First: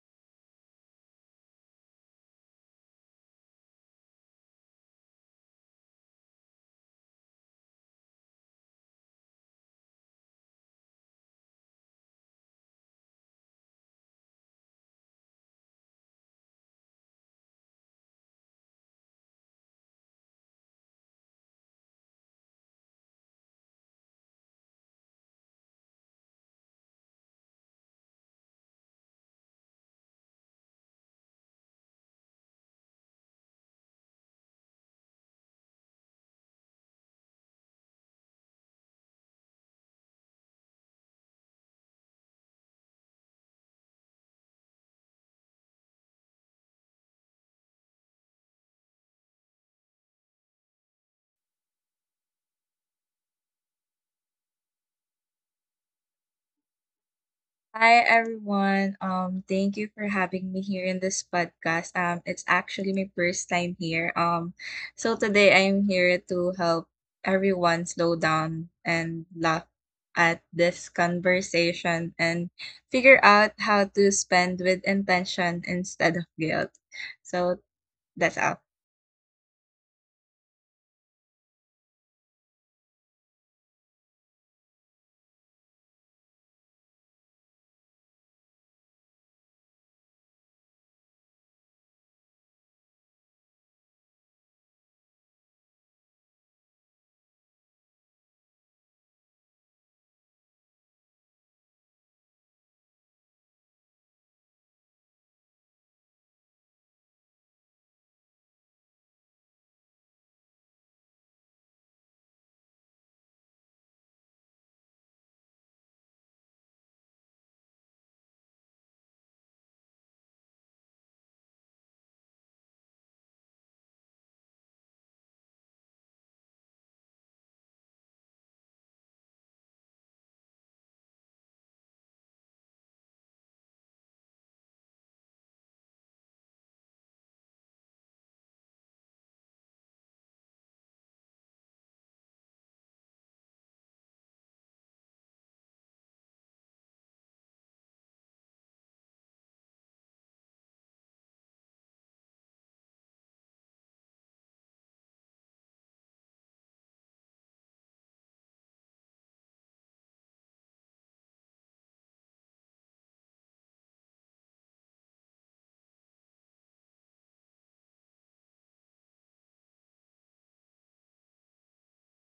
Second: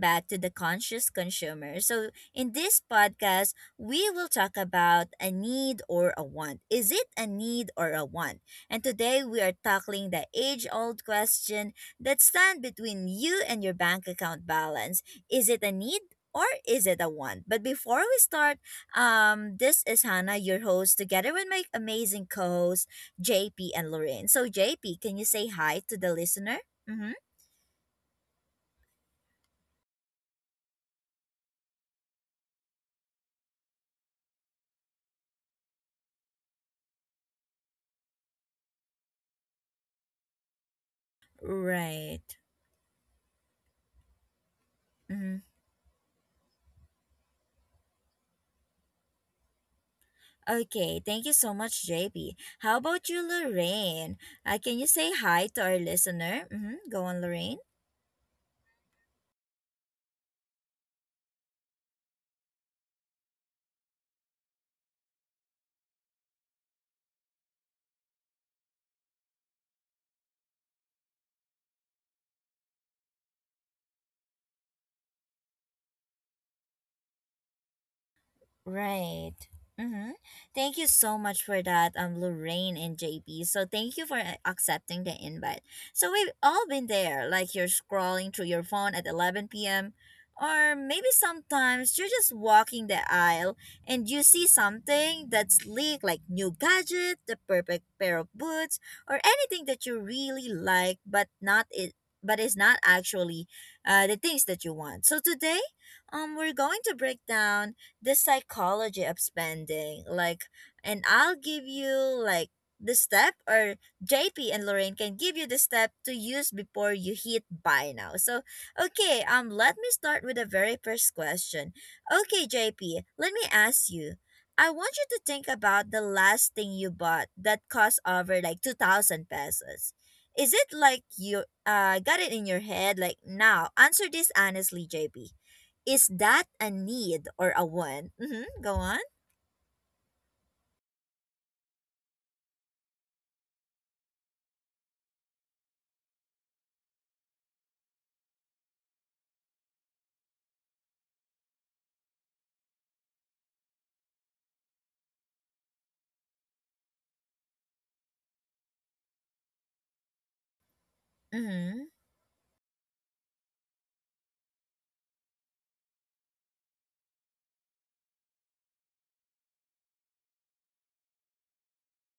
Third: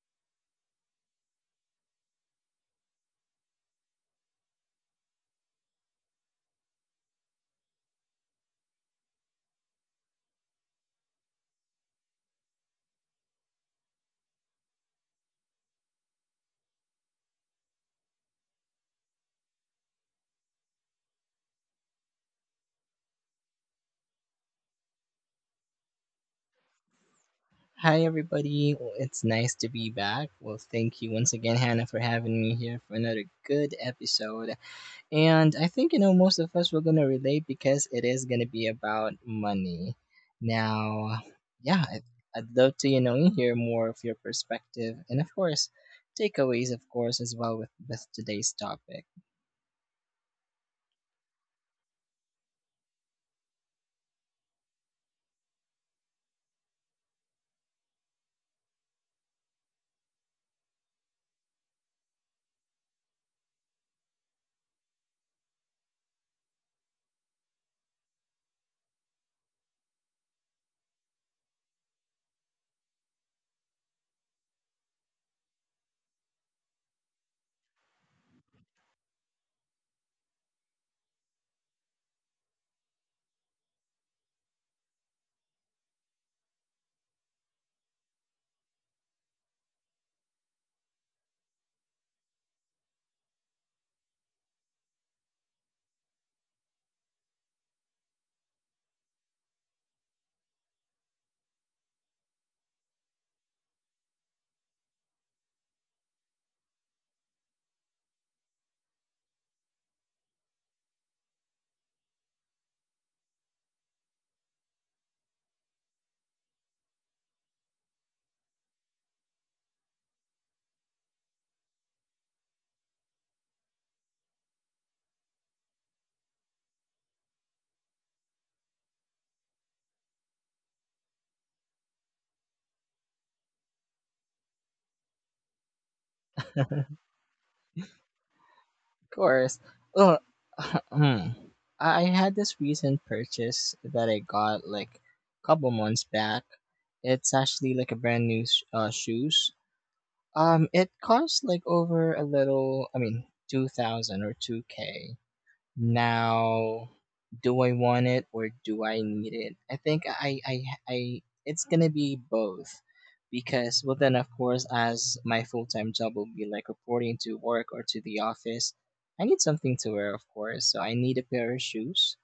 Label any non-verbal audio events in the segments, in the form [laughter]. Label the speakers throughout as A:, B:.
A: back to The Conscious Consumer. So, in this podcast, we will talk about a need or a want. Is it a need or a want? And today we are tackling the age-old question that stand between you and your bank account balance. Is it a need or is it a want? But before we start, this is Hannah, your host, together with my amazing co-hosts JP and Lorraine. So, JP, can you say hi to the listener? Mhm.
B: Hi, everybody. Well, it's nice to be back. Well, thank you once again, Hannah, for having me here for another good episode. And I think, you know, most of us were going to relate because it is going to be about money. Now, yeah, I'd love to,
A: Right.
B: you know, hear more of your perspective and, of course,
A: Mhm.
B: takeaways, of course, as well with today's topic.
A: Okay, thank you so much, JP. How about you, Lorraine? Can you say hi to our listener? Hmm, go on,
C: Hi
A: Lorraine.
C: everyone. Thank you for having me here in this podcast. It's actually my first time here. So today I'm here to help everyone slow down and laugh at this conversation and figure out how to spend with intention instead of guilt. So that's all.
A: Right. Mm-hmm. Thank you so much for that, Lorraine and JP. So thank you for accepting the invite. So we've all been there, like you're scrolling through your phone at 11 p.m. Or maybe sometimes you're just walking the aisle and you see something that's sleek, like new gadget, the perfect pair of boots, or anything that you really like, but not it, but is not actually the things that you want. So today, we're going to break down the psychology of spending. Like, and I'll give you like the step, or JP and Lorraine can give you the step to use before you hit buy now. So, okay, let me start with the very first question. Okay, JP, let me ask you. I want you to think about the last thing you bought that cost over like 2,000 pesos. Is it like you got it in your head like now? Answer this honestly, JP. Is that a need or a want? Mm-hmm. Go on.
B: Course. Well, [clears throat] I [laughs] I had this recent purchase that I got like a couple months back. It's actually like a brand new shoes. It costs like over a little. I mean, 2,000 or 2K. Now, do I want it or do I need it? I think I it's
A: Mm-hmm.
B: gonna be both, because well then of course as my full time job will be like reporting to work or to the office, I need something to wear of course. So I need a pair of shoes.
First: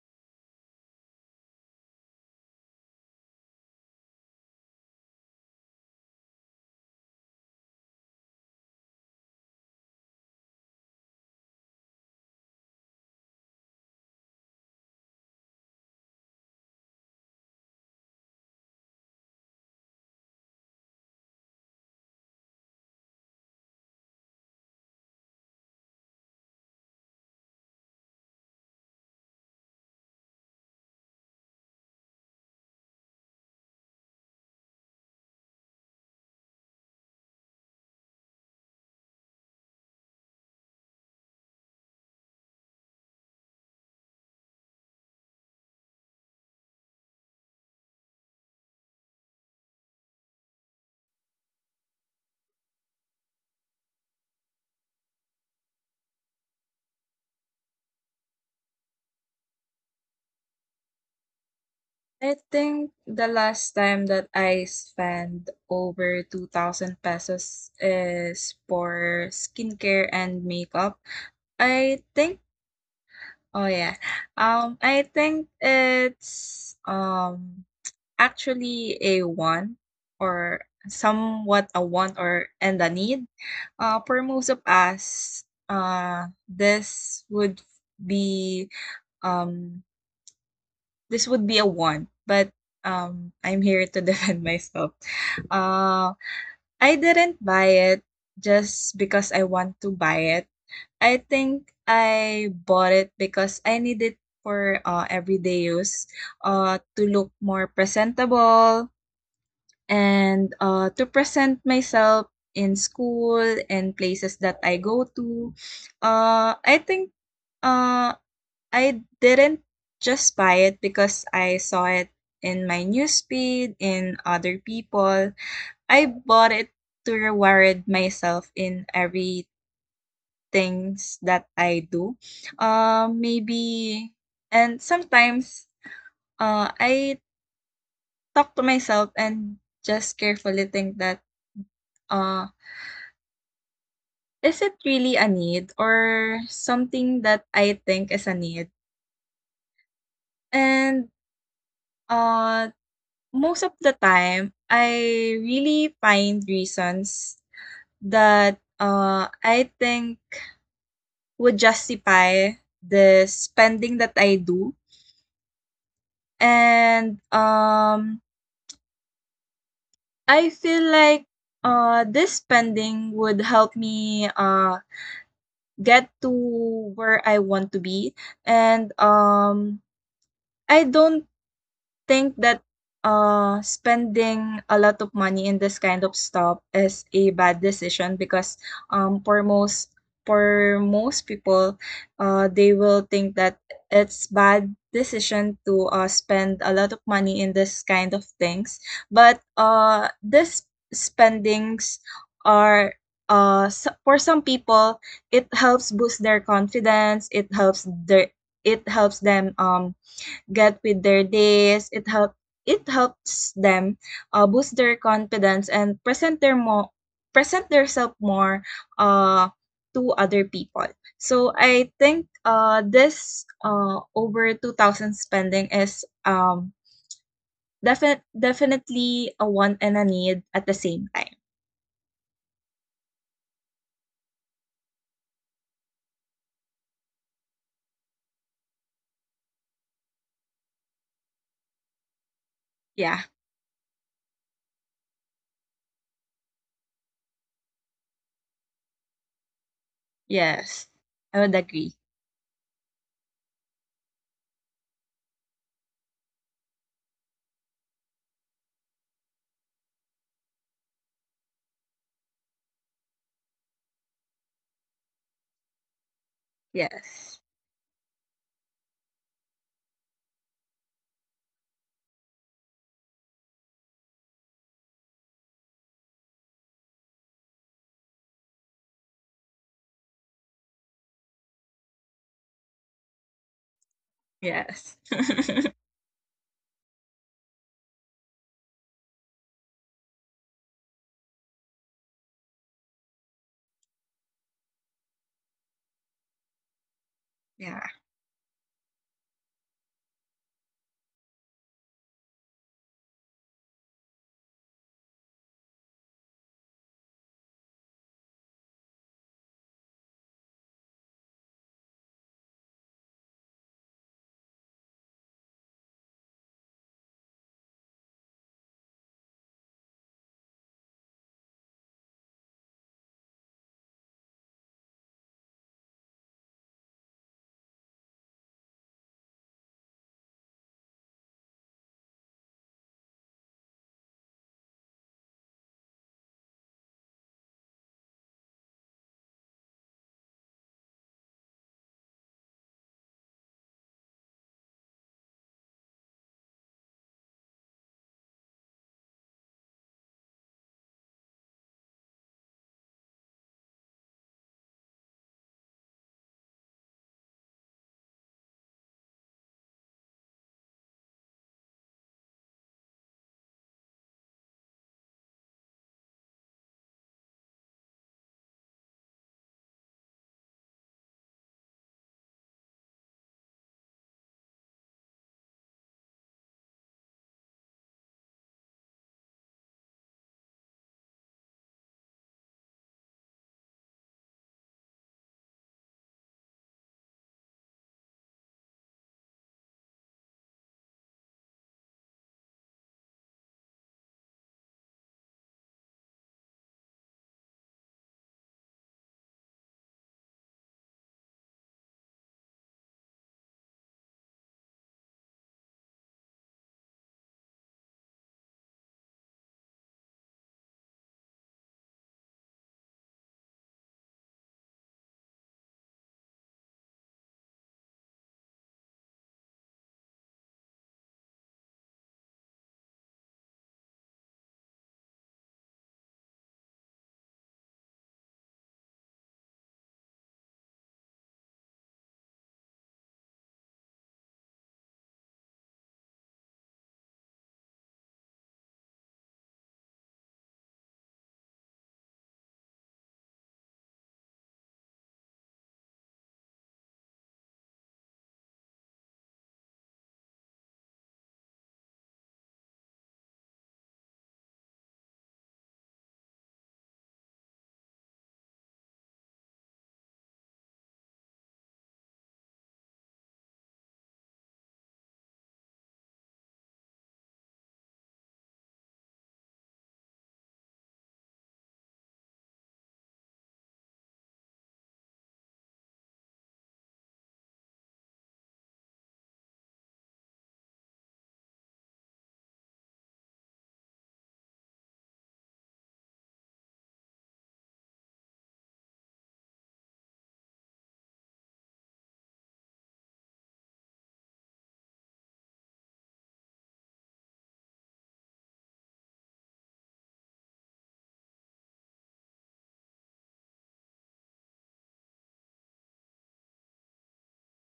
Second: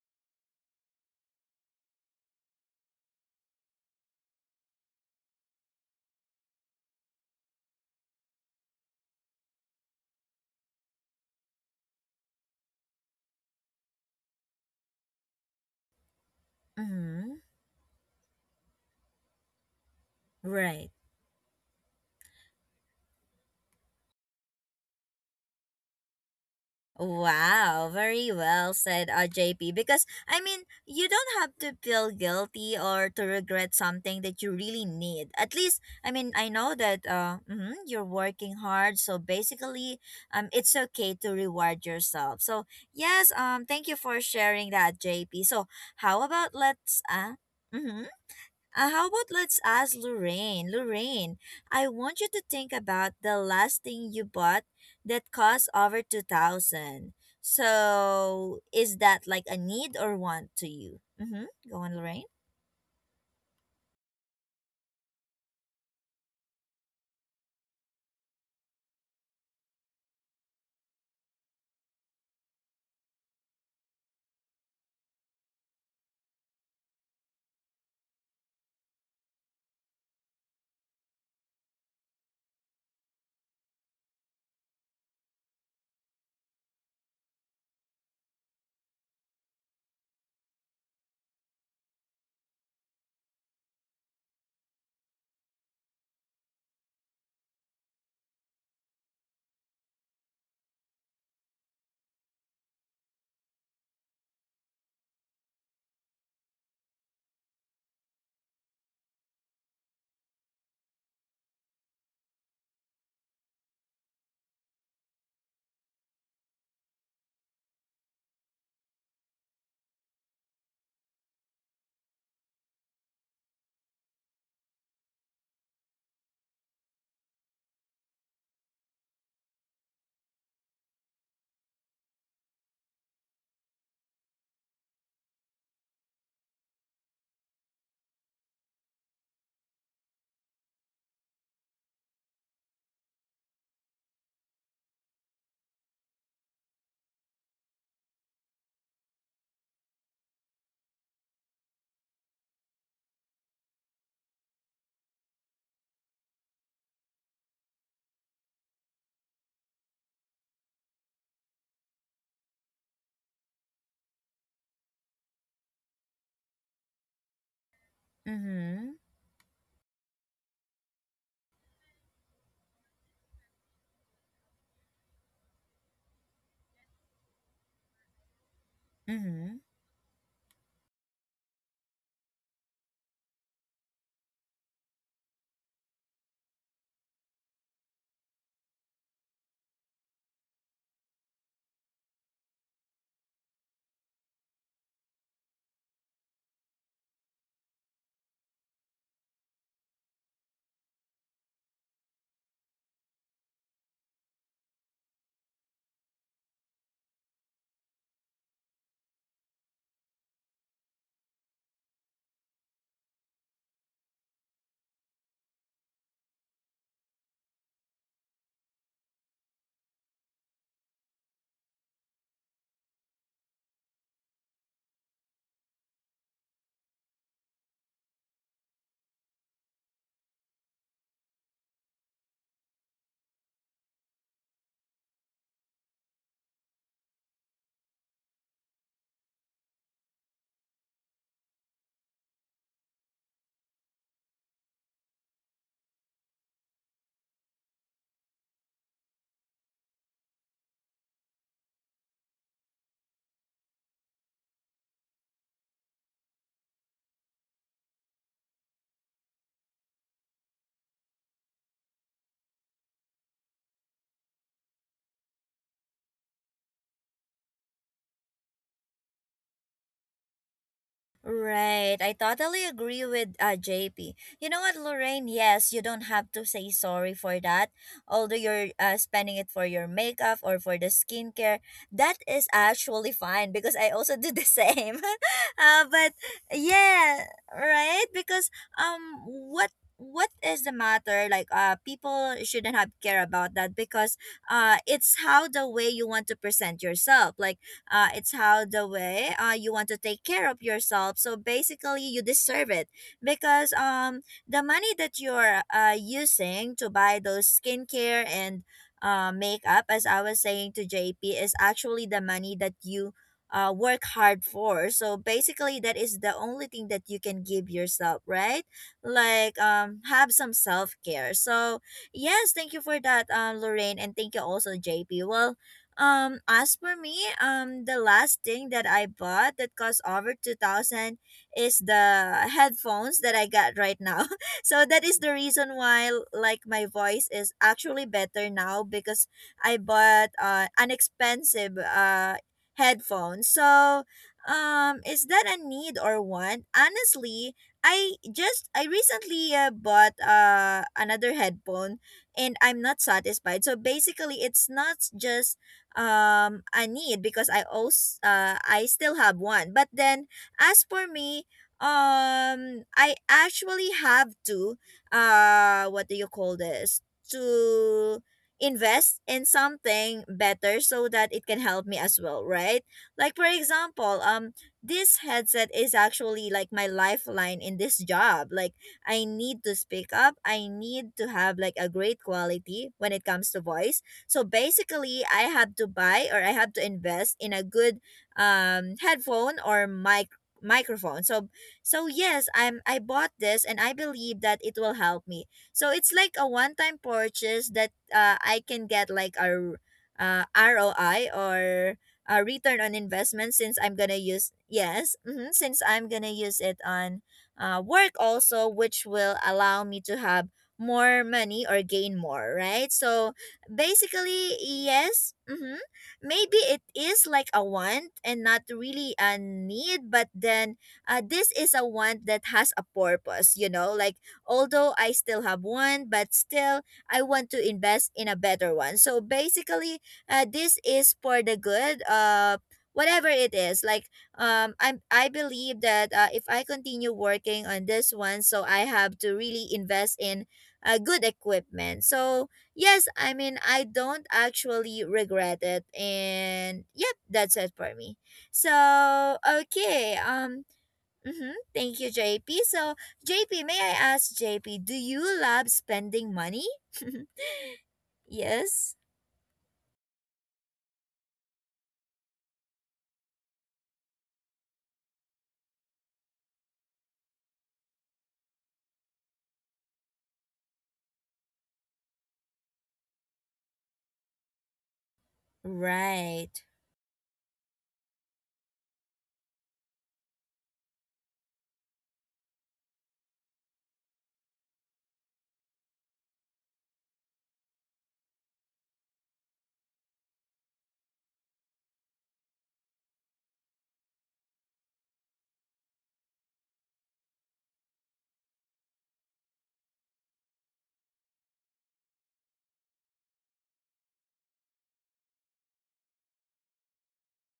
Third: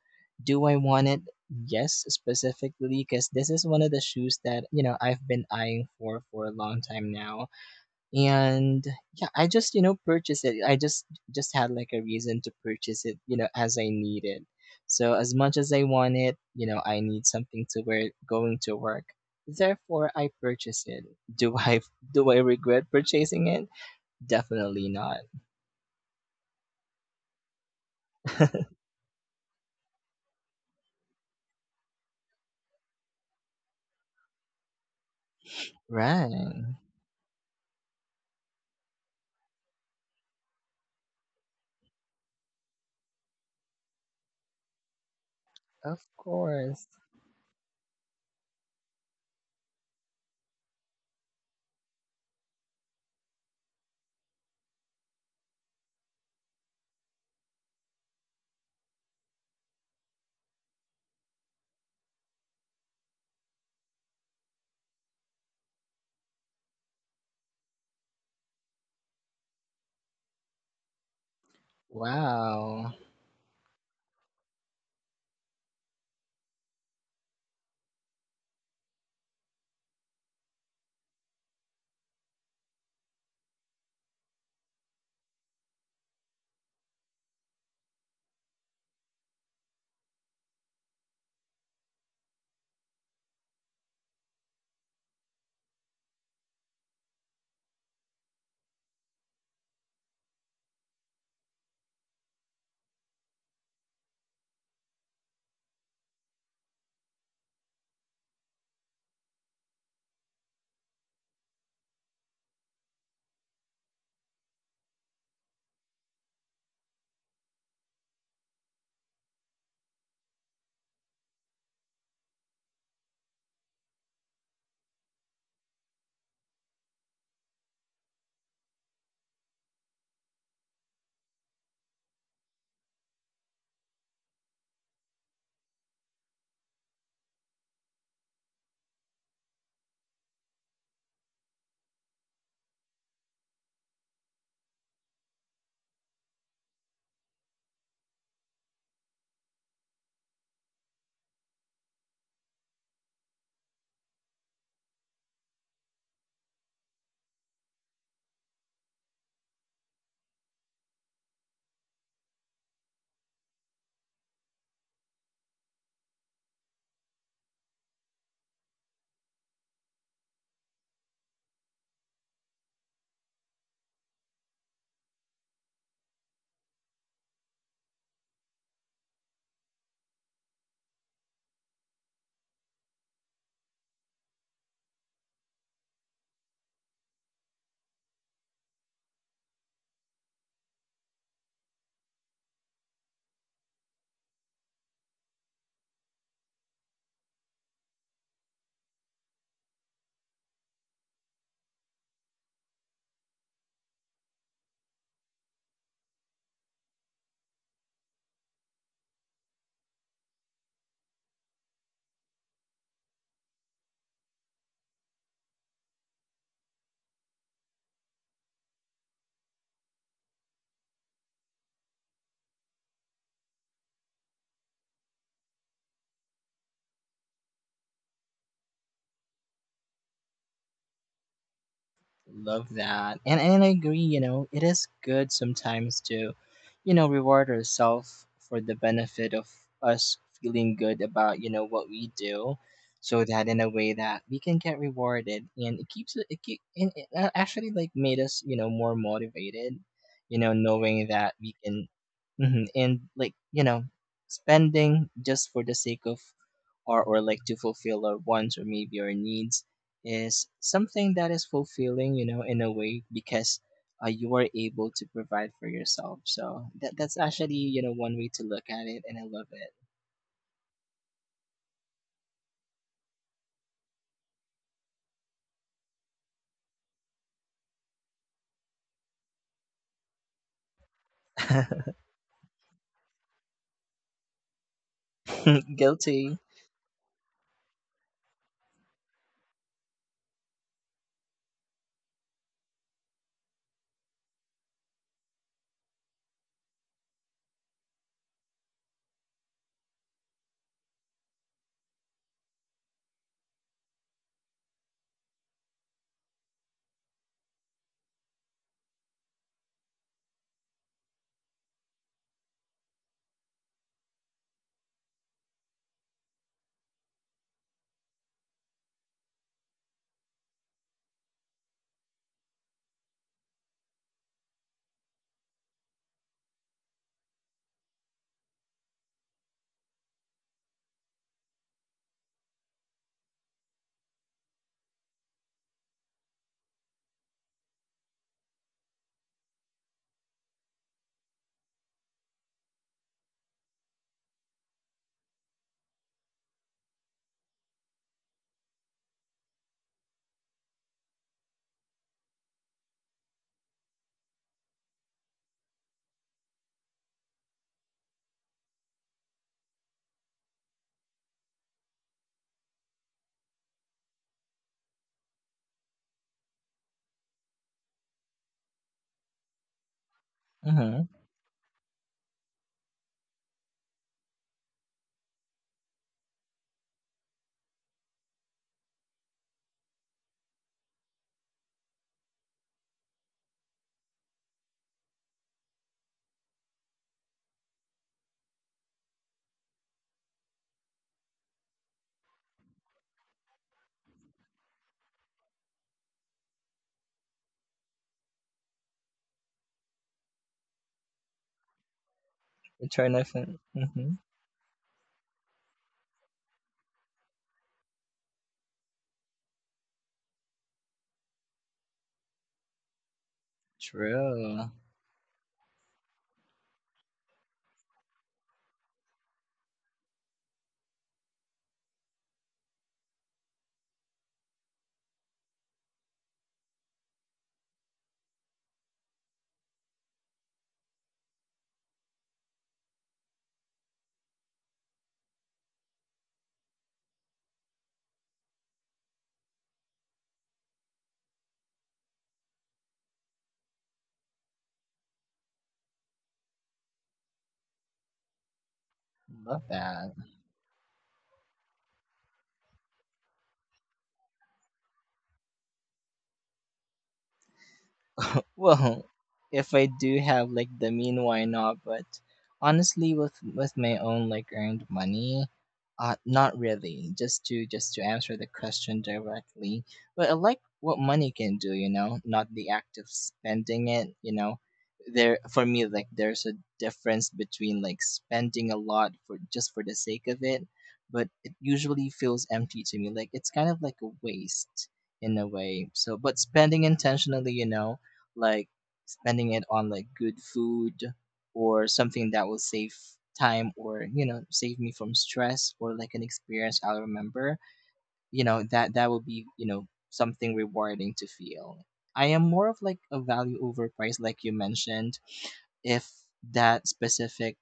B: Do I want it? Yes, specifically because this is one of the shoes that you know I've been eyeing for a long time now. And yeah, I just, you know, purchased it. I just had like a reason to purchase it, you know, as I need it. So as much as I want it, you know, I need
A: Mm-hmm.
B: something to wear going to work, therefore I
A: Right.
B: purchase it. Do I [laughs] do I regret purchasing it? Definitely not.
A: Wow, very well said, JP. Because, I mean, you don't have to feel guilty or to regret something that you really need. At least, I mean, I
B: Right.
A: know that you're working hard. So basically, it's okay to reward yourself. So, yes, thank you for sharing that, JP. So,
B: Of
A: how about
B: course.
A: let's. Uh, mm-hmm, how about let's ask Lorraine? Lorraine, I want you to think about the last thing you bought that cost over 2,000. So, is that like a need or want to you? Mhm. Go on,
C: I
A: Lorraine.
C: think the last time that I spent over 2,000 pesos is for skincare and makeup, I think.
B: Wow.
C: Oh yeah. I think it's actually a want, or somewhat a want or and a need. For most of us, be um this would be a want, but I'm here to [laughs] defend myself. Uh, I didn't buy it just because I want to buy it. I think I bought it because I need it for, everyday use, to look more presentable and, to present myself in school and places that I go to. I think, uh, I didn't just buy it because I saw it in my newsfeed, in other people. I bought it to reward myself in every things that I do. Maybe, and sometimes I talk to myself and just carefully think that, uh, is it really a need or something that I think is a need? And uh, most of the time, I really find reasons that, I think, would justify the spending that I do. And
A: Mhm.
C: I feel like this spending would help me get to where I want to be. and
A: Mhm.
C: um I don't think that spending a lot of money in this kind of stuff is a bad decision, because um for most for most people they will think that it's bad decision to spend a lot of money in this kind of things. But this spendings are, s for some people, it helps boost their confidence, it helps their, it helps them get with their days. It helps them, boost their confidence and present themselves more, uh, to other people. So I think, this, over 2,000 spending is definitely a want and a need at the same time.
B: Love that. And I agree, you know, it is good sometimes to, you know, reward ourselves for the benefit of us feeling good about, you know, what we do,
C: Yeah.
B: so that in a way that we can get rewarded, and it keeps it, it keep, and it actually like made us, you know, more motivated, you know,
C: Yes.
B: knowing that
C: I would
B: we can,
C: agree.
B: mhm, and like, you know, spending just for the sake of, or like to fulfill our wants or maybe our needs, is something that is fulfilling, you know, in a way, because you are able to provide for yourself. So that that's
C: Yes.
B: actually, you know, one way to look at it, and I
A: Right. I totally agree with JP. You know what, Lorraine? Yes, you don't have to say sorry for that. Although you're spending it for your makeup or for the skincare,
B: love
A: that is actually fine because I also do the [laughs]
C: Yes.
A: same. [laughs]
B: it.
C: [laughs]
B: [laughs]
A: But
B: Guilty.
A: yeah, right? Because what what is the matter like people shouldn't have care about that because it's how the way you want to present yourself like
C: Yeah.
A: it's how the way you want to take care of yourself, so basically you deserve it because the money that you're using to buy those skincare and makeup, as I was saying to JP, is actually the money that you work hard for. So basically, that is the only thing that you can give yourself, right? Like, have some self-care. So yes, thank you for that, Lorraine, and thank you also, JP. As for me, the last thing that I bought that cost over 2,000 is the headphones that I got right now. [laughs] So that is the reason why, like, my voice is actually better now because I bought an expensive headphone. So, is that a need or want? Honestly, I recently bought another headphone and I'm not satisfied. So basically, it's not just I need, because I also I still have one. But then as for me, I actually have to what do you call this? To invest in something better
B: Mm-hmm.
A: so that it can help me as well, right? Like for example, this headset is actually like my lifeline in this job. Like I need to speak up. I need to have like a great quality when it comes to voice, so basically, I have to buy or I have to invest in a good headphone or microphone. So so yes, I bought this and I believe that it will help me. So it's like a one-time purchase that I can get like a ROI or a return on
B: Return of.
A: investment, since
B: Mm-hmm.
A: I'm gonna use, yes, hmm, since I'm gonna use it on work also, which will allow me to have more money or gain more, right? So
B: True.
A: basically, yes. Mm-hmm. Maybe it is like a want and not really a need, but then this is a want that has a purpose, you know? Like, although I still have one, but still I want to invest in a better one. So basically, this is for the good. Whatever it is like I believe that if I continue working on this one, so I have to really invest in good equipment. So yes, I mean, I don't actually regret it. And yep, that's it for me. So,
B: Love that.
A: okay. Mm-hmm, Thank you, JP. So, JP, may I ask, JP, do you love spending money? [laughs] Yes.
B: Well, [laughs] if I do have like the mean, why not? But honestly, with my own like earned money, not really. Just to answer the question directly, but I like what money can do. You know, not the act of spending it. You know, there for me like there's a
A: Right.
B: difference between like spending a lot for just for the sake of it, but it usually feels empty to me. Like, it's kind of like a waste in a way. So, but spending intentionally, you know, like spending it on like good food or something that will save time, or you know, save me from stress, or like an experience I'll remember, you know, that that will be, you know, something rewarding to feel. I am more of like a value over price, like you mentioned. If that specific,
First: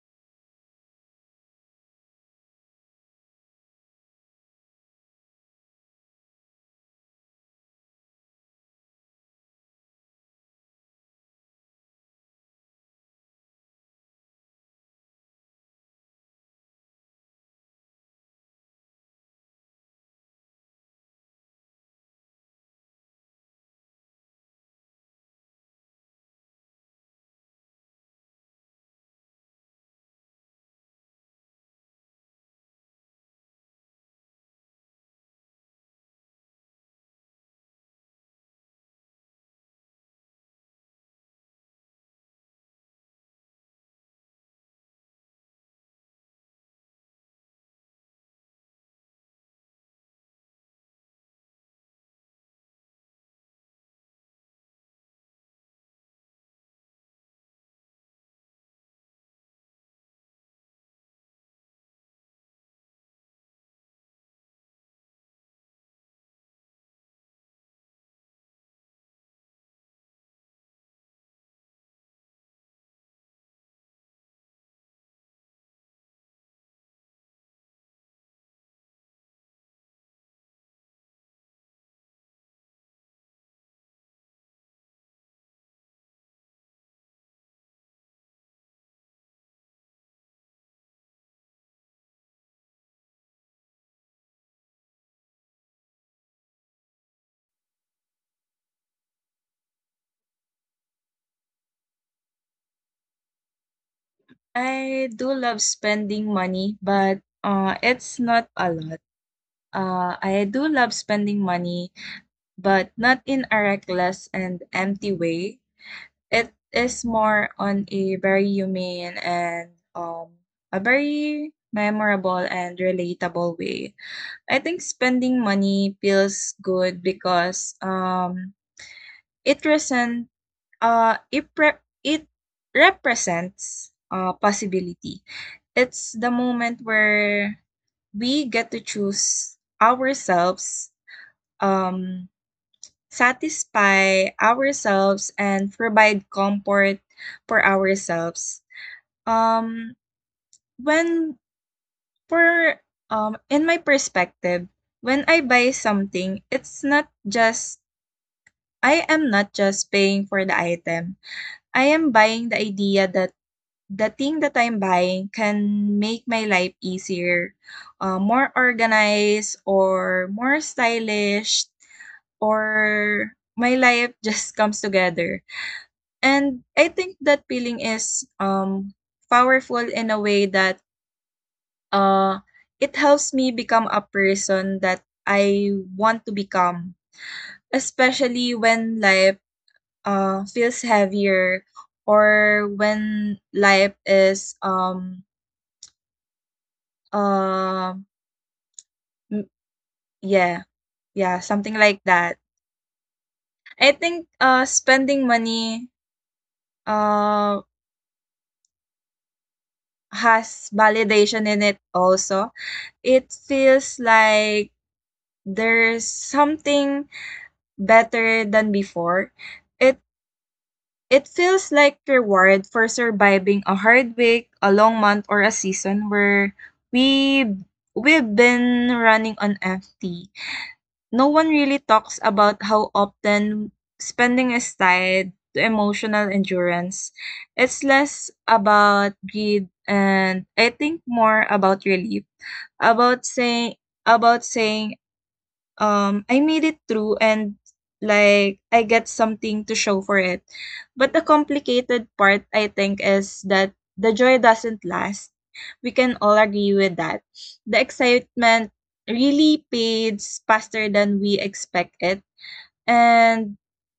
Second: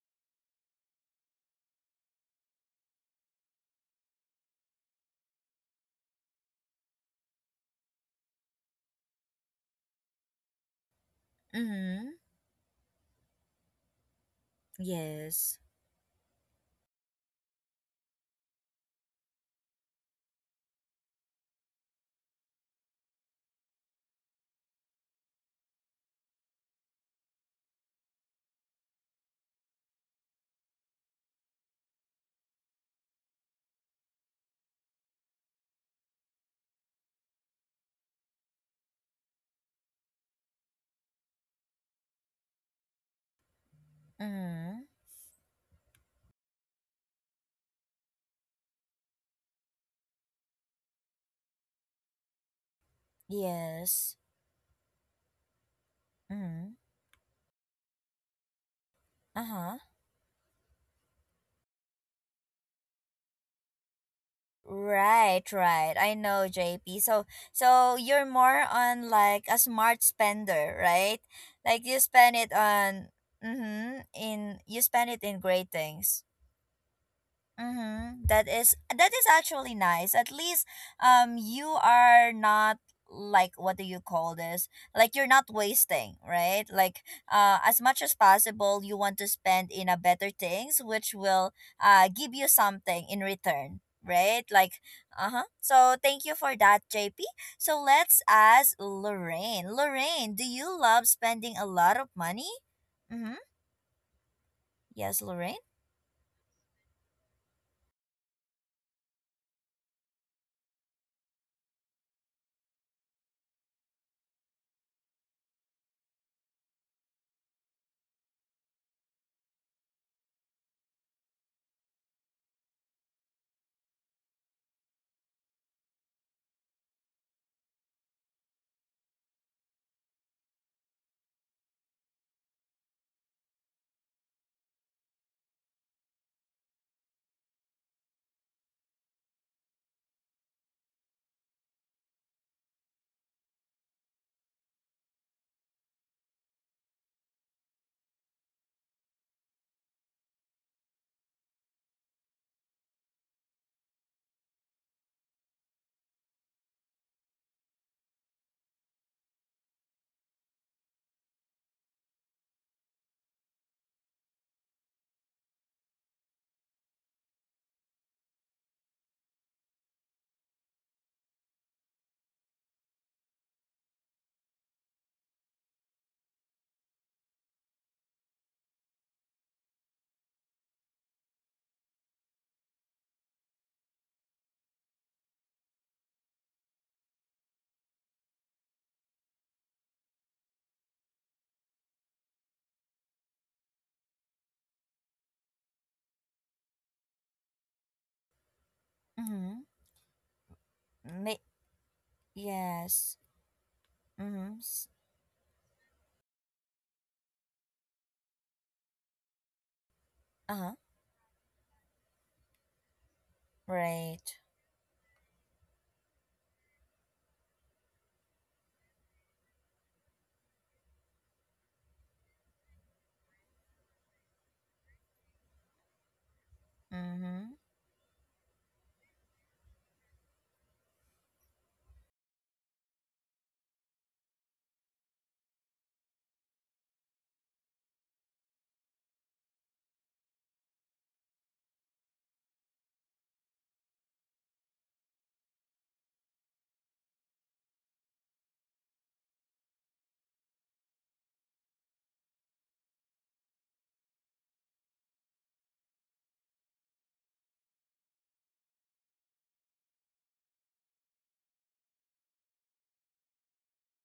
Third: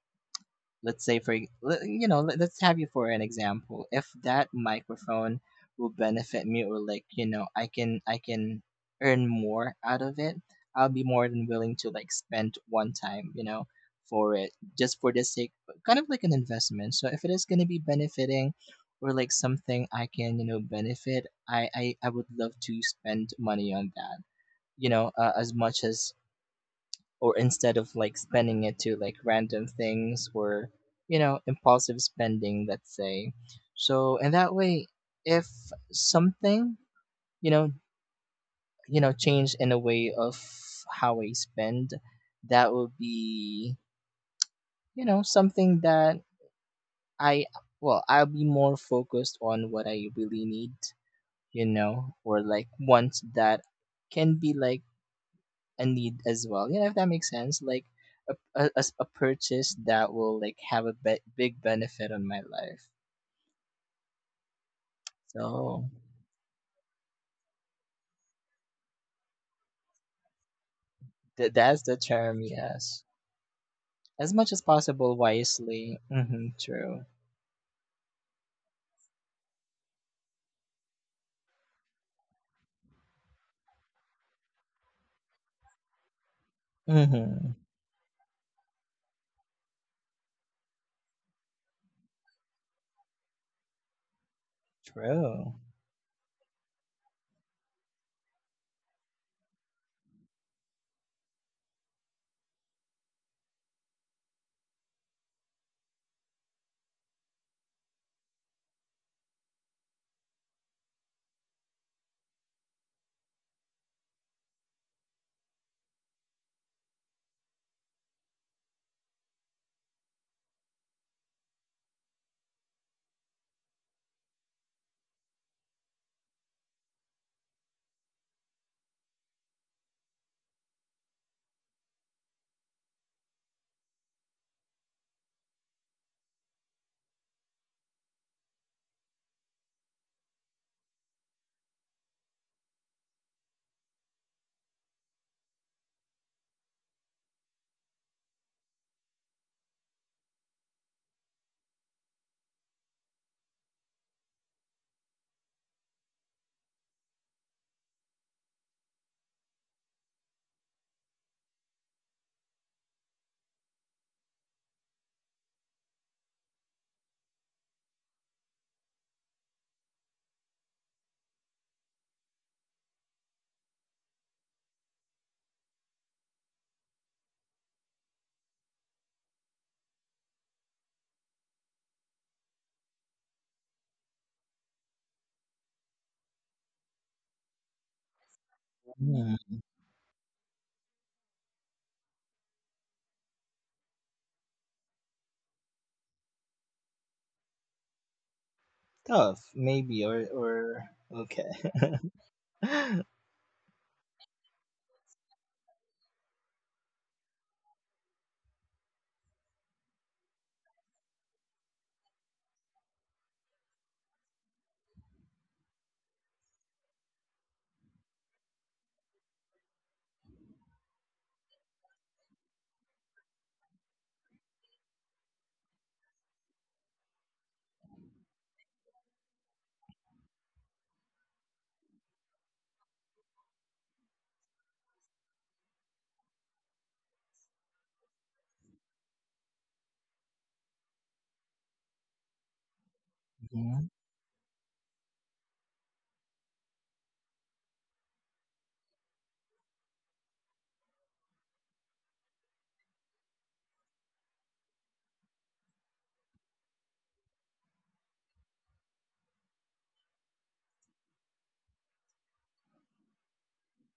B: let's say, for let's have you for an example. If that microphone will benefit me, or like, you know, I can earn more out of it, I'll be more than willing to
A: Mm-hmm.
B: like spend one time, you know, for it, just for the sake,
A: Yes.
B: kind of like an investment. So if it is going to be benefiting, or like something I can, you know, benefit, I would love to spend money on that, you know, as much as, or instead of like spending it to like random things, or, you know, impulsive spending, let's say. So in that way, if something, you know you know change in a way of how I spend, that will be,
A: Mm-hmm.
B: you know, something that I, well, I'll be more focused on what I really need, you know, or like wants that
A: Yes.
B: can be like a need as well.
A: Mm-hmm.
B: You know, if that makes sense, like a purchase
A: Uh-huh.
B: that will like have a big benefit on my life.
A: Right,
B: So
A: right. I know, JP. So, so you're more on like a smart spender, right?
B: that's
A: Like
B: the
A: you spend
B: term.
A: it
B: Yes,
A: on, mm-hmm,
B: as much
A: in
B: as
A: you spend
B: possible,
A: it in great
B: wisely.
A: things.
B: Mm-hmm, true.
A: Mm-hmm. That is actually nice. At least you are not like what do you call this? Like you're not wasting, right? Like
B: Mm-hmm,
A: as much as possible you want to spend in a better things which will give you something in return, right? Like uh-huh.
B: true.
A: So thank you for that, JP. So let's ask Lorraine. Lorraine, do you love spending a lot of money? Mm-hmm.
C: I
A: Yes,
C: do
A: Lorraine.
C: love spending money, but it's not a lot. I do love spending money, but not in a reckless and empty way. It is more on a very humane and um, a very memorable and relatable way. I think spending money feels good because, it resent, uh, it, pre- it represents, possibility. It's the moment where we get to choose ourselves, um, satisfy ourselves, and provide comfort for ourselves. Um, when for in my perspective, when I buy something, it's not just paying for the item. I am buying the idea that the thing that I'm buying can make my life easier, more organized, or more stylish, or my life [laughs] just comes together. And I think that feeling is, powerful in a way that, uh, it helps me become a person that I want to become, especially when life,
B: Mm.
C: feels heavier, or when life is um
A: Mm-hmm.
B: Tough,
C: M
B: maybe, or
C: yeah,
B: or
A: May-
C: yeah,
B: okay.
C: something like that.
A: Yes.
B: [laughs]
C: I think,
A: Mm-hmm.
C: spending money, uh,
A: Uh-huh.
C: has validation in it also. It feels
A: Right.
C: like there's something better than before. It it feels like reward for surviving a hard week, a long month, or a season where we
A: Mm-hmm.
C: we've been running on empty. No one really talks about how often spending is tied to emotional endurance. It's less about greed, and I think more about relief,
B: Mhm.
C: about saying, I made it through and like I get something to show for it. But the complicated part, I think, is that the joy doesn't last. We can all agree with that. The excitement really fades faster than we expect it. And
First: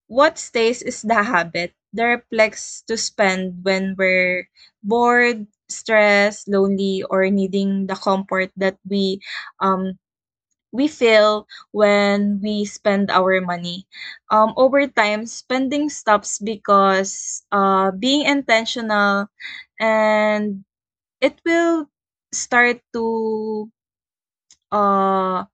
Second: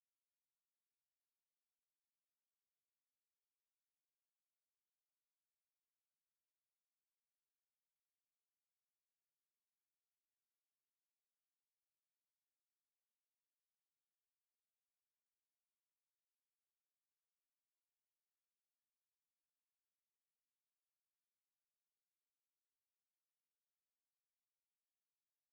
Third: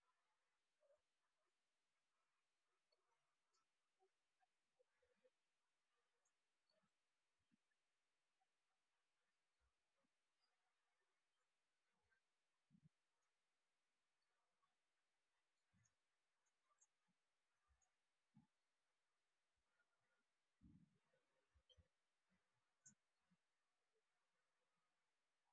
C: what stays is the habit, the reflex to spend when we're bored, stressed, lonely, or needing the comfort that um we feel when we spend our money. Over time, spending stops because, being intentional, and it will start to uh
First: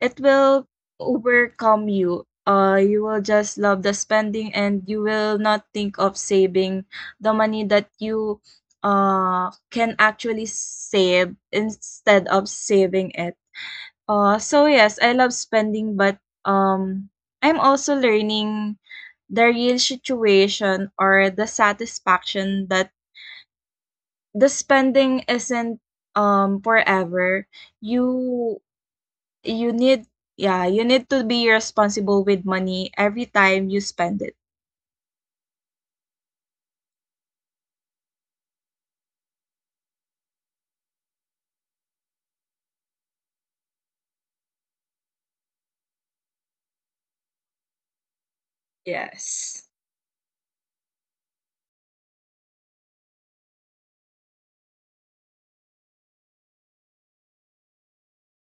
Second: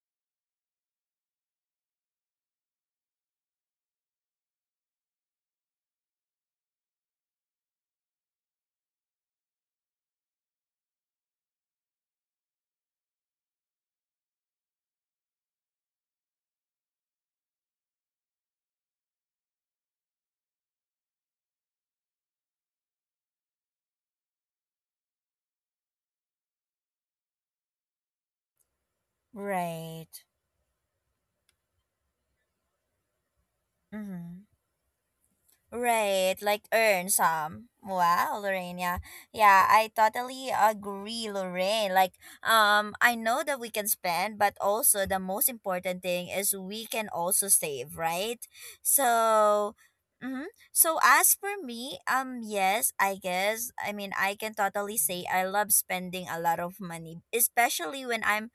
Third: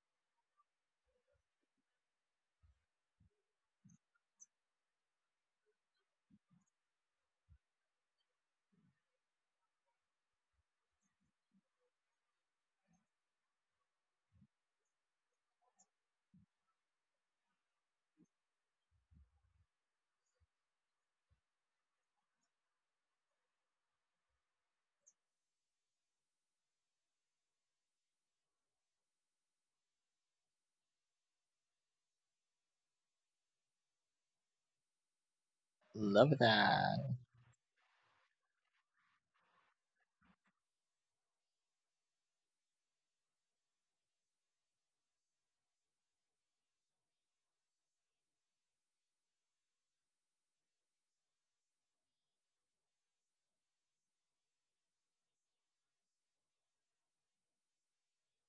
C: it will overcome you. You will just love the spending, and you will not think of saving the money that you can actually save instead of saving it. So yes, I love spending, but, um, I'm also learning the real situation, or the satisfaction, that the spending isn't forever. You you need
A: Right.
C: yeah you need, to be responsible with money every time you spend it.
A: Mm-hmm.
B: Love
A: Right, like
B: that.
A: earn some. Wow, Lorraine. Yeah, yeah, I totally agree, Lorraine. Like, I know that we can spend, but also the most important thing is we can also save, right?
C: Yes,
A: So, mm-hmm. So as for me, yes, I guess. I mean, I can totally say I love spending a lot of money, especially when I'm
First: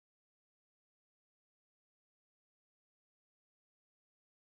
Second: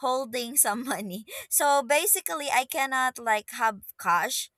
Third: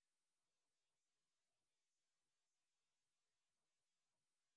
A: holding some [laughs] money. So basically, I cannot like have cash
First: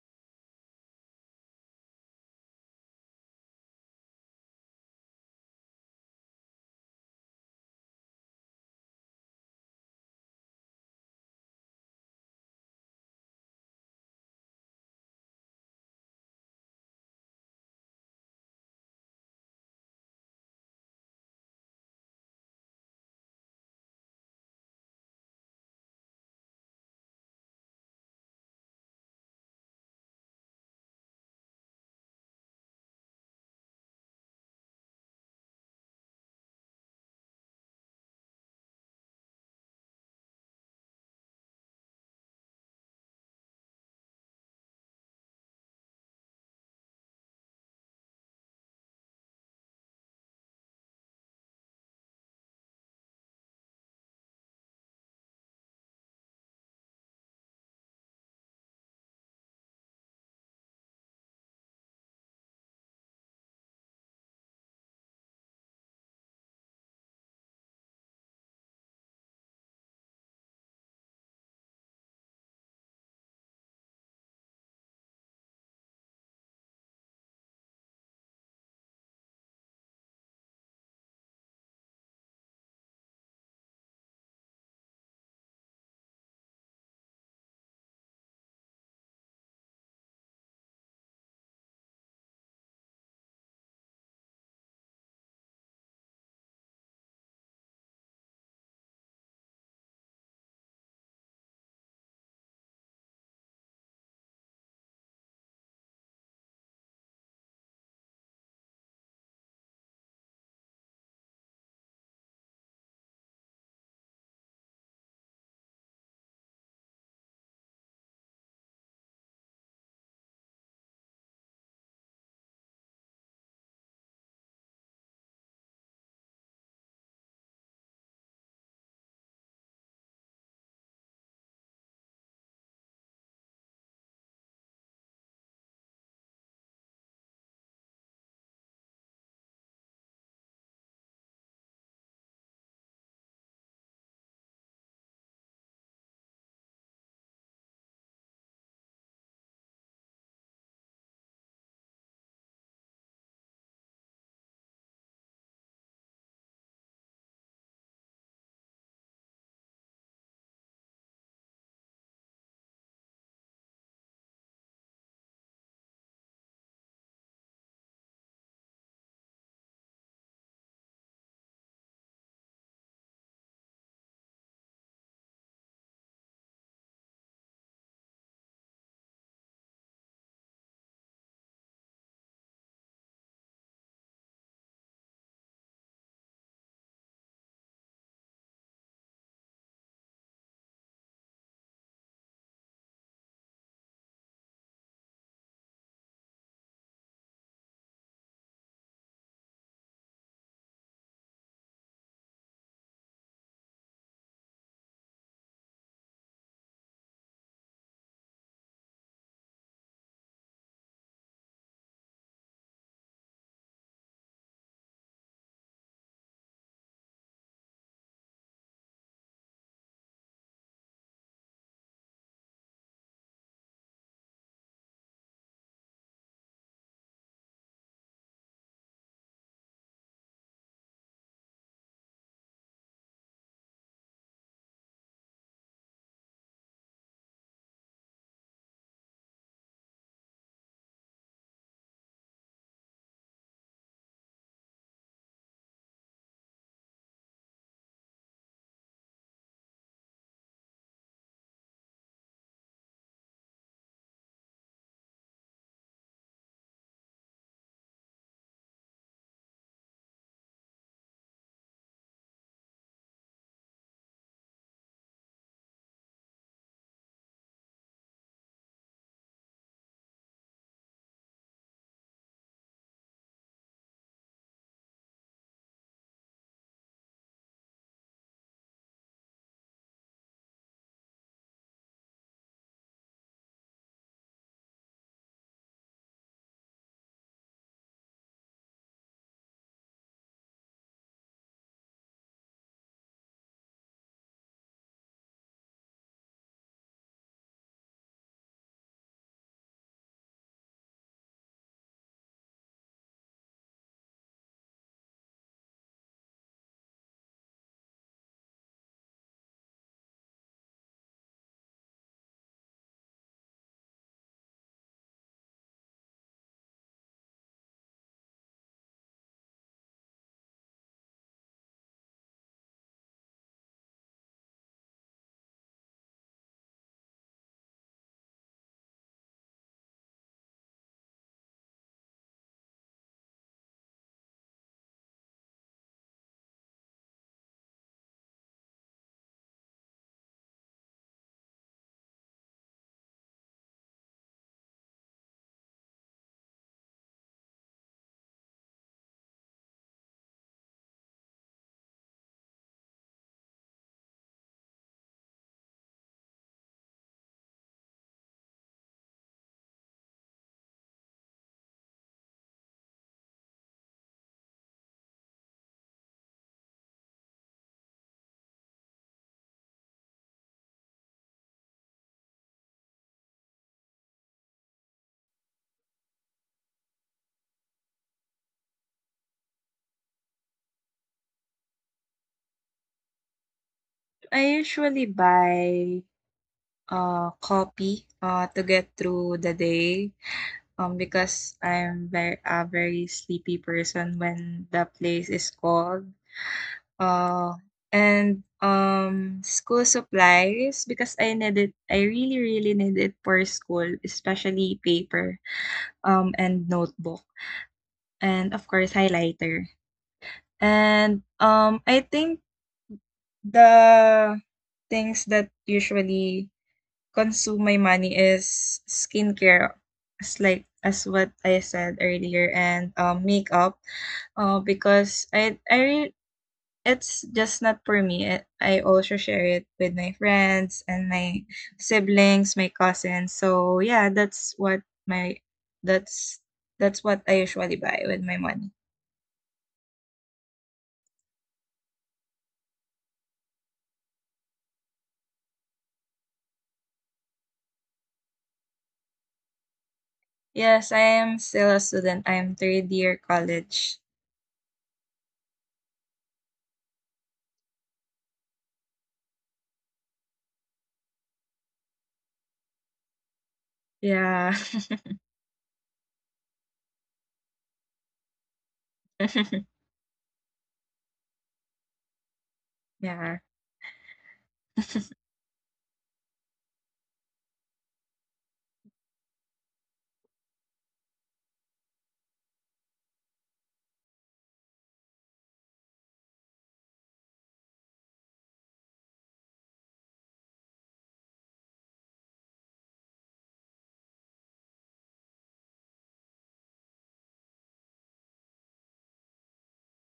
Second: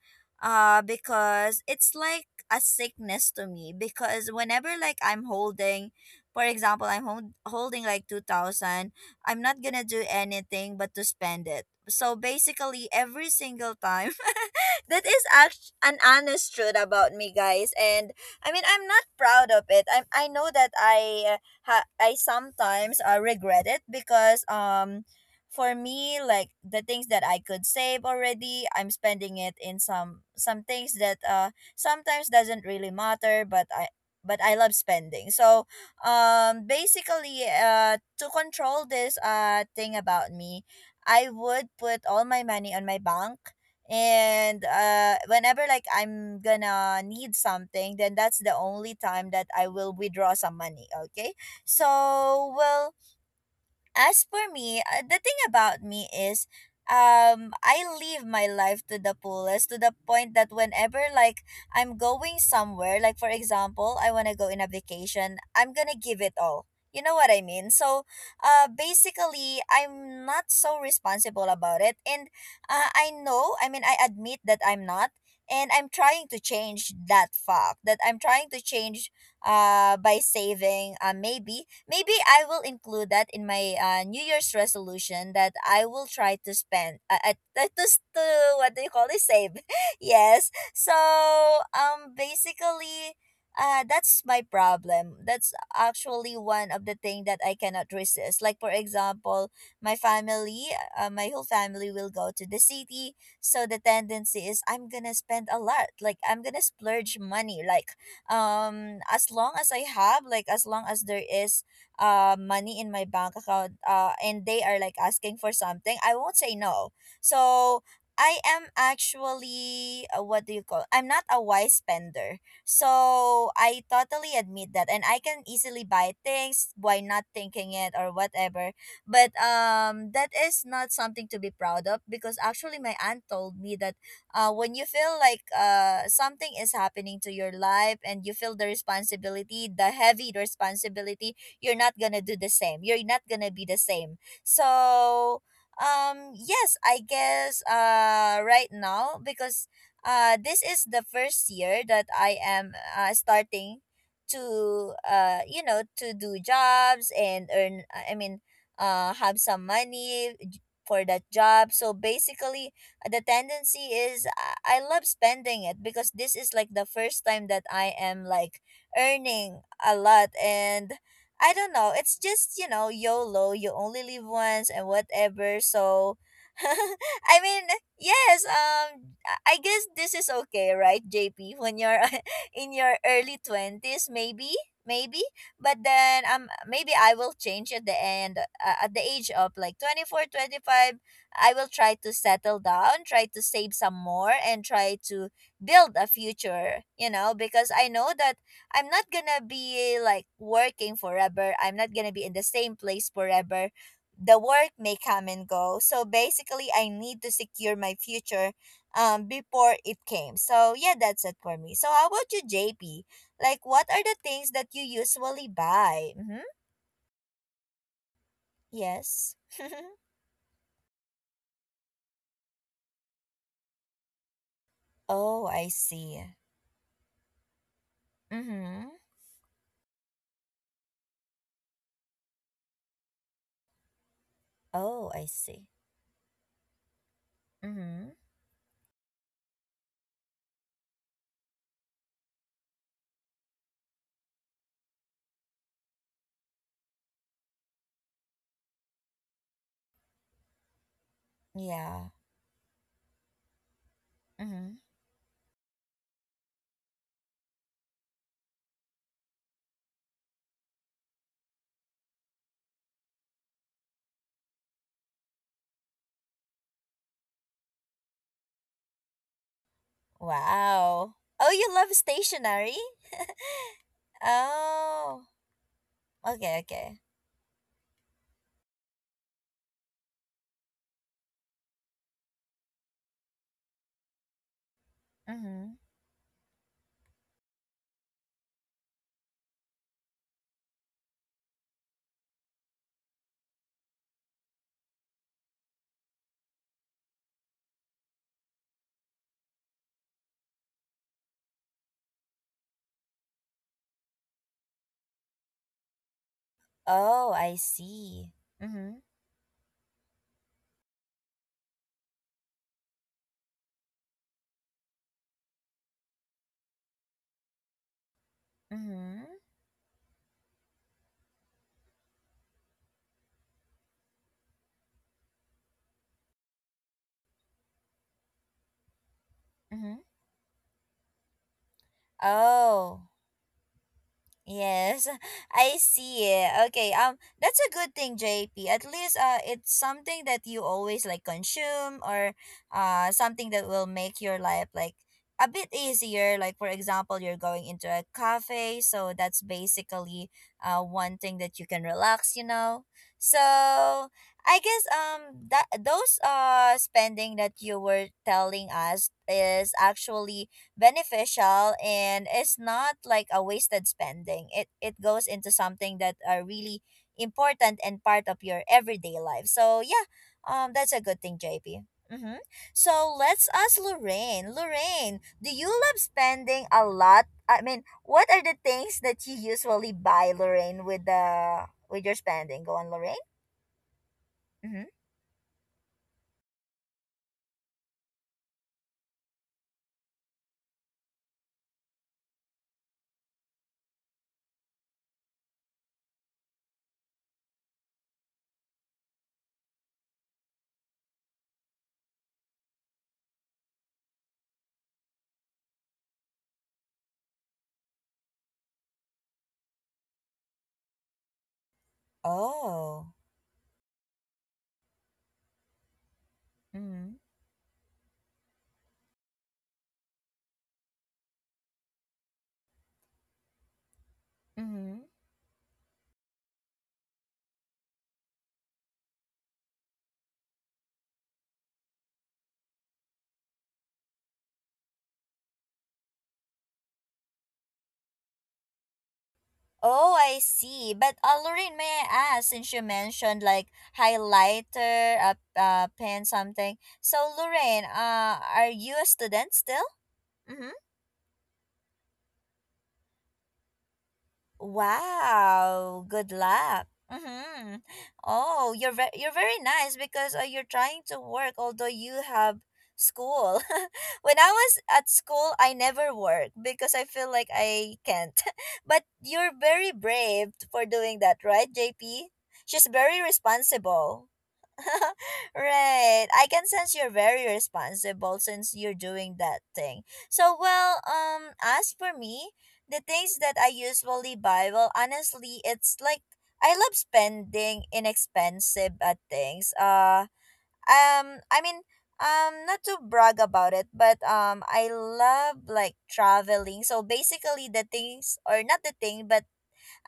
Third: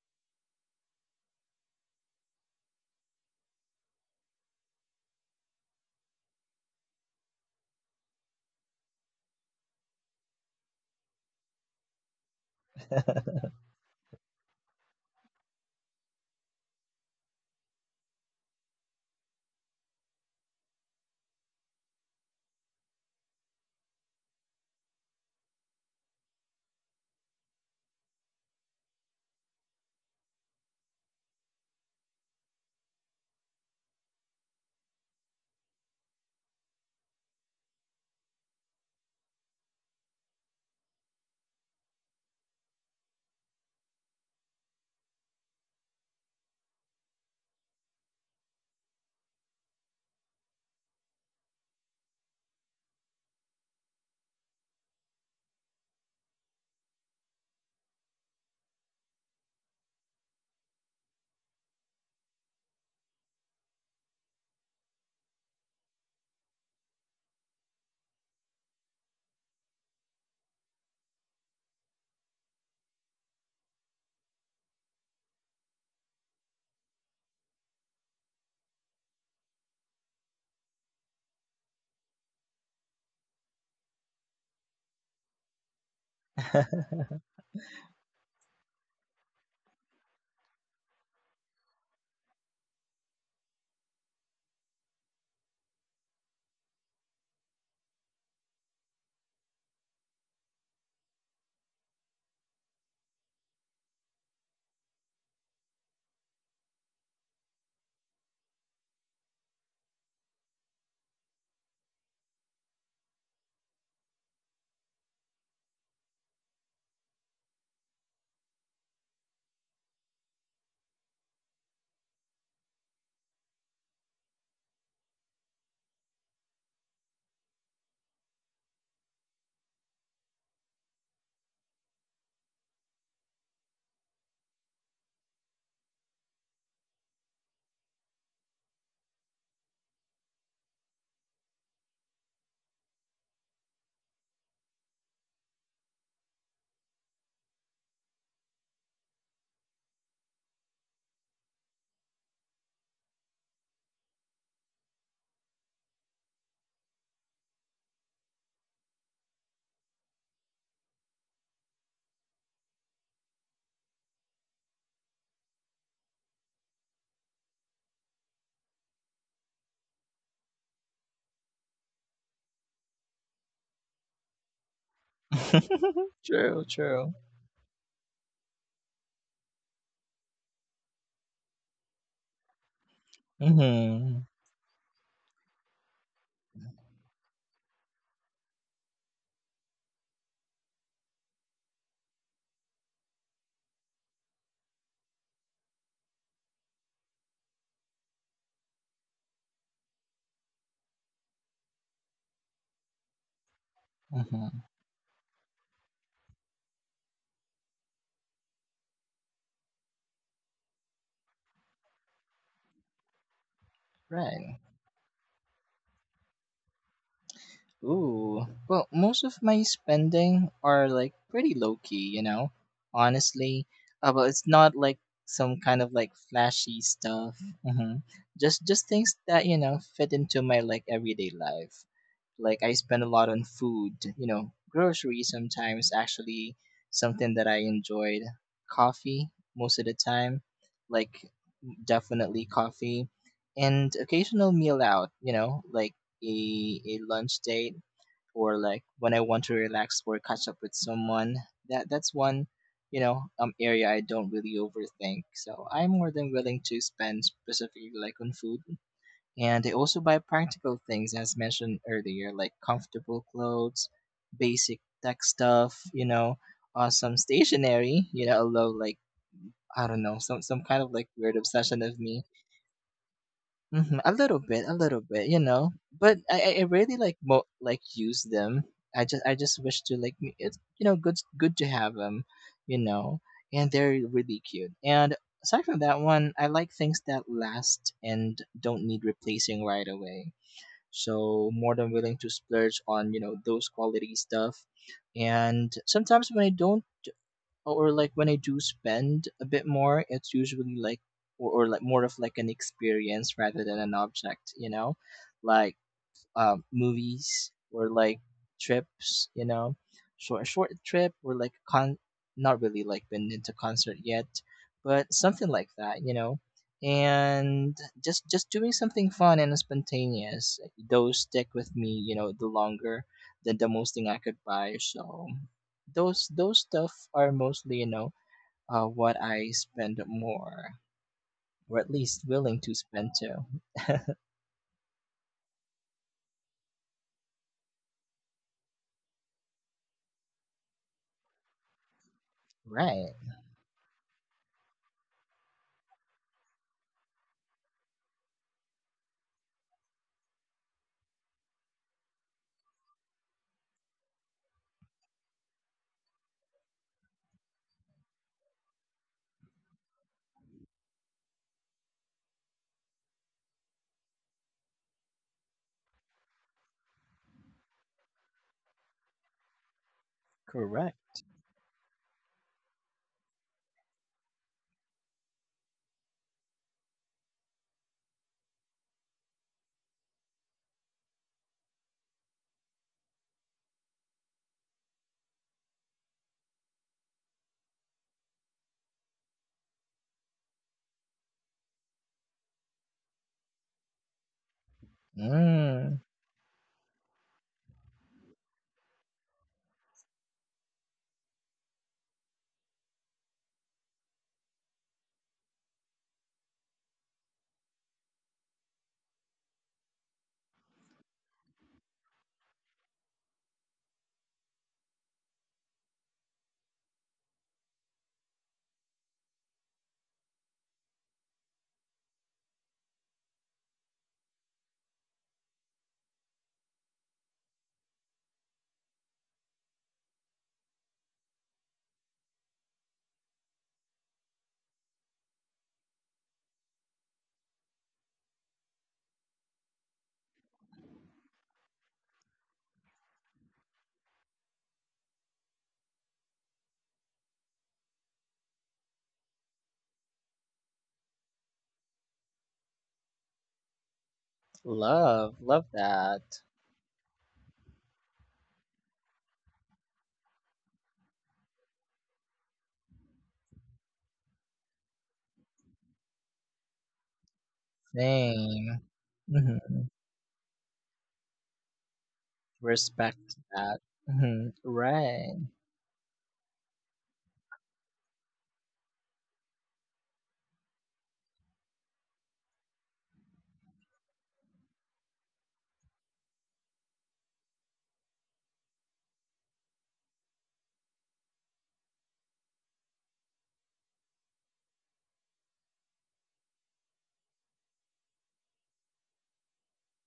A: because it's like a sickness to me, because whenever like I'm holding, for example, holding like 2,000, I'm not gonna do anything but to spend it. So basically, every
B: [laughs]
A: single time [laughs] an honest truth about me, guys. And I mean, I'm not proud of it. I, know that I sometimes regret it because for me, like the things that I could save already, I'm spending it in some things that sometimes doesn't really matter, but I love spending. So basically, to control this thing about me, I would put all my money on my bank, and whenever like I'm gonna need something, then that's the only time that I will withdraw some money, okay? So well, as for me, the thing about me is, I live my life to the fullest to the point that whenever like I'm going somewhere, like for example, I want to go in a vacation, I'm going to give it all. You know what I mean? So, basically I'm not so responsible about it. And I know, I mean I admit that I'm not, and I'm trying to change that, fact that I'm trying to change by saving. Maybe I will include that in my New Year's resolution, that I will try to spend at to s- to what do you call it, save. [laughs] Yes. So basically, that's my problem. That's actually one of the thing that I cannot resist. Like for example, my family, my whole family will go to the city, so the tendency is I'm gonna spend a lot, like I'm gonna splurge money. Like as long as I have, like as long as there is money in my bank account, and they are like asking for something, I won't say no. So I am actually what do you call, I'm not a wise spender. So I totally admit that, and I can easily buy things by not thinking it or whatever. But that is not something to be proud of, because actually my aunt told me that when you feel like something is happening to your life and you feel the responsibility, the heavy responsibility, you're not gonna do the same. You're not gonna be the same. So, yes, I guess right now because this is the first year that I am starting to to do jobs and earn I mean have some money for that job. So basically the tendency is I love spending it because this is like the first time that I am like earning a lot. And I don't know. It's just, YOLO, you only live once and whatever. So [laughs]
B: True, true.
A: I mean, yes, I guess this is okay, right, JP? When you're [laughs] in your early 20s
B: Mm-hmm,
A: maybe, maybe. But then maybe I will change at the end at the age of like 24 25. I will try to settle down, try to save some more, and try to build a future, you know, because I know that I'm not gonna be like working forever. I'm not gonna be in the same place forever. The
B: mm-hmm.
A: work may come and go. So basically, I need to secure my future before it came. So, yeah, that's it for me. So, how about you, JP? Like, what are the things
B: Right.
A: that you usually buy? Mm-hmm.
B: Ooh, well, most
A: Yes.
B: of my spending are like pretty low key, you know, honestly. But it's not like
A: [laughs] Oh,
B: some
A: I
B: kind of like
A: see.
B: flashy stuff. hmm
A: Mm
B: just
A: hmm.
B: things that you know fit into my like everyday life. Like, I spend a lot on food, you know,
A: Oh,
B: groceries
A: I see.
B: sometimes, actually something that I enjoyed.
A: Mm-hmm.
B: Coffee most of the time, like, definitely coffee and occasional meal out, you know, like a lunch date, or like when I want to relax or catch up with someone. That that's
A: Yeah.
B: one, you know, area I don't really
A: Mm-hmm.
B: overthink. So I'm more than willing to spend specifically like on food, and they also buy practical things, as mentioned earlier, like comfortable clothes, basic tech stuff, you know, some stationery, you know, although, like, I don't know, some kind of like weird
A: Wow.
B: obsession
A: Oh,
B: of
A: you
B: me.
A: love stationery?
B: A little bit, a little bit, you
A: Oh.
B: know, but I
A: Okay,
B: really like,
A: okay.
B: use them. I just wish to like, it's, you know, good, good to have them, you know, and they're really cute. And aside from that
A: Mm-hmm.
B: one, I like things that last and don't need replacing right away, so more than willing to splurge on, you know, those quality stuff. And sometimes when I don't, or like when I do spend a bit more, it's usually like, or like more of like an experience rather than an object, you know, like,
A: Oh,
B: movies,
A: I
B: or like
A: see. Mm-hmm.
B: trips, you know, short trip or like con. Not really like been into concert yet, but something like that, you know, and just doing something fun
A: Mm-hmm.
B: and spontaneous. Those stick with me, you know, the longer than the most thing I could buy. So those stuff are mostly, you know, what I spend
A: Mm-hmm.
B: more, or at least willing to spend
A: Oh.
B: to.
A: Yes, [laughs] I see. Okay, that's a good thing, JP. At least it's something that you always like consume or
B: Right.
A: something that will make your life like a bit easier. Like for example, you're going into a cafe, so that's basically one thing that you can relax. You know, so I guess that those spending that you were telling us is actually beneficial, and it's not like a wasted spending. It goes into something that are really important and part of your everyday life. So yeah, that's a
B: Correct.
A: good thing, JP. Mm-hmm. So let's ask Lorraine. Lorraine, do you love spending a lot? I mean, what are the things that you usually buy, Lorraine, with the with your spending? Go on, Lorraine.
C: I usually
A: Mm-hmm.
C: buy coffee to get through the day, because I'm very a very sleepy person when the place is
B: Mm.
C: cold. Uh and school supplies, because I really really need it for school, especially paper, and notebook, and of course highlighter. And I think
A: Oh.
C: the things that usually
A: Mm-hmm.
C: consume my money is skincare, as like as what I said earlier, and makeup. Oh,
A: Mm-hmm.
C: because I really it's just not for me. I also share it with my friends and my siblings, my cousins. So yeah, that's what my that's that's what I usually buy with my money.
A: Oh, I see. But Lorraine, may I ask, since you mentioned like highlighter, a pen, something. So, Lorraine, are you a student still? Mm-hmm.
C: Yes, I am still a student. I am third year college.
B: Love, love
A: Wow, good
B: that.
A: luck. Mm-hmm. Oh, you're very nice because you're trying to work although you have school. [laughs] When I
C: Yeah.
A: was at school, I never worked because I feel like I can't.
B: Same.
A: [laughs] But you're
C: [laughs]
B: Mm-hmm.
A: very brave for doing that, right, JP? She's very
B: Respect
C: Yeah.
B: that.
A: responsible.
B: Mm-hmm. Right.
A: [laughs] Right. I can sense you're very responsible since you're doing that thing. So, well, as for me, the things that I usually buy, well, honestly, it's like I love spending inexpensive at things. Um, I mean, not to brag about it, but I love like traveling. So basically, the things or not the thing, but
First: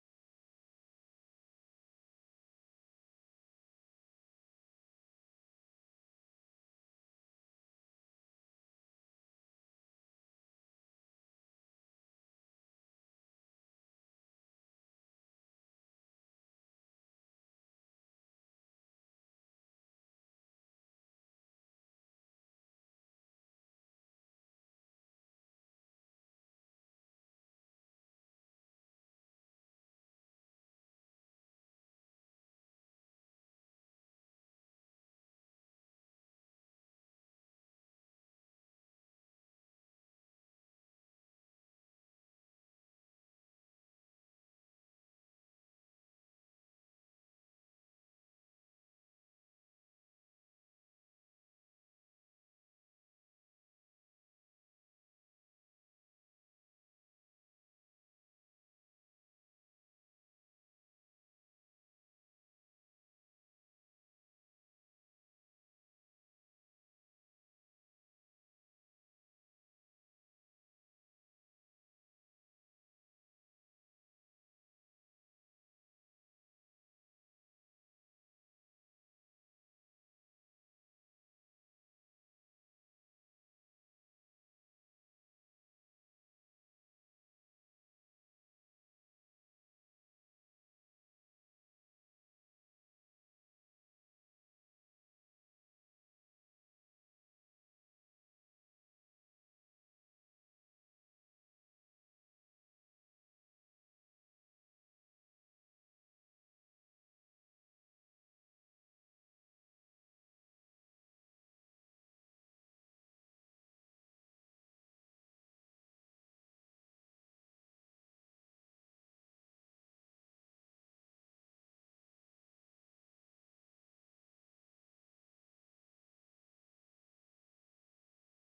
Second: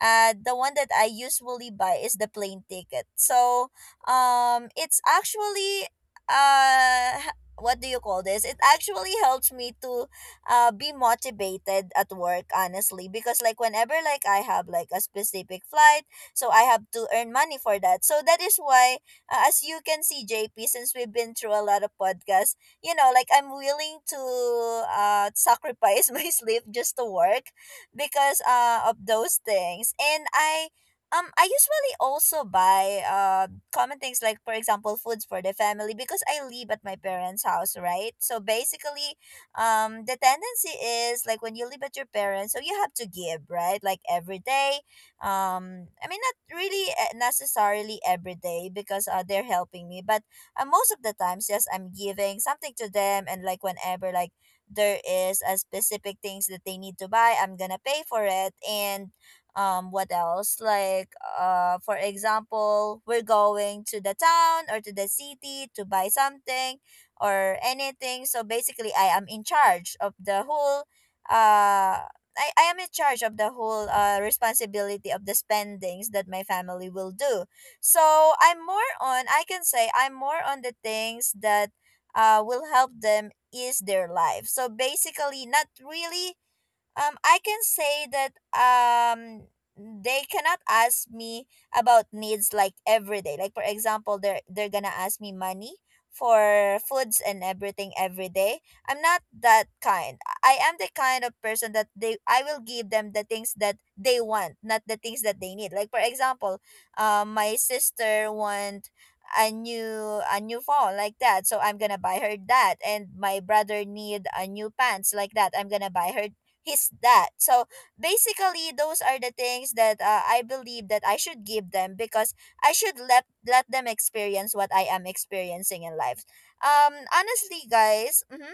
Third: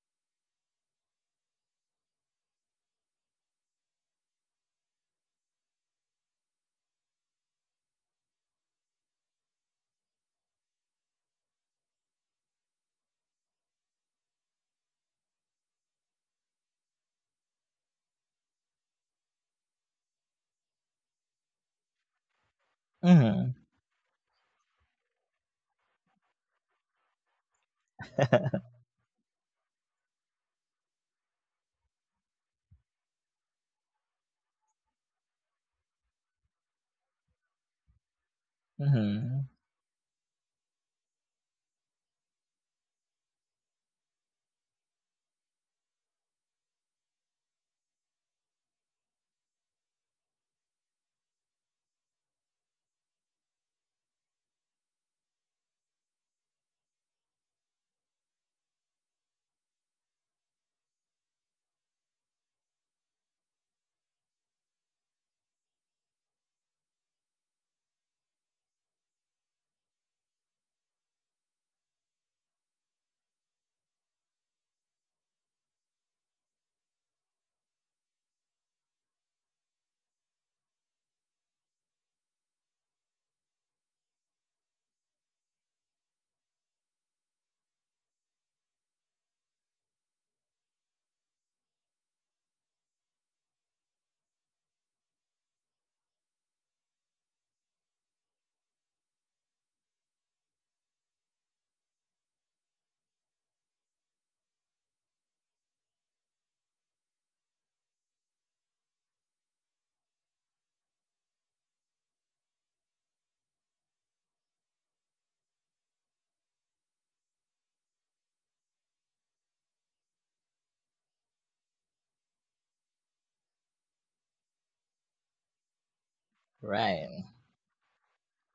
A: the one that I usually buy is the plane ticket. So it's actually uh, h- what do you call this? It actually helps me to be motivated at work, honestly, because like whenever like I have like a specific flight, so I have to earn money for that. So that is why, as you can see, JP, since we've been through a lot of podcasts, you know, like I'm
B: Mm-hmm.
A: willing to sacrifice [laughs] my sleep just to work because of those things. And I usually also buy common things, like for example foods for the family, because I live at my parents' house, right? So
B: [laughs]
A: basically
B: Mm-hmm.
A: the tendency is like when you live at your parents, so you have to give, right? Like every day. I mean not really eh, necessarily every day because they're helping me, but most of the times, yes, I'm giving something to them. And like whenever like there is a specific things that they need to buy, I'm gonna pay for it. And what else like for example, we're going to the town or to the city to buy something or anything. So basically, I am in charge of the whole uh I am in charge of the whole responsibility of the spendings that my family will do. So I'm more on, I can say, I'm more on the things that will help them is their life. So basically, not really I can say that they cannot ask me about needs like every day. Like for example, they're gonna ask me money for foods and everything every day. I'm not that kind. I am the kind of person that they I will give them the things that they want, not the things that they need. Like for example, my sister want a new phone like that, so I'm gonna buy her that. And my brother need a new pants like that, I'm gonna buy her his that. So basically, those are the things that I believe that I should give them, because I should let them experience what I am experiencing in life.
B: Right.
A: Honestly, guys. Mhm,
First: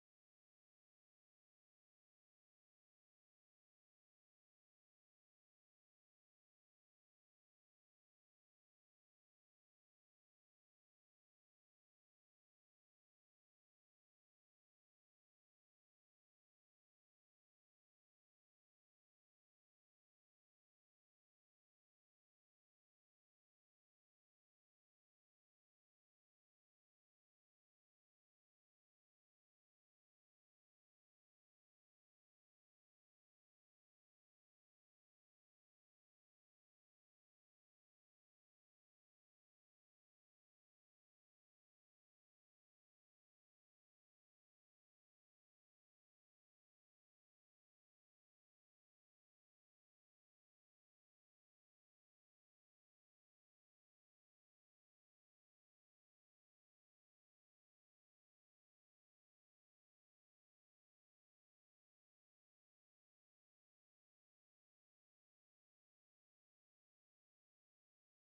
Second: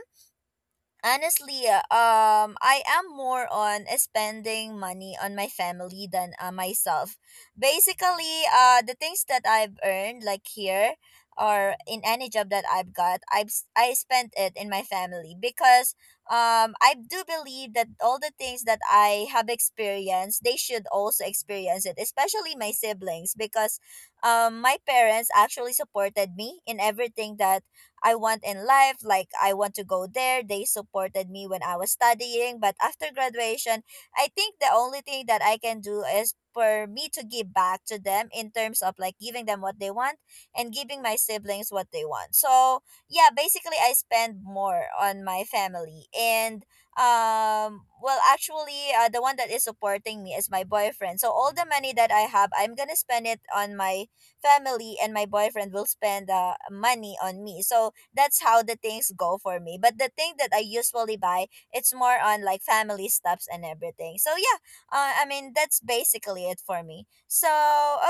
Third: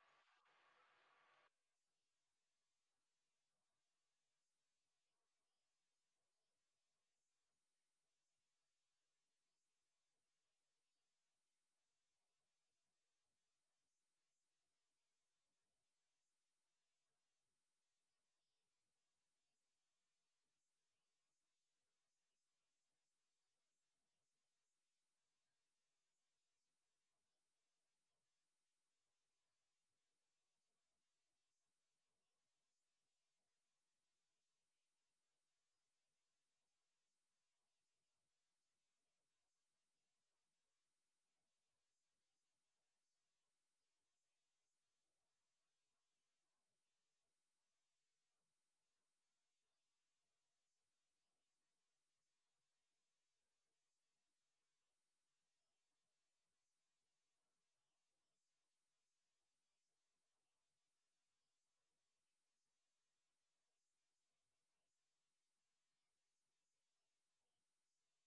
A: honestly, I am more on spending money on my family than myself. Basically, the things that I've earned, like here or in any job that I've got, I spent it in my family because I do believe that all the things that I have experienced, they should also experience it, especially my siblings, because my parents actually supported me in everything that I want in life. Like, I want to go there. They supported me when I was studying. But after graduation, I think the only thing that I can do is for me to give back to them, in terms of like giving them what they want and giving my siblings what they want. So, yeah, basically, I spend more on my family. And actually the one that is supporting me is my boyfriend, so all the money that I have, I'm gonna spend it on my family, and my boyfriend will spend money on me. So that's how the things go for me. But the thing that I usually buy, it's more on like family stuffs and everything. So yeah, that's basically it for me. So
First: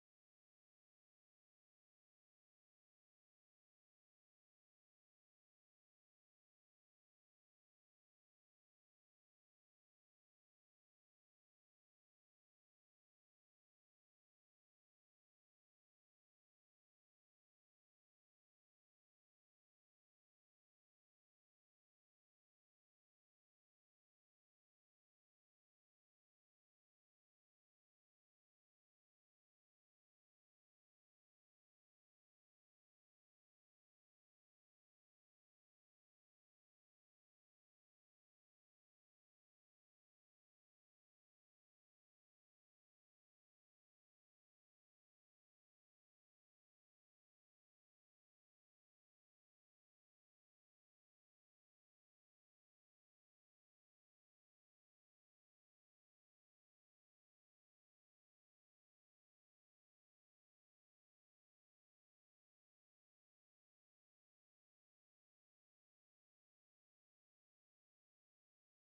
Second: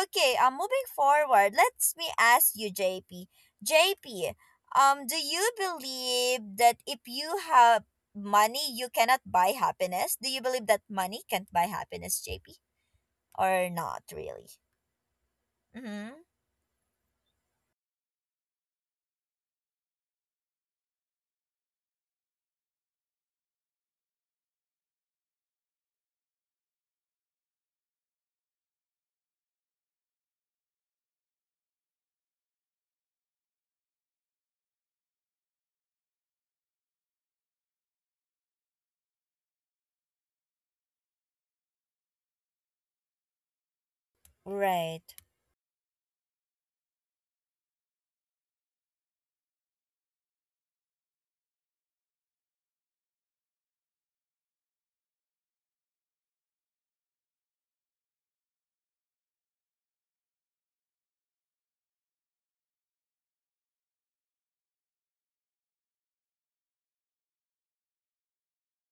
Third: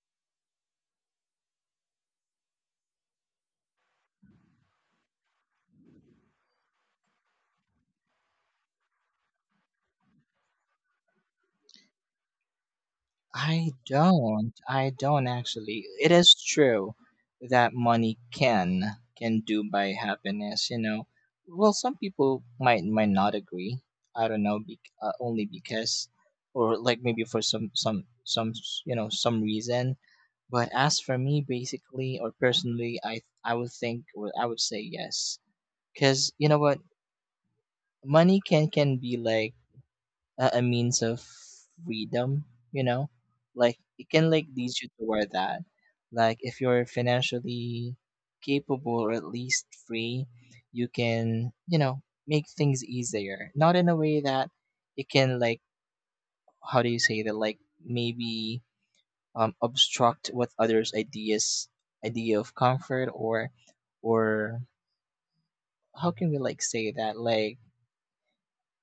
A: okay, moving forward, let us me ask you, JP. JP, do you believe that if you have money, you cannot buy happiness? Do you believe that money can't buy happiness, JP, or
B: I
A: not really?
B: don't. I don't actually.
A: Mm-hmm.
B: It is true that money can do by happiness. You know, well, some people might not agree. I don't know, bec only because, or like maybe for you know some reason. But as for me, basically or personally, I would think, or I would say yes, because you know what, money can be like a means of freedom, you know, like it can like lead you
A: Right.
B: toward that, like if you're financially capable, or at least free, you can, you know, make things easier. Not in a way that it can like, how do you say that, like, maybe obstruct what others idea of comfort, or how can we like say that, like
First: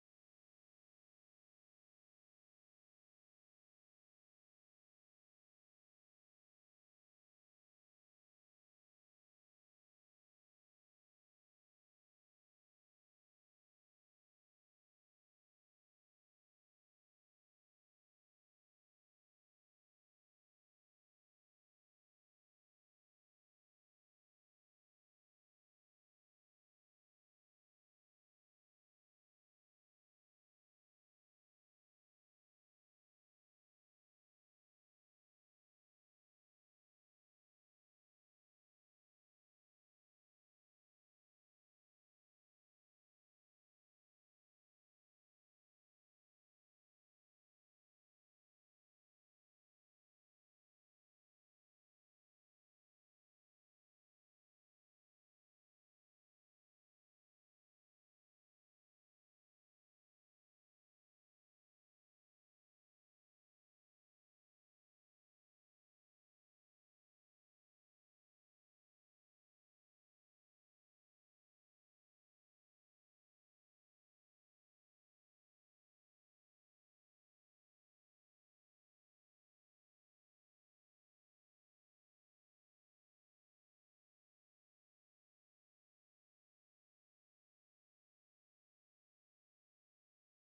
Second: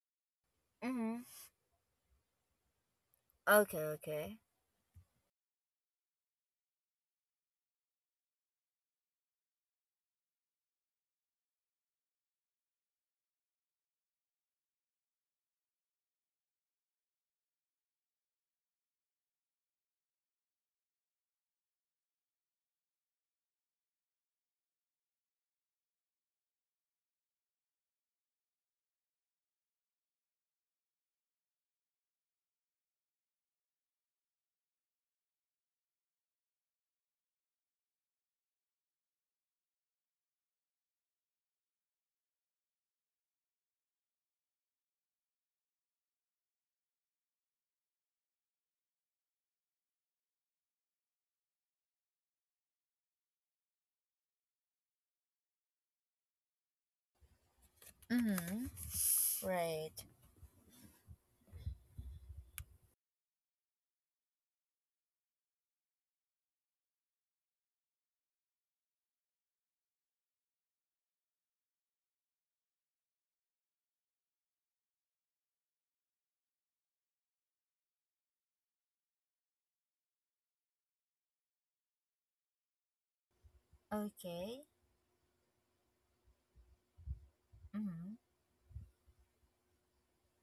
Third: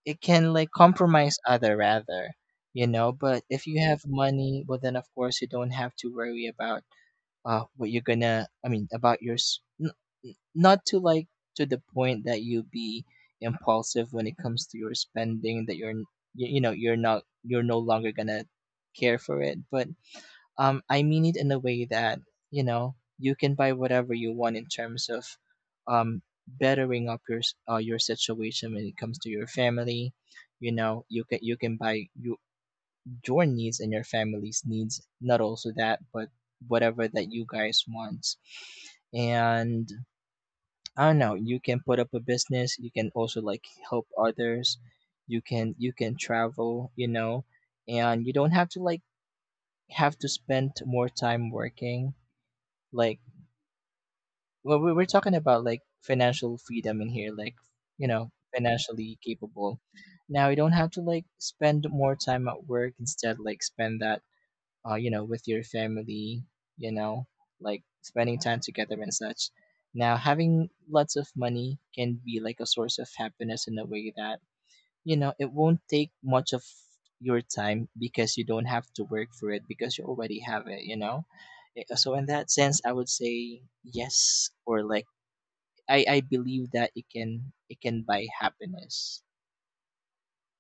B: it can like
A: Mm-hmm.
B: compromise other rather, you know. But if you
A: Okay,
B: have
A: okay.
B: money, well then of course you don't have to worry about what you're gonna, I mean, about your s- n- n- not to like, to the point that you be impulsive when it comes to your spending, that you know, you're not, you're no longer gonna care for it. But I mean it in a way that, you know, you can buy whatever you want in terms of um bettering up your situation when it comes to your family. You know, you can buy your needs and your family's needs, not also that, but whatever that you guys want. And I don't know, you can put up a business, you can also like help others, you can travel, you know. And you don't have to spend more time working, like, well, we're talking about like financial freedom in here, like, you know,
A: Mm-hmm.
B: financially capable.
A: Right.
B: Now you don't have to like spend more time at work, instead like spend that, you know, with your family, you know, like spending time together and such. Now having lots of money can be like a source of happiness in a way that, you know, it won't take much of your time, because you don't have to work for it, because you already have it, you know. So in that sense, I would say yes, or
A: Okay.
B: like I believe that it can buy
A: Mm-hmm.
B: happiness.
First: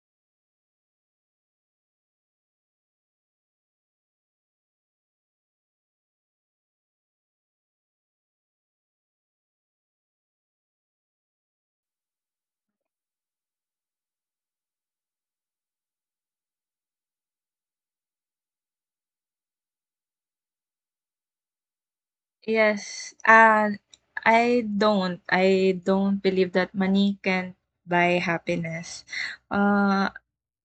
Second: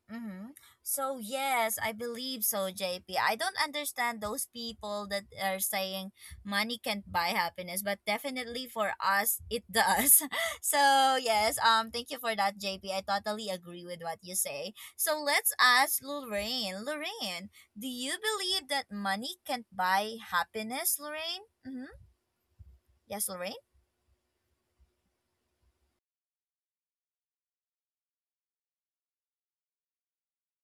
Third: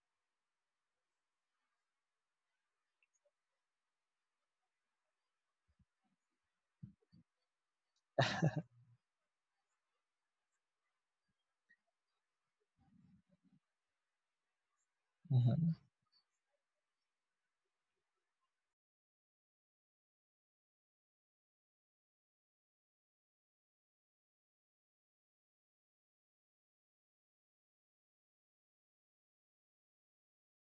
A: Mm-hmm. So yes, I believe so, JP. I don't understand those people that are saying money can't buy happiness, but definitely for us it does. [laughs] So yes, thank you for that, JP. I totally agree with what you say. So let's
B: Hmm.
A: ask Lorraine. Lorraine, do you believe that money can't buy happiness, Lorraine? Mm-hmm.
C: Yes.
A: Yes, Lorraine?
C: I don't. I don't believe that money can buy happiness. Uh,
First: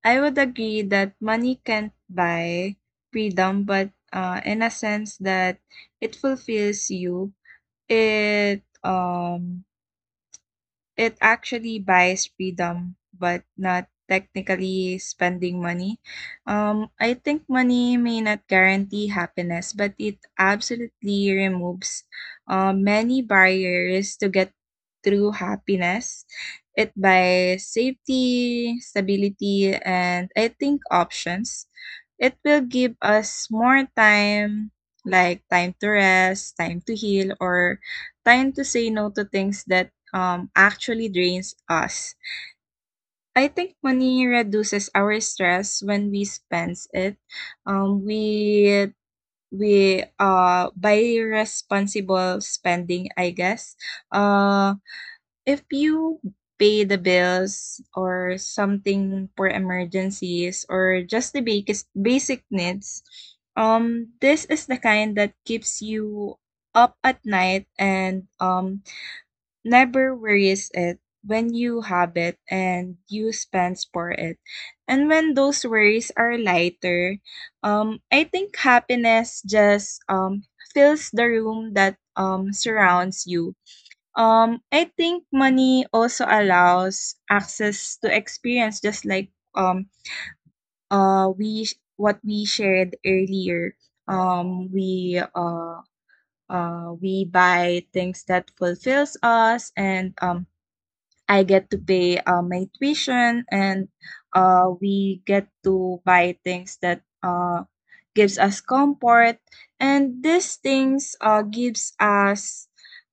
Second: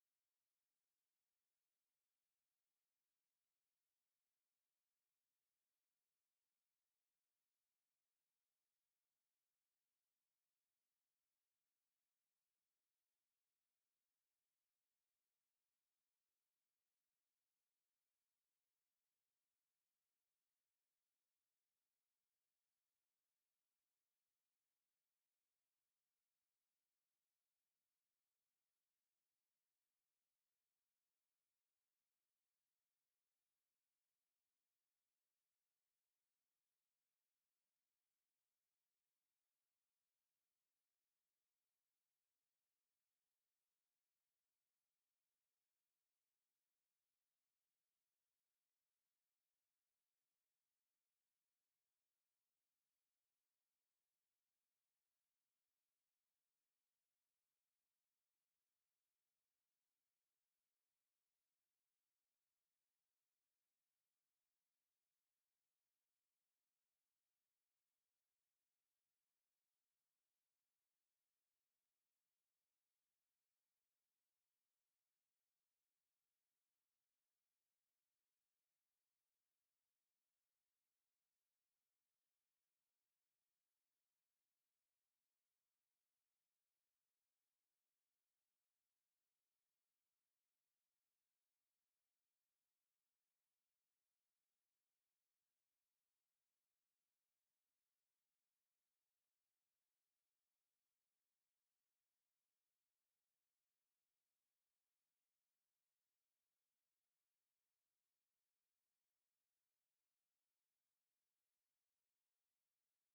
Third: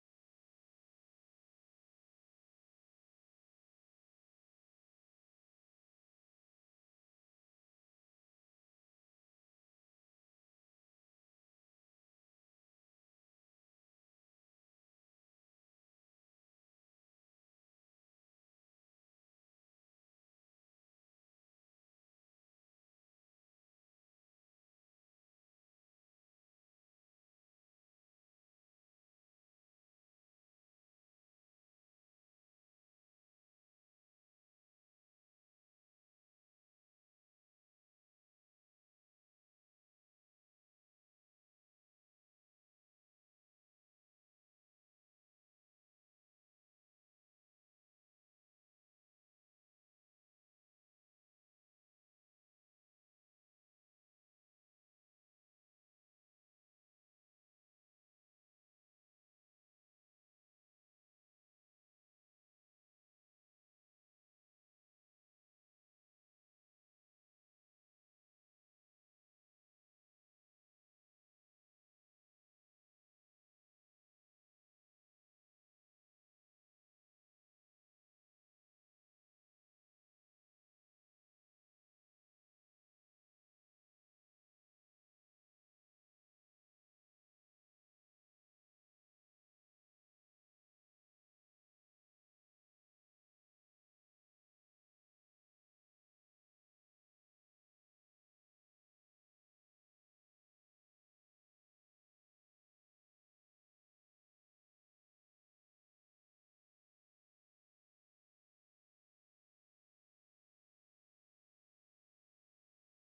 C: I would agree that money can't buy freedom, but in a sense that it fulfills you. It um it actually buys freedom, but not technically spending money. I think money may not guarantee happiness, but it absolutely removes, many barriers to get through happiness. It buys safety, stability, and I think options. It will give us more time, like time to rest, time to heal, or time to say no to things that, actually drains us. I think money reduces our stress when we spend it. Um, we we By responsible spending, I guess. Uh, if you pay the bills or something for emergencies or just the basic needs, this is the kind that keeps you up at night and never worries it when you have it and you spends for it. And when those worries are lighter, I think happiness just fills the room that surrounds you. I think money also allows access to experience, just like we what we shared earlier. Um, we uh we buy things that fulfills us, and I get to pay, my tuition, and, we get to buy things that, gives us comfort, and these things, gives us,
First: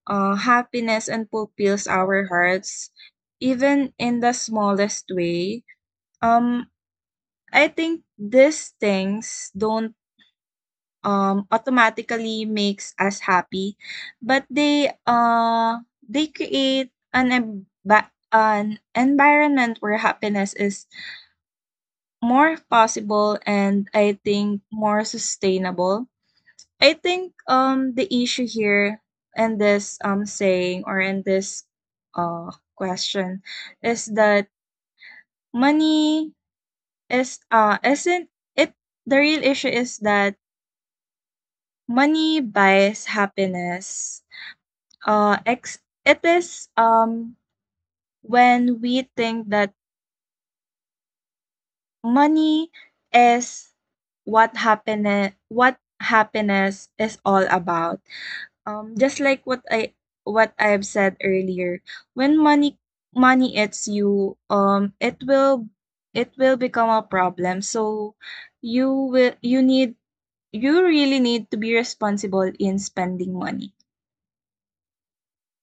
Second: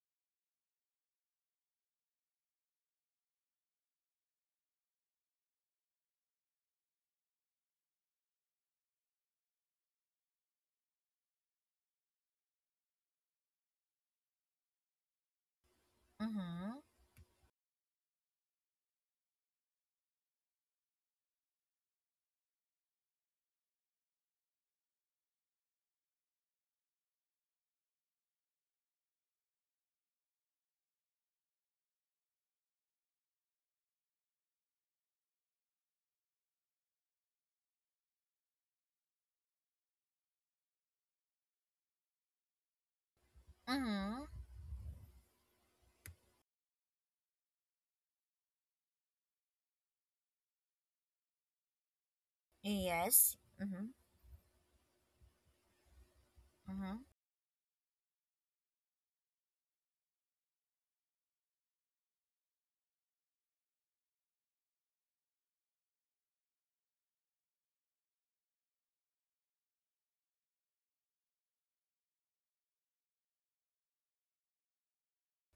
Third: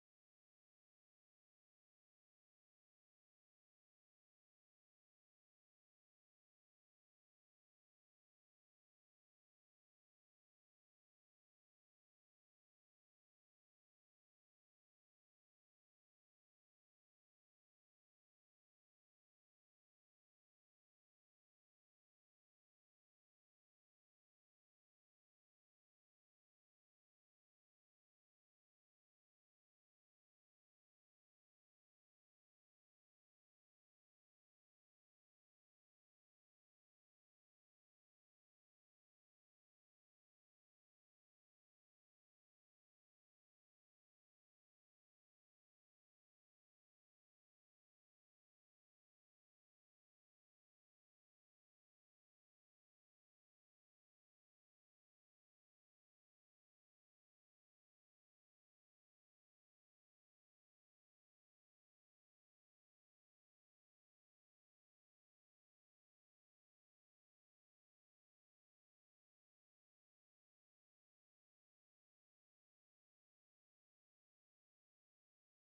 C: happiness, and fulfills our hearts, even in the smallest way. Um, I think these things don't, automatically makes us happy, but they
A: Mm-hmm.
C: create an an environment where happiness is more possible and I think more sustainable. I think the issue here, in this saying, or in this question, is that money is isn't it the real issue is that money buys happiness.
A: Mm-hmm.
C: It is, when we think that money
A: Yes.
C: is
A: Mm-hmm.
C: what happiness
A: Mm-hmm.
C: is all about. Just like what I have said earlier, when money hits you, it will become a problem. So you will you need you really need to be responsible in spending money.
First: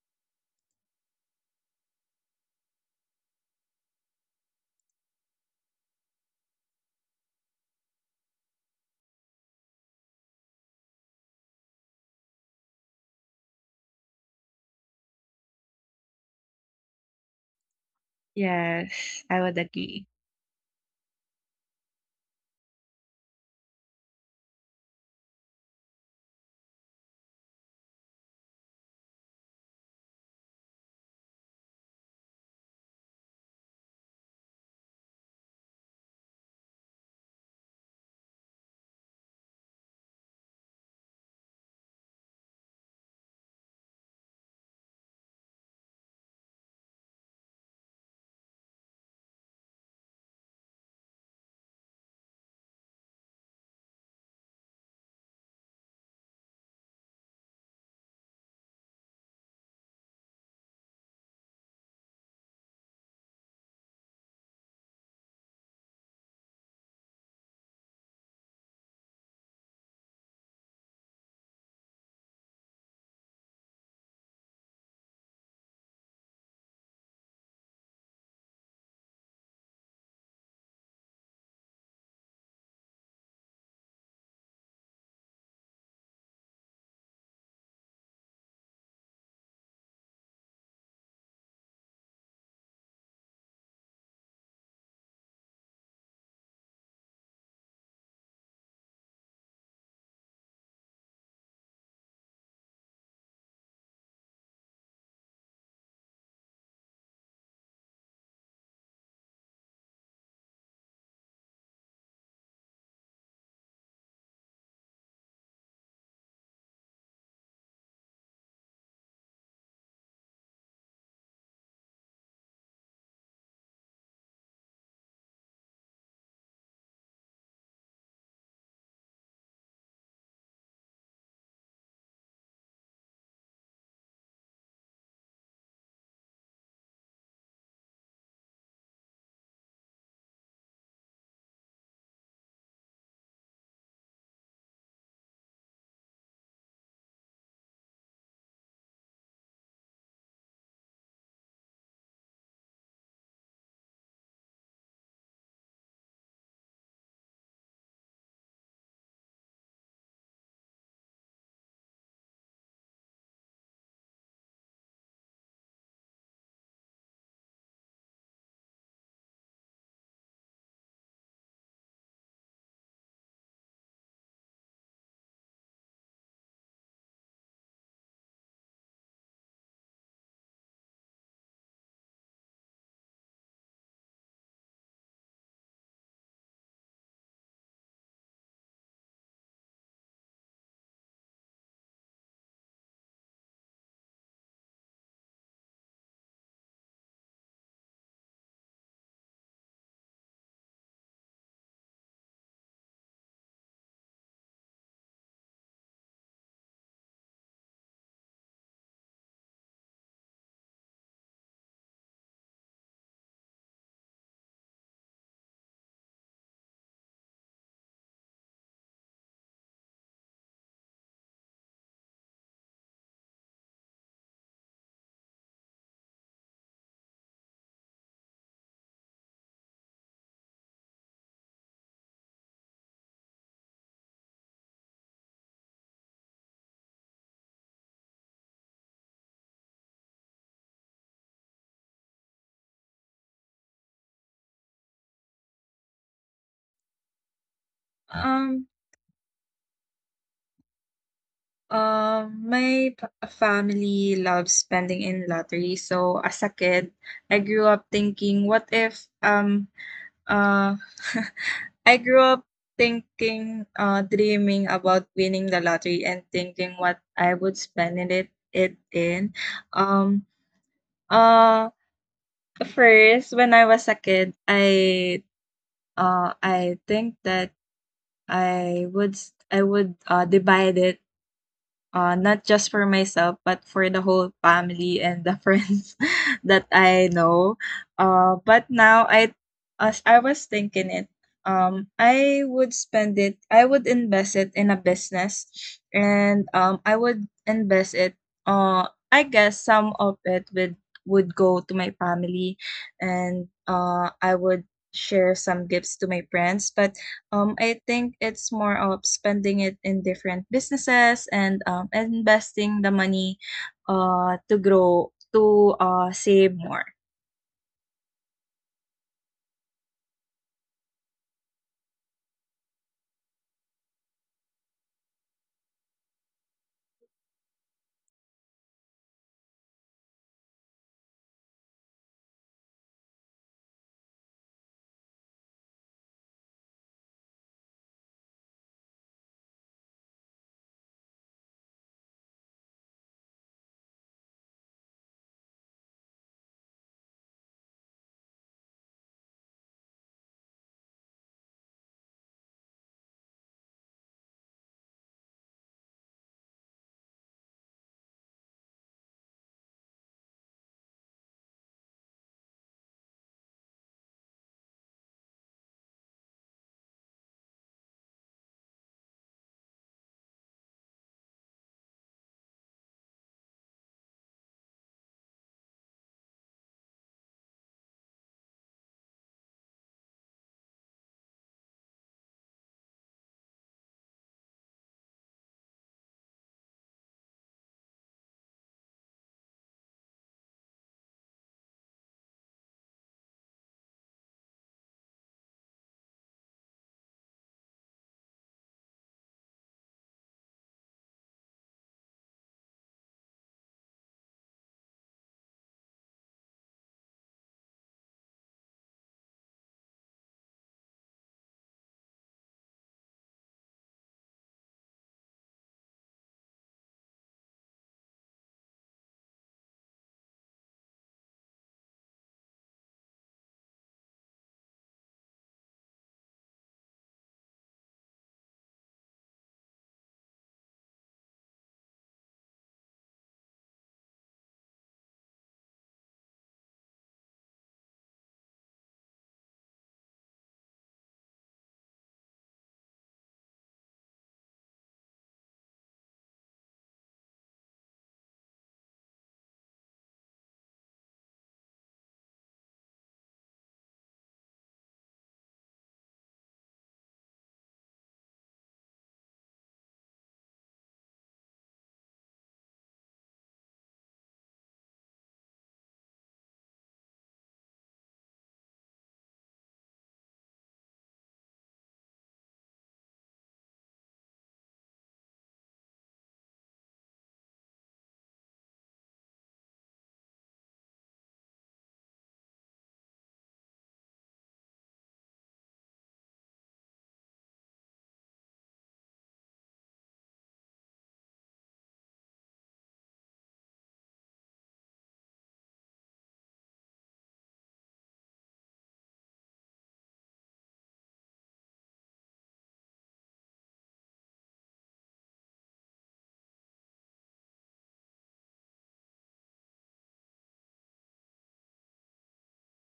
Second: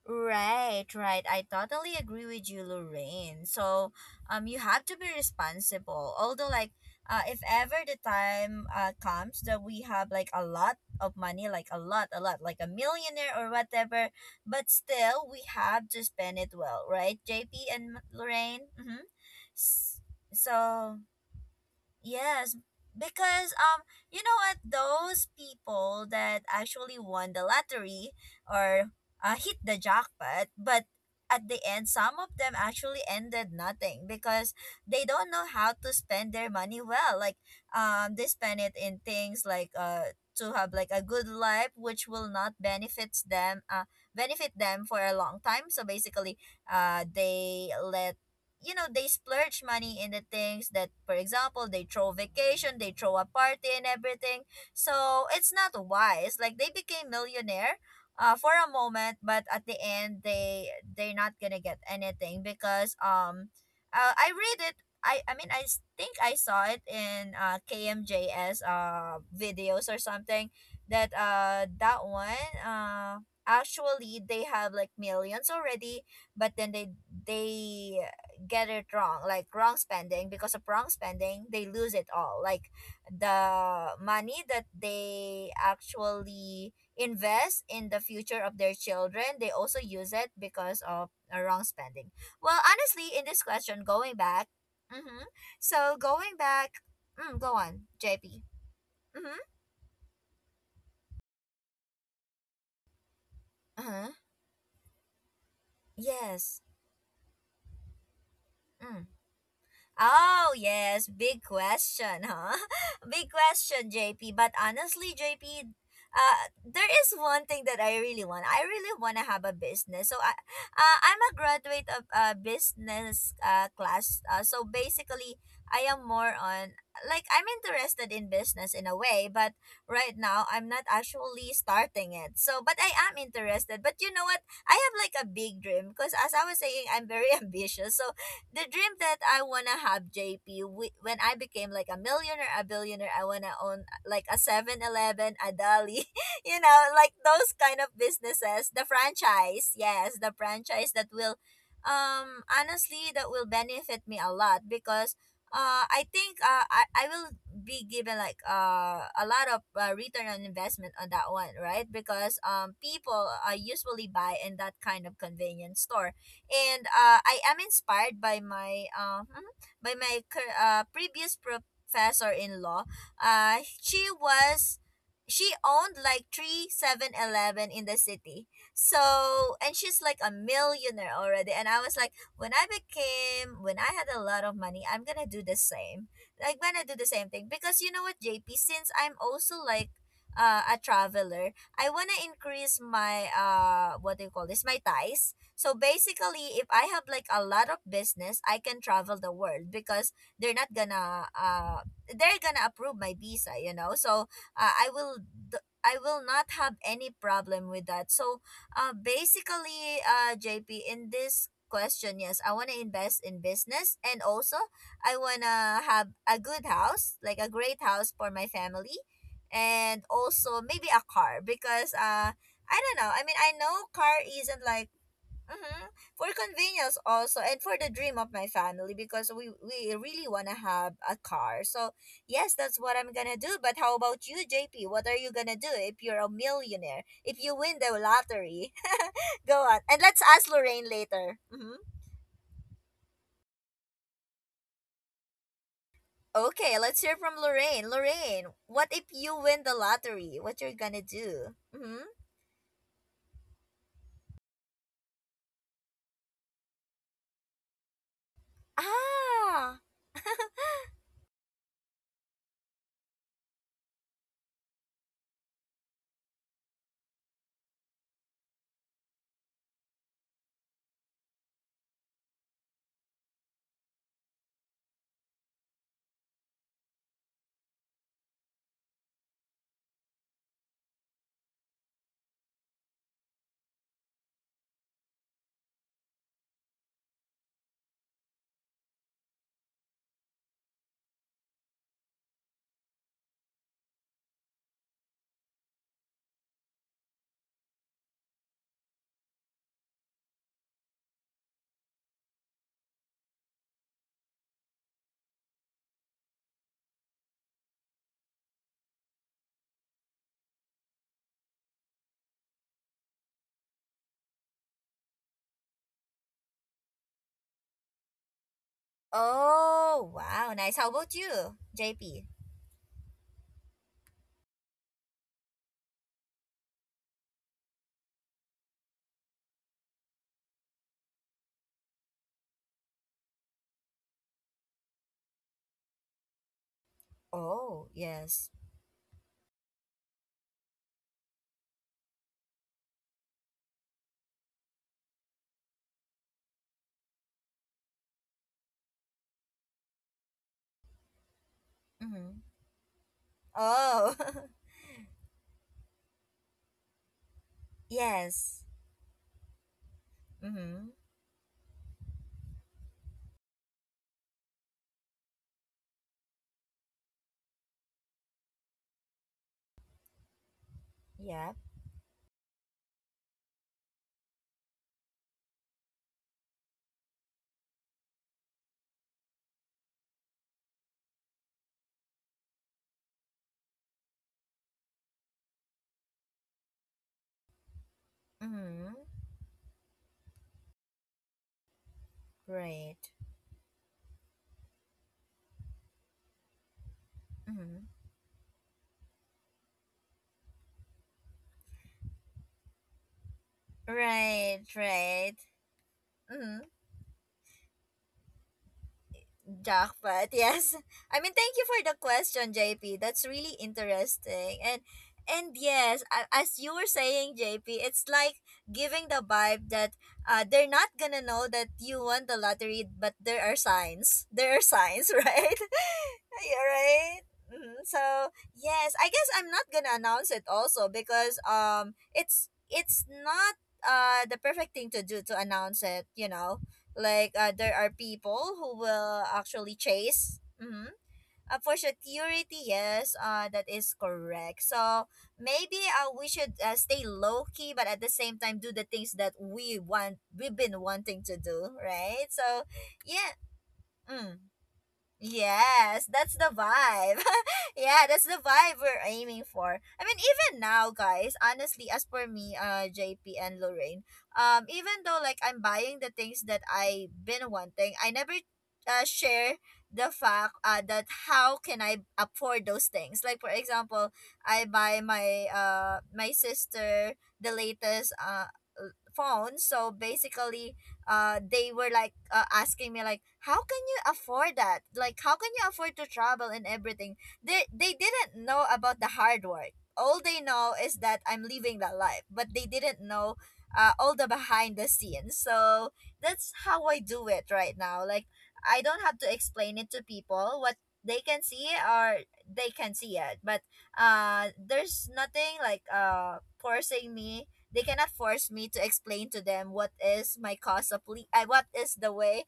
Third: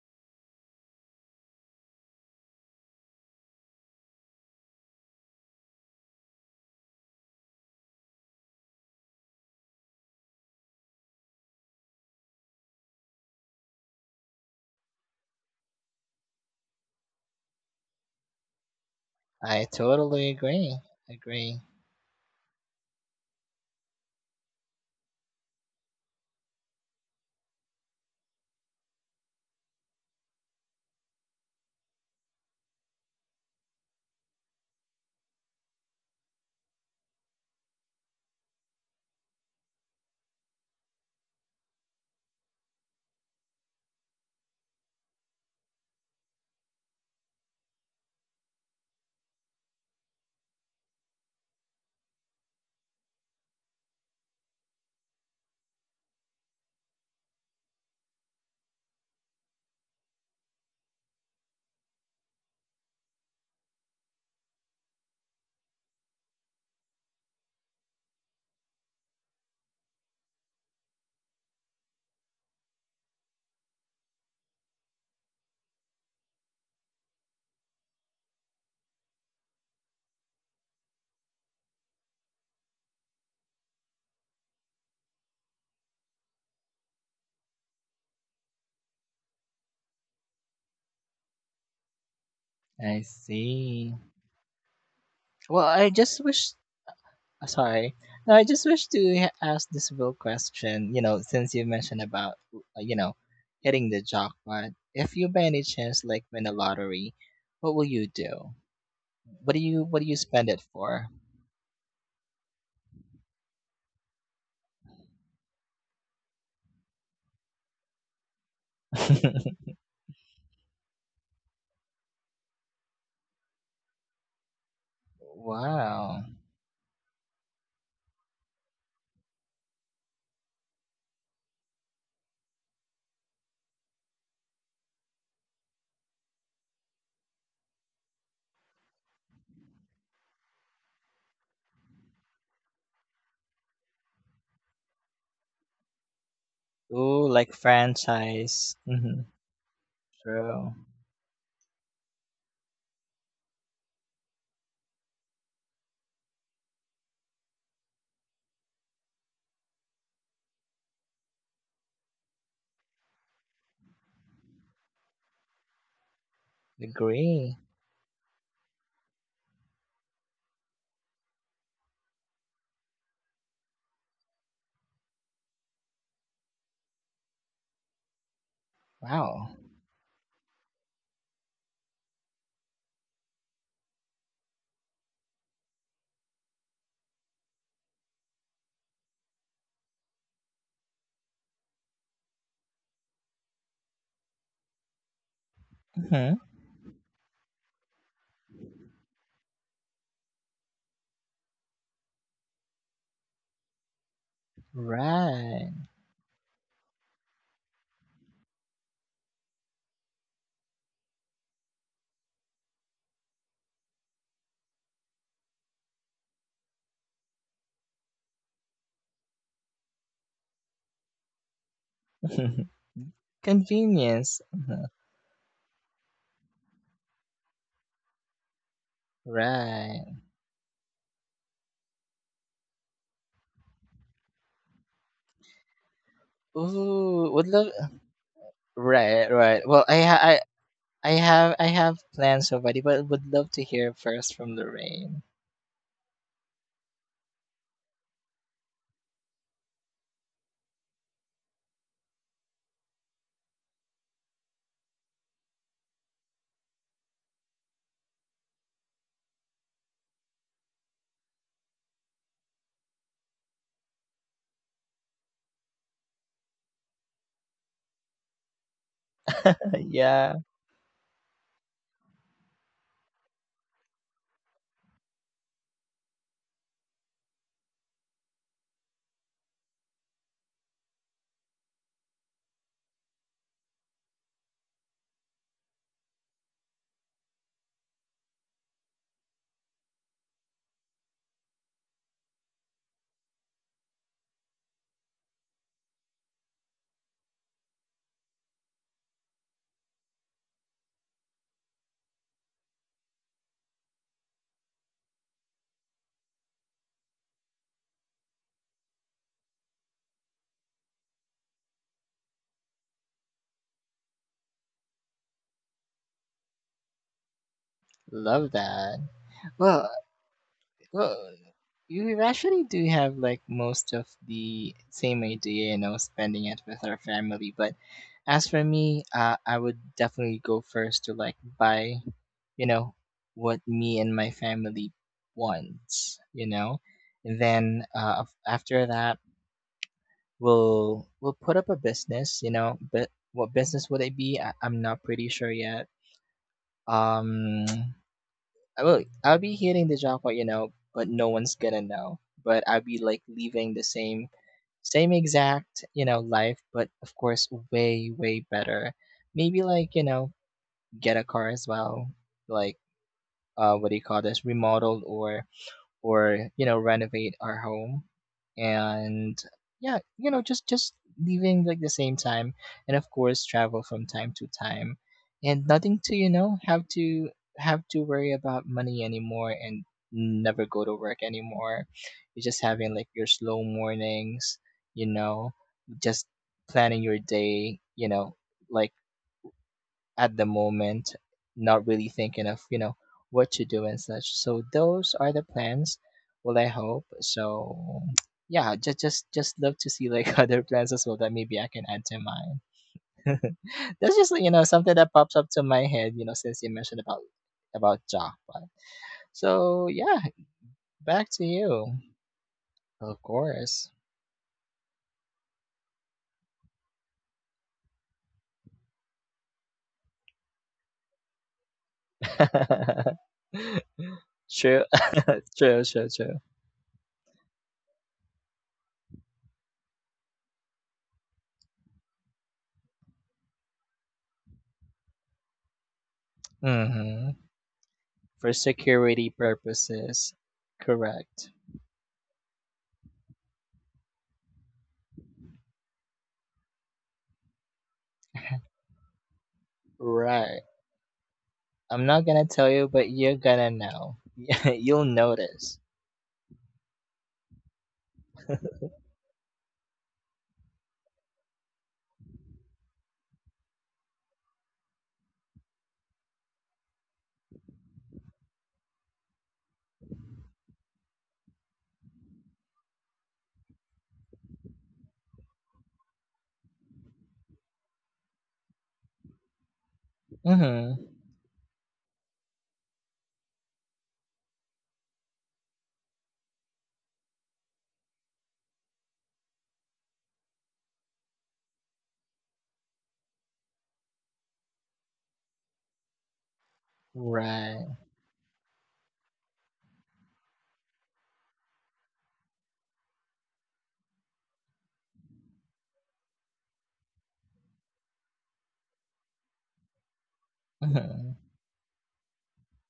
A: Right, right. I totally agree with you, Lorraine. So, you have to be responsible. Although, like, if ever the time comes that we have like a lot of money, like a lot, like a millionaire or whatever, but still we have to spend it well, right, JP and Lorraine? Mm-hmm.
C: Yes, I would
B: I
C: agree.
B: totally agree.
A: So.
B: Agree.
A: Yes, because you know what? Those people that actually won the lottery or hit the jackpot, but at the end, some of them actually ended nothing because they don't know how to spend their money well. Like they spend it in things like to have like a good life, which will not benefit them for a long time. So basically, they let you know they splurge money in the things that, for example, they throw vacation, they throw a party, and everything. So it's not wise. Like they became millionaire for a moment, but at the end, they're not gonna get anything, because I read it. I mean, think I saw it in KMJS videos or something, that that one actually they have like millions already, but then they get it wrong. Like wrong spending, because of wrong spending they lose it all. Like the money that they actually invest in the future of their children, they also use it because of a wrong spending. Well
B: I
A: honestly, in this question,
B: see.
A: going back, mm-hmm,
B: Well,
A: so
B: I just
A: going
B: wish.
A: back, mm, go on
B: Sorry.
A: JP.
B: No, I just wish to
A: Mm-hmm,
B: ask this real question, you know, since you mentioned about, you know, hitting
A: uh-huh,
B: the jackpot. If you by any chance like
A: yes.
B: win a lottery, what will you do?
A: Mm.
B: What do you
A: Oh,
B: spend it
A: yes,
B: for?
A: big question, huh? [laughs] Big question, JP. But honestly, JP, there is one thing that I really want. I really want to have a
B: [laughs]
A: business. So I, I'm a graduate of business class. So basically, I am more
B: Wow.
A: on like I'm interested in business in a way, but right now I'm not actually starting it. So, but I am interested. But you know what? I have like a big dream because as I was saying, I'm very [laughs] ambitious. So the dream that I wanna have, JP, when I became like a millionaire, a billionaire, I wanna own like a 7-Eleven, a Dali, [laughs] like
B: Ooh,
A: those
B: like
A: kind of businesses, the
B: franchise. Mm-hmm.
A: franchise, yes, the franchise
B: True.
A: that will, honestly, that will benefit me a lot because, I think, I will be given like, a lot of return on investment on that one, right? Because, people usually buy in that kind of convenience store and I am
B: Agree.
A: inspired by my by my previous professor in law. Uh, she was she owned like 3 7-Elevens in the city. So
B: Wow.
A: and she's like a millionaire already. And I was like, when I had a lot of money, I'm gonna do the same. Like when I do the same thing because you know what, JP, since I'm also like a traveler, I wanna increase my what do you call this my ties, so
B: Mm-hmm.
A: basically, if I have like a lot of business, I can travel the world because they're not gonna they're gonna approve my visa, you know. So I will d-
B: Right.
A: I will not have any problem with that. So JP, in this question, yes, I want to invest in business and also I want to have a good house, like a great house for my family and also maybe a car because I
B: [laughs]
A: don't know. I mean, I know car
B: Convenience.
A: isn't like
B: Mhm.
A: Mm-hmm. For convenience also and for the dream of my family because we really
B: Right.
A: want to have a car. So, yes, that's what I'm going to do. But how about you, JP? What are you going to do if you're a millionaire? If
B: Ooh,
A: you
B: would
A: win
B: love.
A: the lottery? [laughs]
B: Right,
A: Go on.
B: right. Well,
A: And
B: I
A: let's
B: ha-
A: ask
B: I
A: Lorraine
B: I
A: later.
B: have
A: Mm-hmm.
B: plans already, but would love to hear first from Lorraine. [laughs]
A: Okay, let's hear from Lorraine. Lorraine,
C: Um,
A: what if you win the lottery? What you're going to do? Mm-hmm.
C: my family loves spending in lottery. So as a kid, I grew up thinking, what if
A: Ah.
C: uh [laughs] I grew up thinking, dreaming about winning the lottery and thinking what I would spend in it it in.
B: Uh,
C: Um,
B: yeah,
C: uh, first when I was a kid, I think that I would s- I would divide it not just for myself but for the whole family and the [laughs] friends that I know. But now I, as I was thinking it, I would spend it. I would invest it in a business, and, I would invest it. I guess some of it would go to my family, and, I would share some gifts to my friends, but, I think it's more of spending it in different businesses and, investing the money, to grow, to, save more.
B: Love that. Well,
A: Oh, wow. Nice. How about
B: well,
A: you, JP?
B: you actually do have like most of the same idea, you know, spending it with our family. But as for me, I would definitely go first to like buy, you know, what me and my family wants, you know. And
A: Oh,
B: then uh,
A: yes.
B: af- after that, will put up a business, you know, but what business would it be? I'm not pretty sure yet. um I'll be hitting the jackpot, you know, but no one's gonna know.
A: Mm-hmm.
B: But I'll be like leaving the
A: Oh, [laughs]
B: same, same exact, you know, life, but of course way
A: yes.
B: better. Maybe, like, you know,
A: Mm-hmm.
B: get a car as well, like, uh, what do you call this, remodeled or, you know, renovate our home. And yeah, you know, just
A: Yep.
B: leaving like the same time, and of course travel from time to time, and nothing to, you know, have to worry about money anymore, and never go to work anymore. You're just having like your slow mornings, you know, just planning your day, you know, like,
A: Mm-hmm.
B: at the moment, not really thinking of, you know,
A: Right.
B: what to do and such. So those are the plans. Well, I hope.
A: Mm-hmm.
B: So [tsk] yeah, just love to see like [laughs] other plans as well that maybe I can add to mine. [laughs] That's just,
A: Right,
B: you know, something that
A: right.
B: pops up to my head, you know,
A: Mm-hmm.
B: since you mentioned about Java. So
A: Jackpot,
B: yeah,
A: [laughs] yes. I mean,
B: back
A: thank
B: to
A: you for the
B: you.
A: question, JP. That's
B: Of
A: really
B: course.
A: interesting. And yes, as you were saying, JP, it's like giving the vibe that they're not gonna know that you won the
B: [laughs]
A: lottery, but there are signs. There are
B: True.
A: signs, [laughs] right?
B: [laughs] True, true, true.
A: Yeah, right. Mhm. So yes, I guess I'm not gonna announce it also because it's not the perfect thing to do to announce it. You know, like
B: Hmm.
A: there are people
B: For
A: who will
B: security
A: actually
B: purposes.
A: chase. Mm-hmm.
B: Correct.
A: For security, yes, that is correct. So maybe we should stay low key but at the same time
B: [laughs]
A: do the things that we want,
B: Right.
A: we've been wanting to do,
B: I'm not gonna
A: right?
B: tell
A: So
B: you, but you're
A: yeah,
B: gonna know.
A: mm.
B: [laughs] You'll notice.
A: Yes, that's the vibe. [laughs] Yeah, that's the vibe we're aiming for. I mean, even now, guys, honestly, as for me, JP and Lorraine, even though like I'm buying the things that I've been wanting, I never share the fact that how can I afford those things. Like for example, I buy my my sister the latest phone, so
B: Mm-hmm.
A: basically they were like asking me like how can you afford that, like how can you afford to travel and everything. They didn't know about the hard work. All they know is that I'm living that life, but they didn't know all the behind the scenes. So that's how I do it right
B: Right.
A: now. Like I don't have to explain it to people what they can see, or they can see it, but there's nothing like forcing me. They cannot force me to explain to them what is my
B: Mm-hmm.
A: what is the way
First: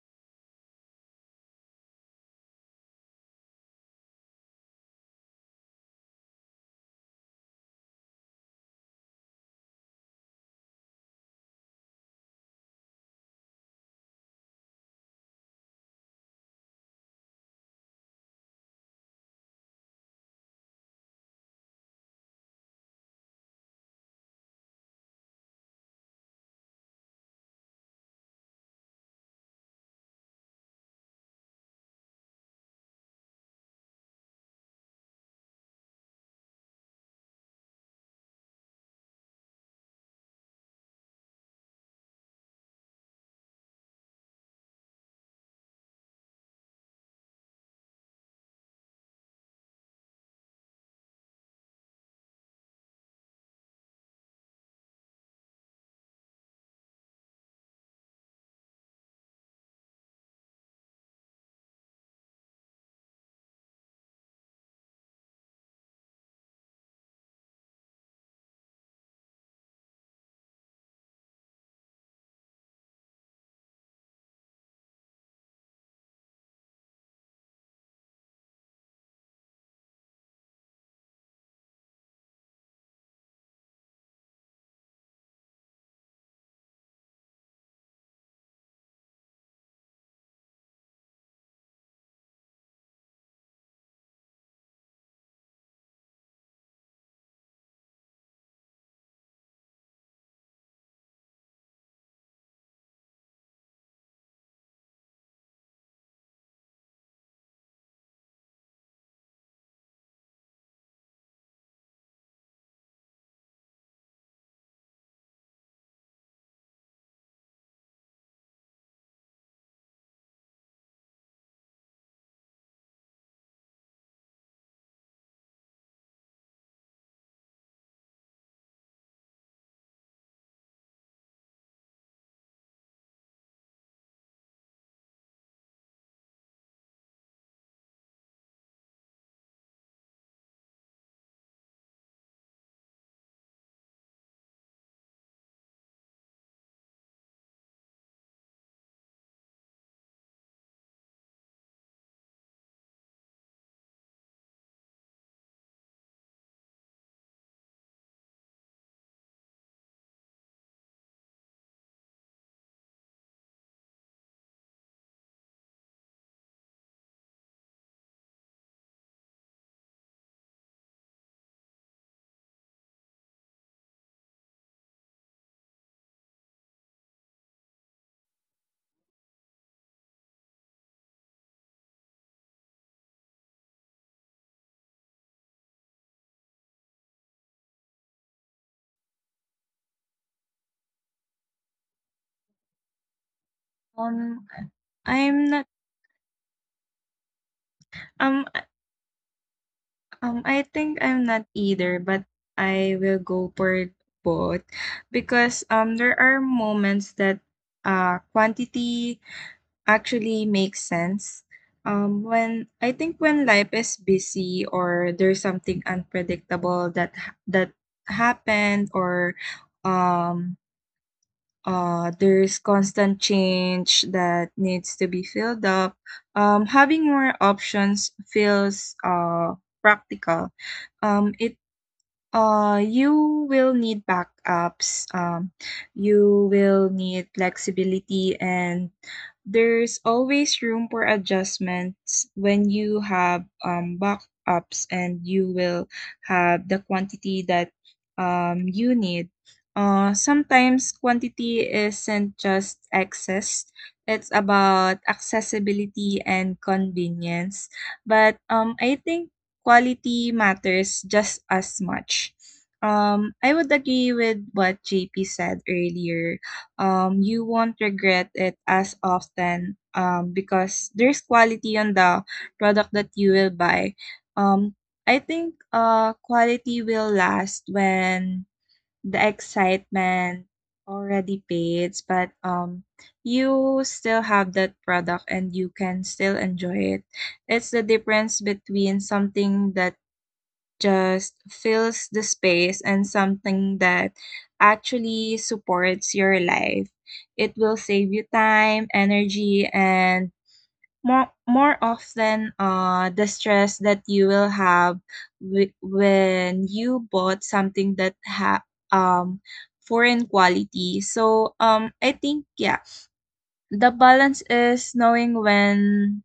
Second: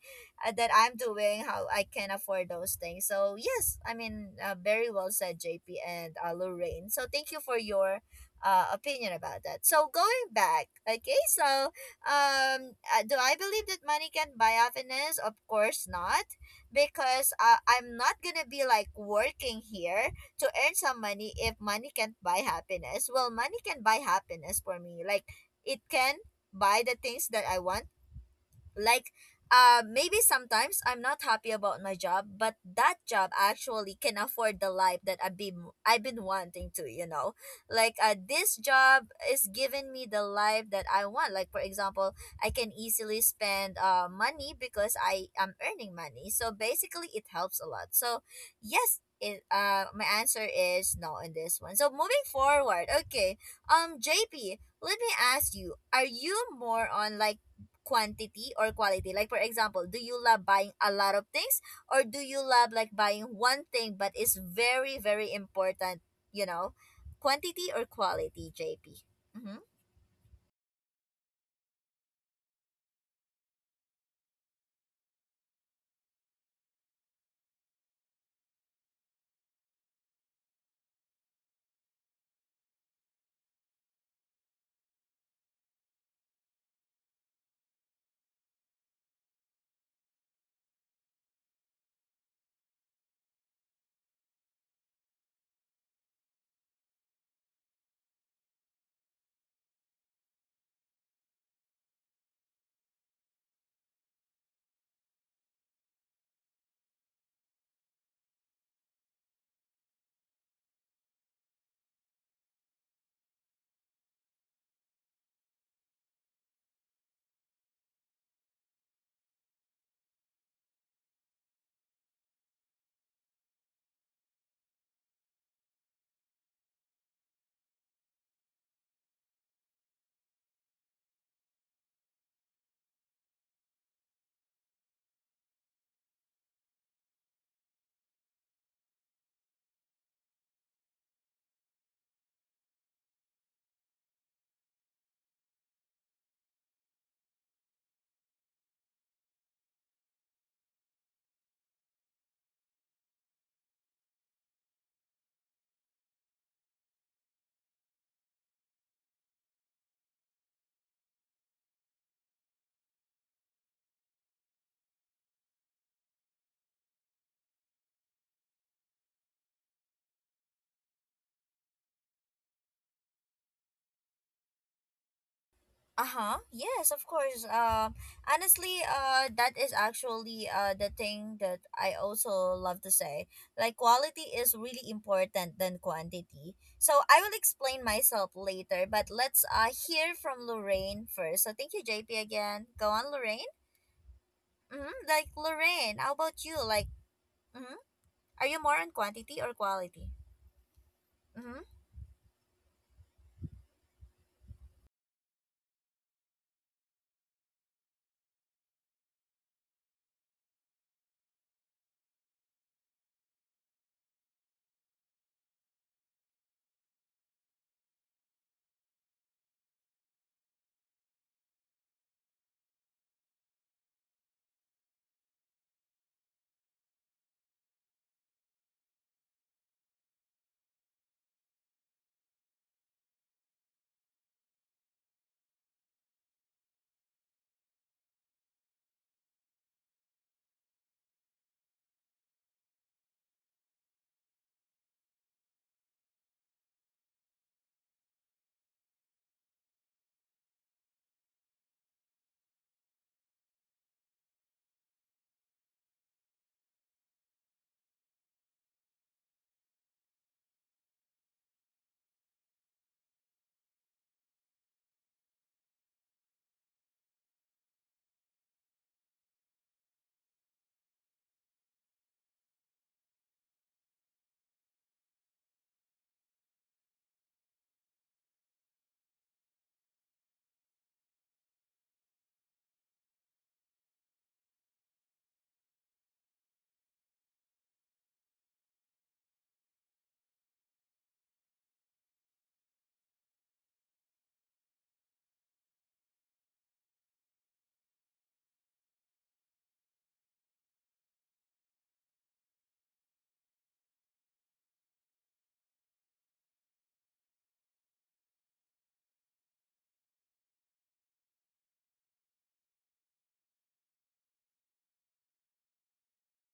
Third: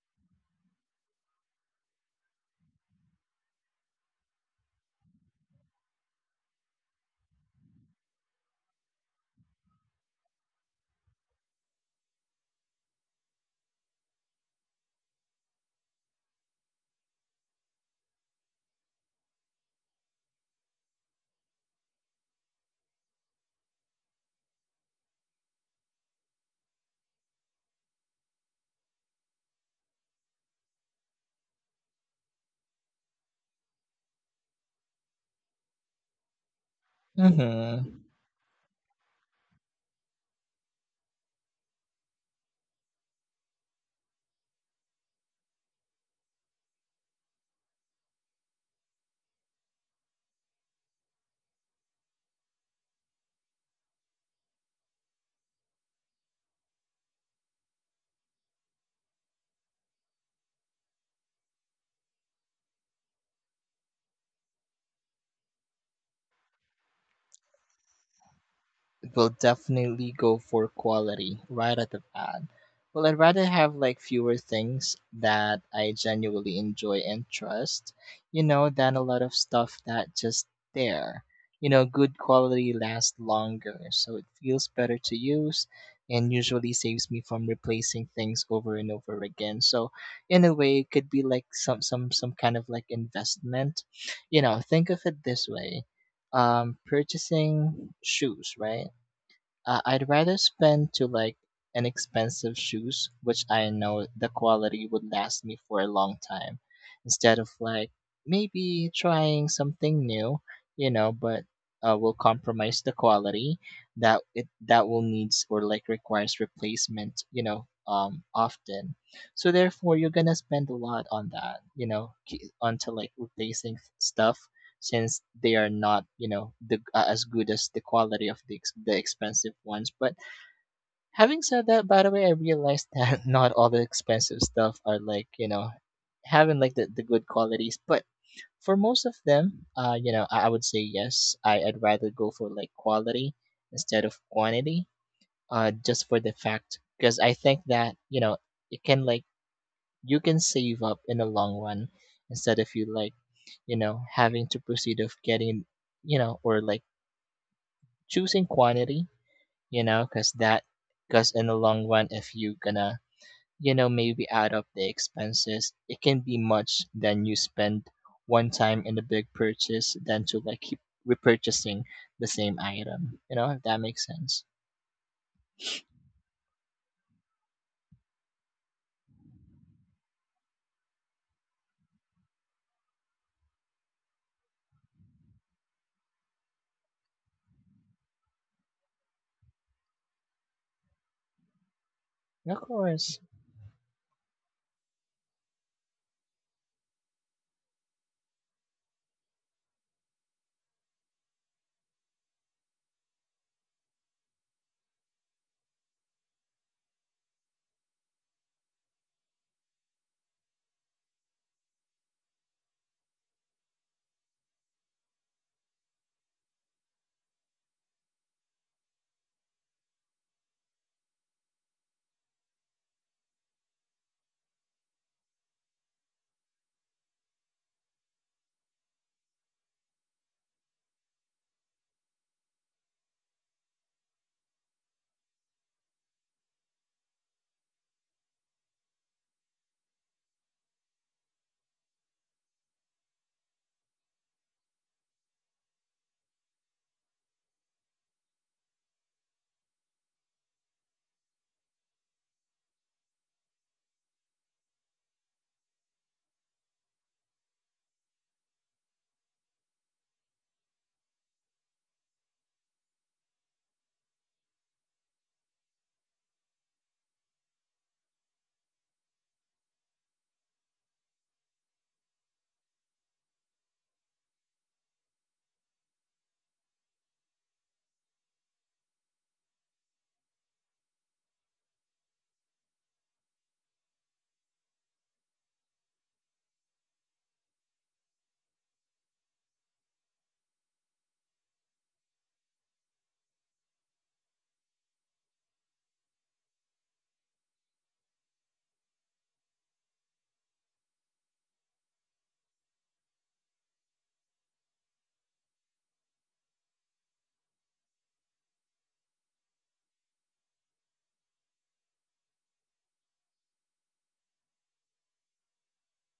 A: that I'm doing, how I can afford those things. So yes, I mean, very well said, JP and Lorraine. So thank you for your opinion about that. So going back, okay, so do I believe that money can buy happiness? Of course not, because I'm not gonna be like working here to earn some money if money can't buy happiness. Well, money can buy happiness for me. Like it can buy the things that I want, like, maybe sometimes I'm not happy about my job, but that job actually can afford the life that I've been wanting to. You know, like
B: Mm-hmm.
A: this job is giving me the life that I want. Like for example, I can easily spend money because I am earning money. So basically, it helps a lot. So yes. My answer is no on this one. So moving forward, okay. JP, let me ask you: are you more on like quantity or quality? Like for example, do you love buying a lot of things, or do you love like buying one thing but it's very very important, you know? Quantity or quality, JP? Mhm.
B: It will definitely go for quality right at the pad. Well, I'd rather have like fewer things that I genuinely enjoy and trust, you know, than a lot of stuff that just there. You know, good quality lasts longer, so it feels better to use and usually saves me from replacing things over and over again. So in a way it could be like some kind of like investment. You know, think of it this way. Purchasing shoes, right? I'd rather spend to like an expensive shoes, which I know the quality would last me for a long time, instead of like maybe trying something new, you know, but will compromise the quality that it that will needs or like requires replacement, you know, often. So therefore, you're gonna spend a lot on that, you know, onto like replacing stuff, since they are not, you know, the as good as the quality of the the expensive ones. But having said that, by the way, I realized [laughs] that not all the expensive stuff are like, you know, having like the good qualities, but for most of them, you know, I would say yes, I'd rather go for like quality instead of quantity, uh, just for the fact because I think that, you know, it can like you can save up in the long run instead of you like, you know, having to proceed of getting, you know, or like choosing quantity, you know, because that because in the long run, if you gonna, you know, maybe add up the expenses, it can be much than you spend one time in a big purchase than to like keep repurchasing the same item, you know, if that makes sense.
A: Uh-huh. Yes, of course. Honestly, that is actually the thing that I also love to say. Like quality is really important than quantity. So I will explain myself later, but let's hear from Lorraine first. So thank you, JP, again. Go on,
B: Of
A: Lorraine.
B: course.
C: Um,
A: Hmm. Like,
C: I'm
A: Lorraine,
C: not,
A: how about you? Like, hmm, are you more
C: um,
A: on quantity or quality?
C: I think
A: Mm-hmm.
C: I'm not either, but I will go for both, because, there are moments that, quantity actually makes sense. When I think when life is busy, or there's something unpredictable that happened, or um there's constant change that needs to be filled up, having more options feels, practical. It You will need backups. You will need flexibility, and there's always room for adjustments when you have, backups, and you will have the quantity that, you need. Sometimes quantity isn't just excess, it's about accessibility and convenience. But, I think quality matters just as much. I would agree with what JP said earlier. You won't regret it as often, because there's quality on the product that you will buy. Um, I think, quality will last when the excitement already fades, but, you still have that product and you can still enjoy it. It's the difference between something that just fills the space and something that actually supports your life. It will save you time, energy, and more often, the stress that you will have, when you bought something that ha um foreign quality. So I think, yeah, the balance is knowing when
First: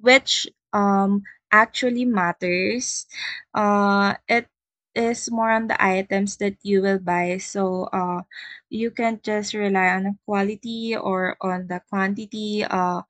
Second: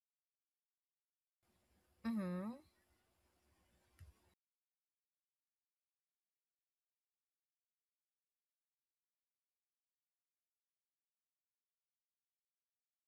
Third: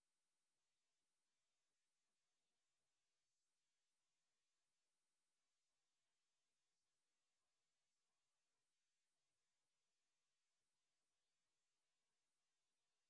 C: which, um actually
A: Mm-hmm.
C: matters. It is more on the items that you will buy. So you can just rely on the quality or on the quantity.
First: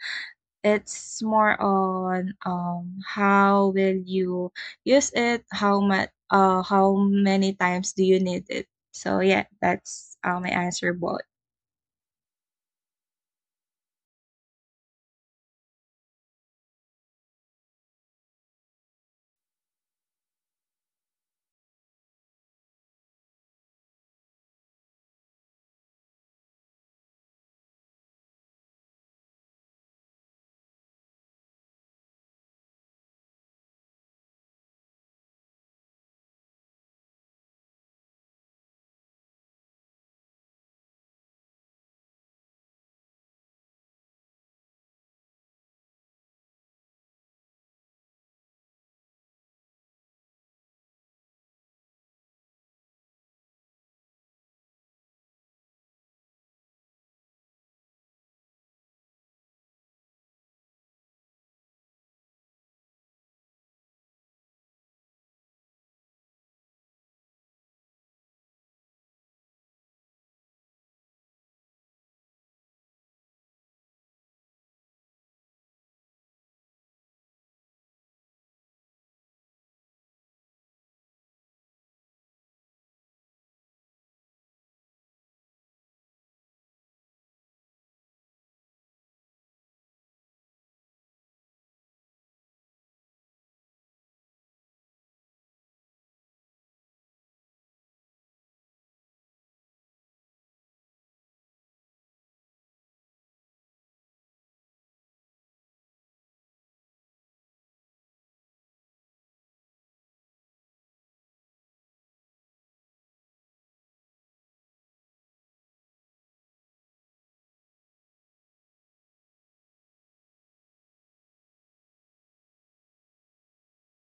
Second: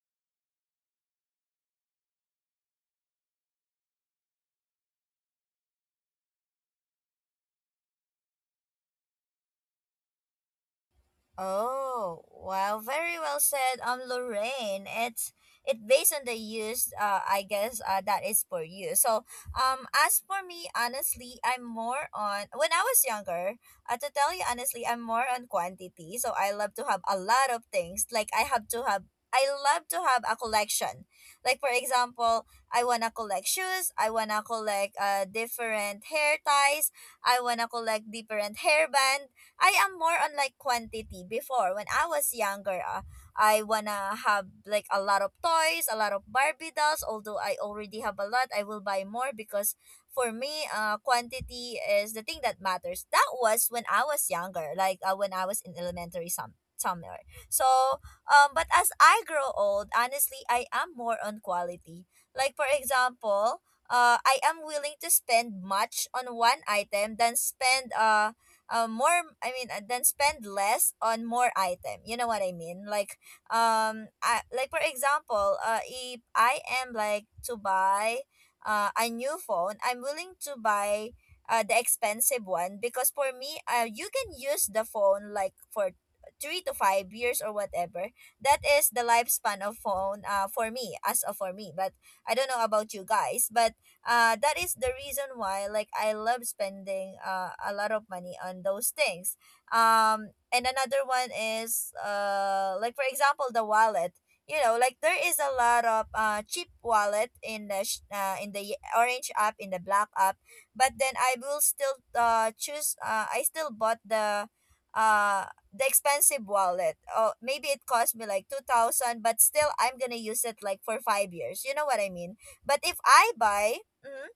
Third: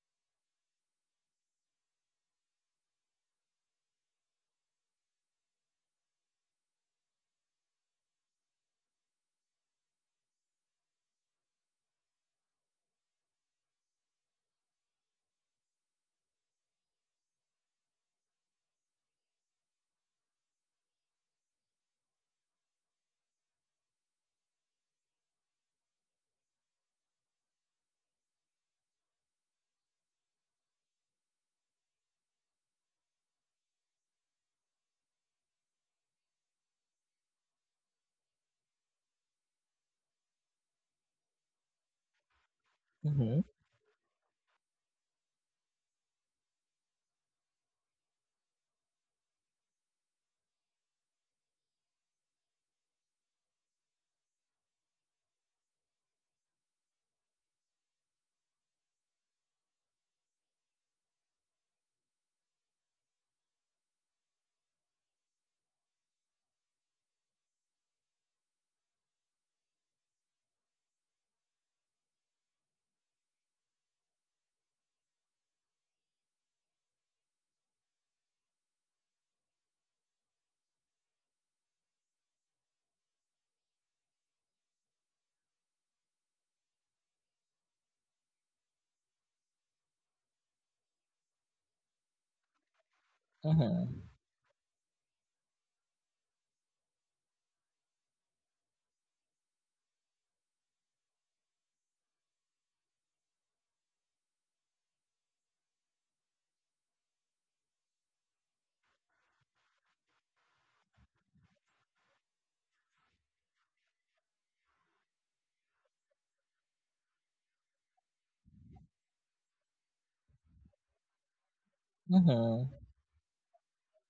C: It's more on, how will you use it, how many times do you need it. So yeah, that's, my answer, both.
A: Oh, wow, very well said, Lorraine. It's it based on the use, I guess, that is for you. So, as for me, honestly, I'm more on when I was younger. To tell you honestly, I'm more on quantity. So I love to have a lot of things. Like I have to have. I love to have a collection. Like for example, I wanna collect shoes. I wanna collect different hair ties. I wanna collect different hairband. I am more on like quantity before when I was younger. I
B: Mm-hmm,
A: wanna have like a lot of toys, a lot of Barbie dolls. Although I already have a lot, I will buy more because for me, quantity is the thing that matters. That was when I was younger, like when I was in elementary somewhere. So, but as I grow old, honestly, I am more on quality. Like for example, I am willing to spend much on one item than spend more I mean then spend less on more item, you know what I mean, like like for example, if I am like to buy a new phone, I'm willing to buy the expensive one because for me, you can use the phone like for 3 to 5 years or whatever, that is the lifespan of phone, for me. But I don't know about you guys, but
B: mm-hmm,
A: that is the reason why like I love spending a lot of money on those things. And another one is, like for example, the wallet. You know, like there is a lot of cheap wallet in the in the orange app, in the black app, but then I will still choose I still bought uh the expensive wallet. Oh, maybe it cost me like 2000, but still I'm gonna use it like for 5 years, you know what I mean. But if
B: mm-hmm.
A: I buy Mhm.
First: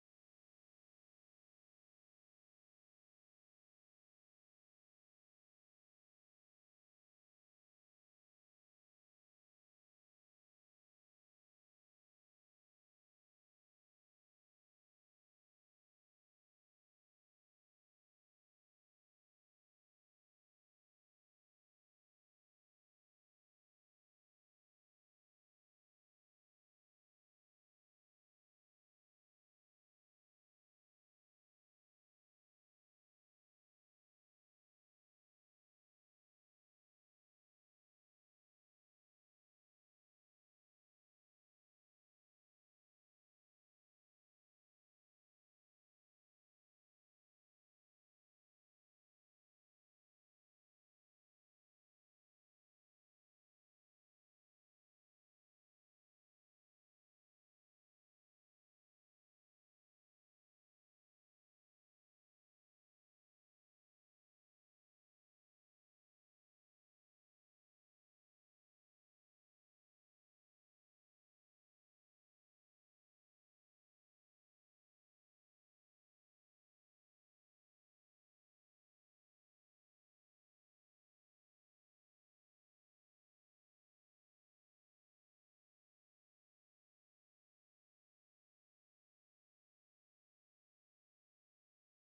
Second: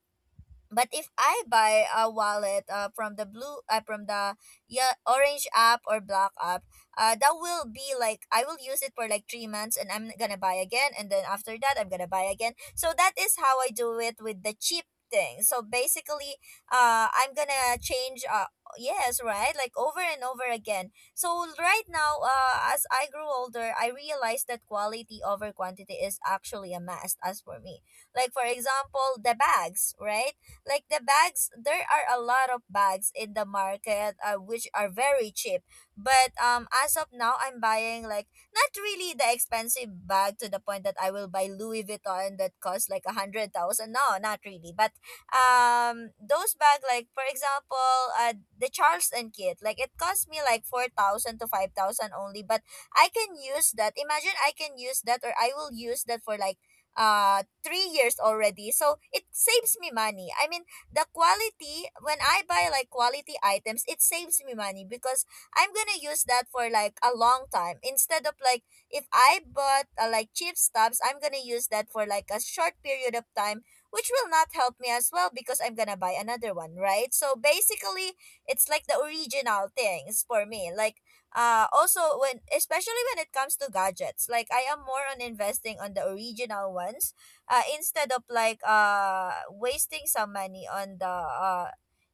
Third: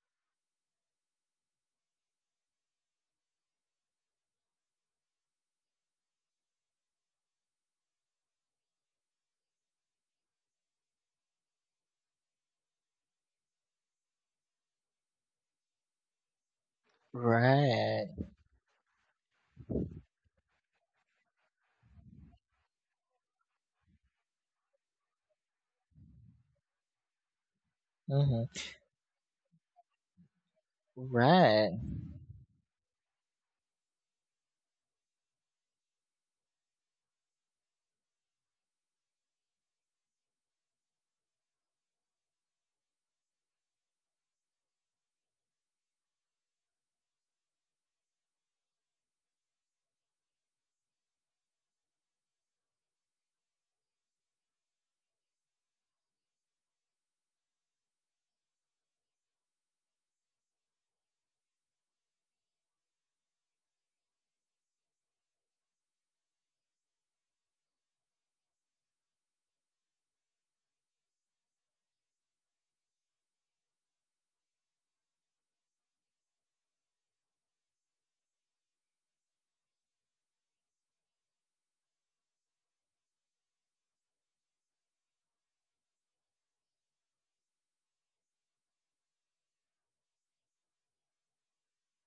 A: But if I buy a wallet from the blue from the yeah, orange app or black app, that will be like I will use it for like 3 months, and I'm gonna buy again, and then after that I'm gonna buy again. So that is how I do it with the cheap thing. So basically, I'm gonna
B: Right.
A: change. Yes, right, like over and over again. So right now, as I grew older, I realized that quality over quantity is actually a must as for me.
B: Mm-hmm.
A: Like for example, the bags, right? Like the bags,
B: Right.
A: there are a lot of bags in the market which are very cheap. But as of now, I'm buying like not really the expensive bag to the point that I will buy Louis Vuitton that costs like 100,000. No, not really. But those bag, like for example, the Charles and Kit, like it cost me like 4,000 to 5,000 only. But I can use that. Imagine I can use that, or I will use that for like 3 years already, so it saves me money. I mean the quality, when I buy like quality items, it saves me money because I'm gonna use that for like a long time instead of like if I bought like cheap stuffs. I'm gonna use that for like a short period of time, which will not help me as well because I'm gonna buy another one, right? So basically it's like the original things for me, like also when, especially when it comes to gadgets, like I am more on investing on the original ones instead of like wasting some money on the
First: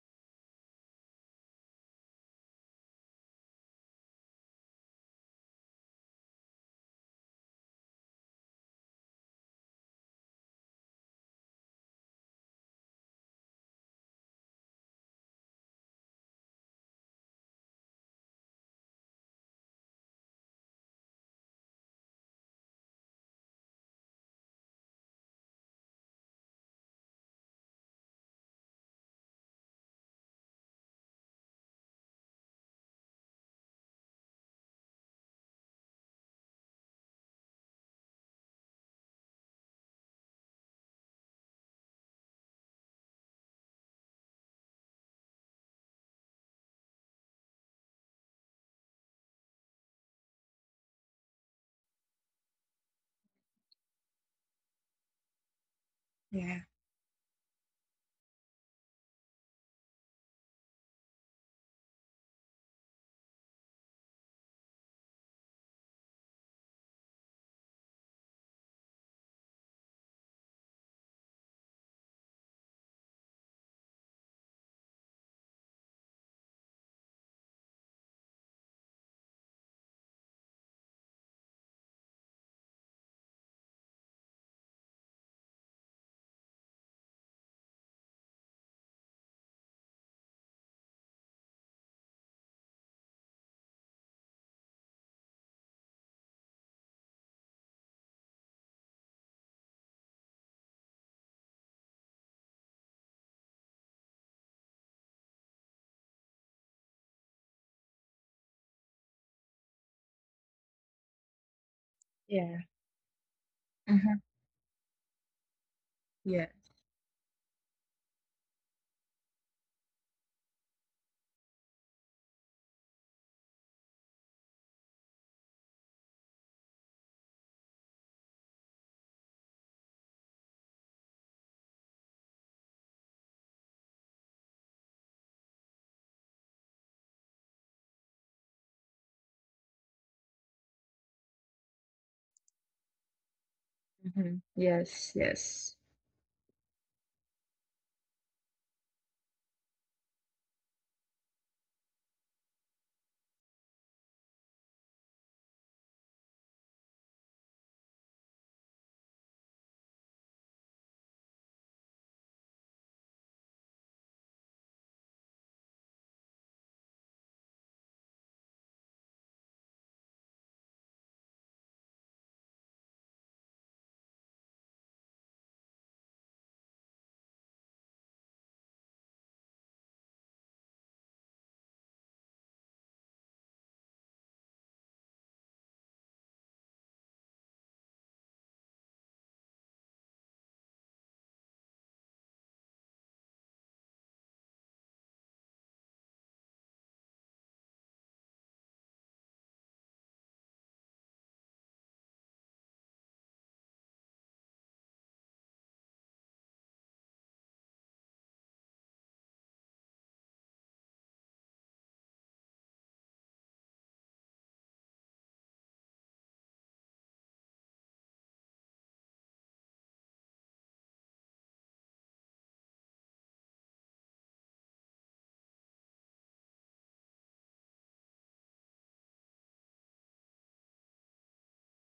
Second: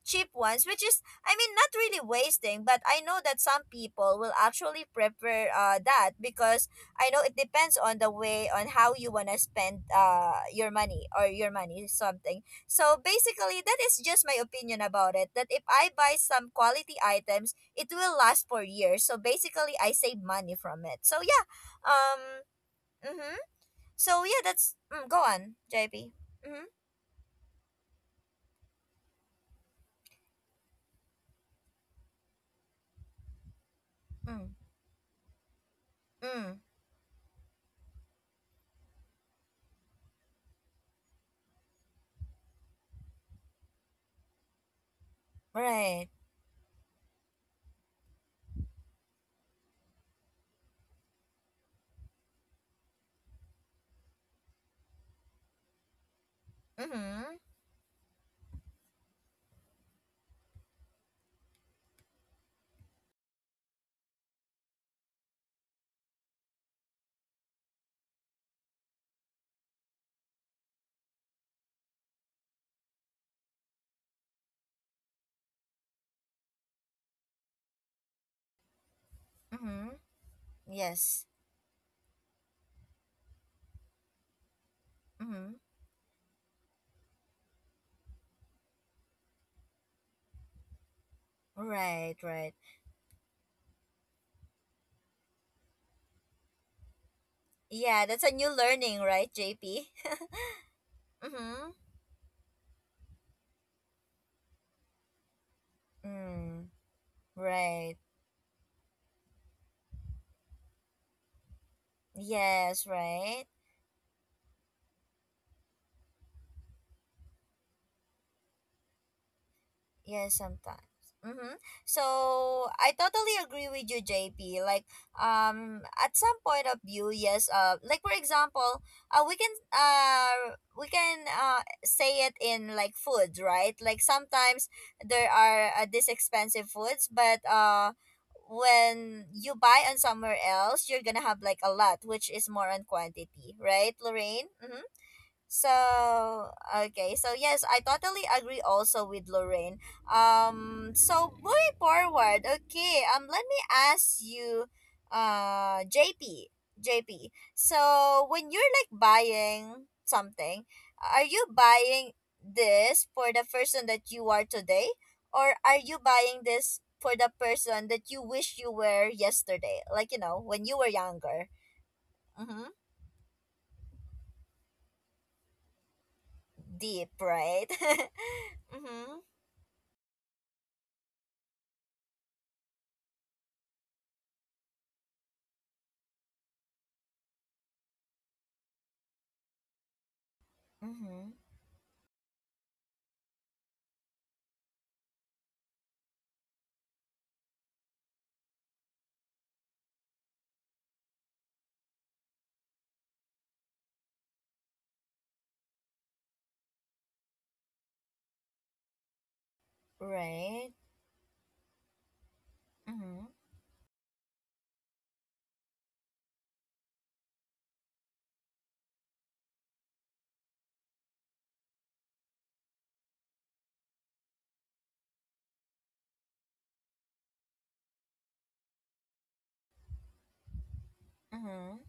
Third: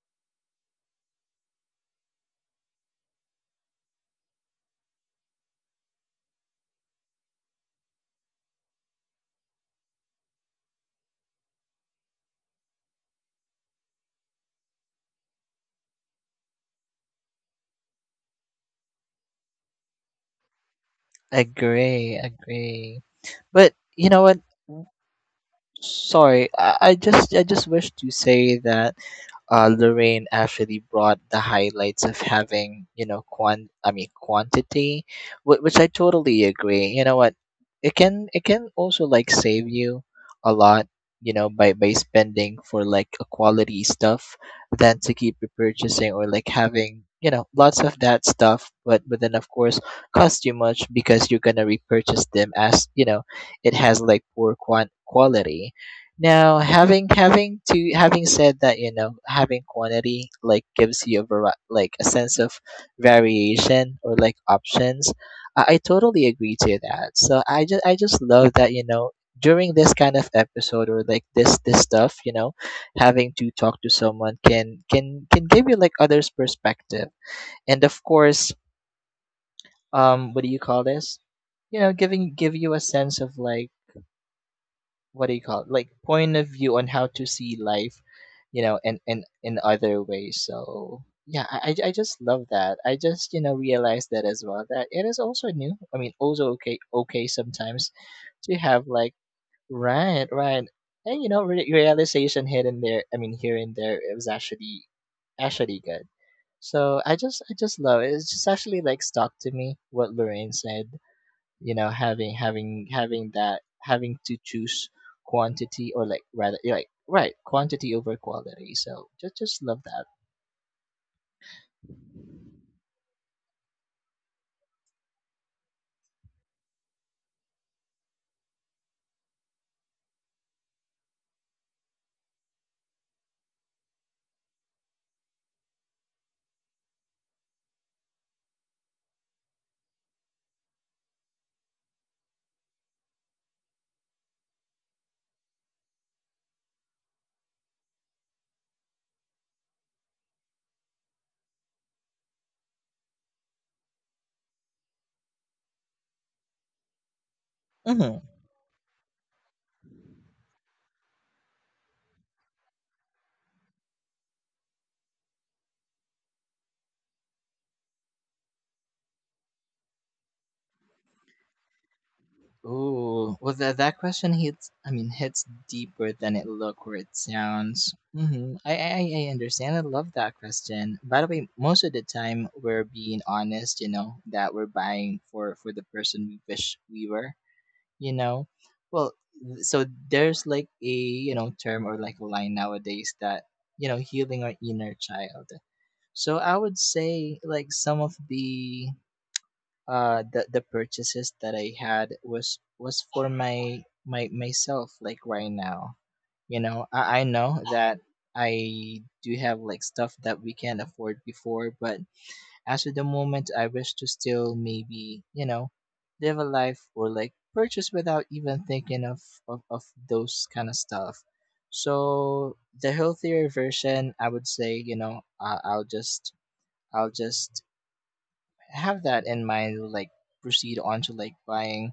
A: cheap ones, which is, I mean, not really wasting, but I know that some people will actually prefer that because I know it depends on the way on how you want to spend your money or your money something. So basically that is just my opinion about it, that if I buy some quality items, it will last for years. So basically, I save money from it. So yeah,
B: Agree,
A: um,
B: agree.
A: mm-hmm.
B: But you know
A: So
B: what?
A: yeah, that's go on, JP.
B: Sorry,
A: Mm-hmm.
B: I just wish to say that, Lorraine actually brought the highlights of having, you know,
A: Mm,
B: quantity, which I totally
A: mm,
B: agree. You know what? It can also like save you a lot, you know, by spending for like a quality stuff than to keep
A: right.
B: repurchasing or like having, you know, lots of that stuff. But then of course cost you much because you're gonna repurchase them as, you know, it has like poor quality now.
C: Yeah.
B: [laughs]
A: Mm-hmm.
B: Having said that, you know, having quantity like gives you a like a sense of variation or like options. I totally agree to that. So I just love that, you know, during this kind of episode or like this stuff, you know, having to talk to someone can give you like others' perspective, and of course,
A: Mm-hmm.
B: what do you call this?
A: Yes.
B: You know, giving give you a sense of like, what do you
A: Mm-hmm.
B: call it, like point of view on how to see life, you know, and in other ways. So yeah, I
A: Right.
B: just love
A: Right.
B: that. I just, you know, realized that as well that it is also new. I mean, also okay, sometimes
A: Yeah, that's a new
B: to have
A: learning,
B: like
A: right, JP? [laughs]
B: right, right. And you know,
A: Mm-hmm.
B: realization here and there. I mean, here and there, it was actually good.
A: Mm,
B: So I just love
A: right.
B: it. It's just actually like stuck to me what Lorraine said, you know, having having
A: Yes.
B: having
A: Right.
B: that having to choose quantity or like rather, yeah, like right, quantity over quality. So just love that.
A: Yeah, sometimes. Mm-hmm. So I totally agree with you, JP. Like, at some point of view, yes. Like for example, we can we can say it in like foods, right? Like sometimes there are these expensive foods, but when you buy on somewhere else, you're gonna have like a lot, which is more on quantity, right,
C: Hmm.
A: Lorraine? Mm-hmm.
C: Yes, yes.
A: So okay, so yes, I totally agree also with Lorraine. So moving forward, okay. Let me ask you, JP, JP.
B: Mm-hmm.
A: So when you're like buying something, are you buying this for the person that you are today, or are you buying this for the person that you wish you were yesterday? Like you know, when you were younger. Mm-hmm.
B: Ooh, well that that question hits, I mean, hits deeper than it look or it
A: Deep, right?
B: sounds. Mm-hmm. I,
A: [laughs]
B: I
A: Mm-hmm.
B: i understand. I love that question, by the way. Most of the time, we're being honest, you know, that we're buying for the person we wish we were, you know. Well, so there's like, a you
A: Mm-hmm.
B: know, term or like a line nowadays that, you know, healing our inner child. So I would say like some of the the purchases that I had was for my myself, like right now. You know, I know that I do have like stuff that we
A: Right.
B: can't afford before, but as of the
A: Mm-hmm.
B: moment, I wish to still maybe, you know, live a life or like purchase without even thinking of, of those kind of stuff. So the healthier version, I would say, you know, I'll just have that in mind, like proceed on to like
A: Mm-hmm.
B: buying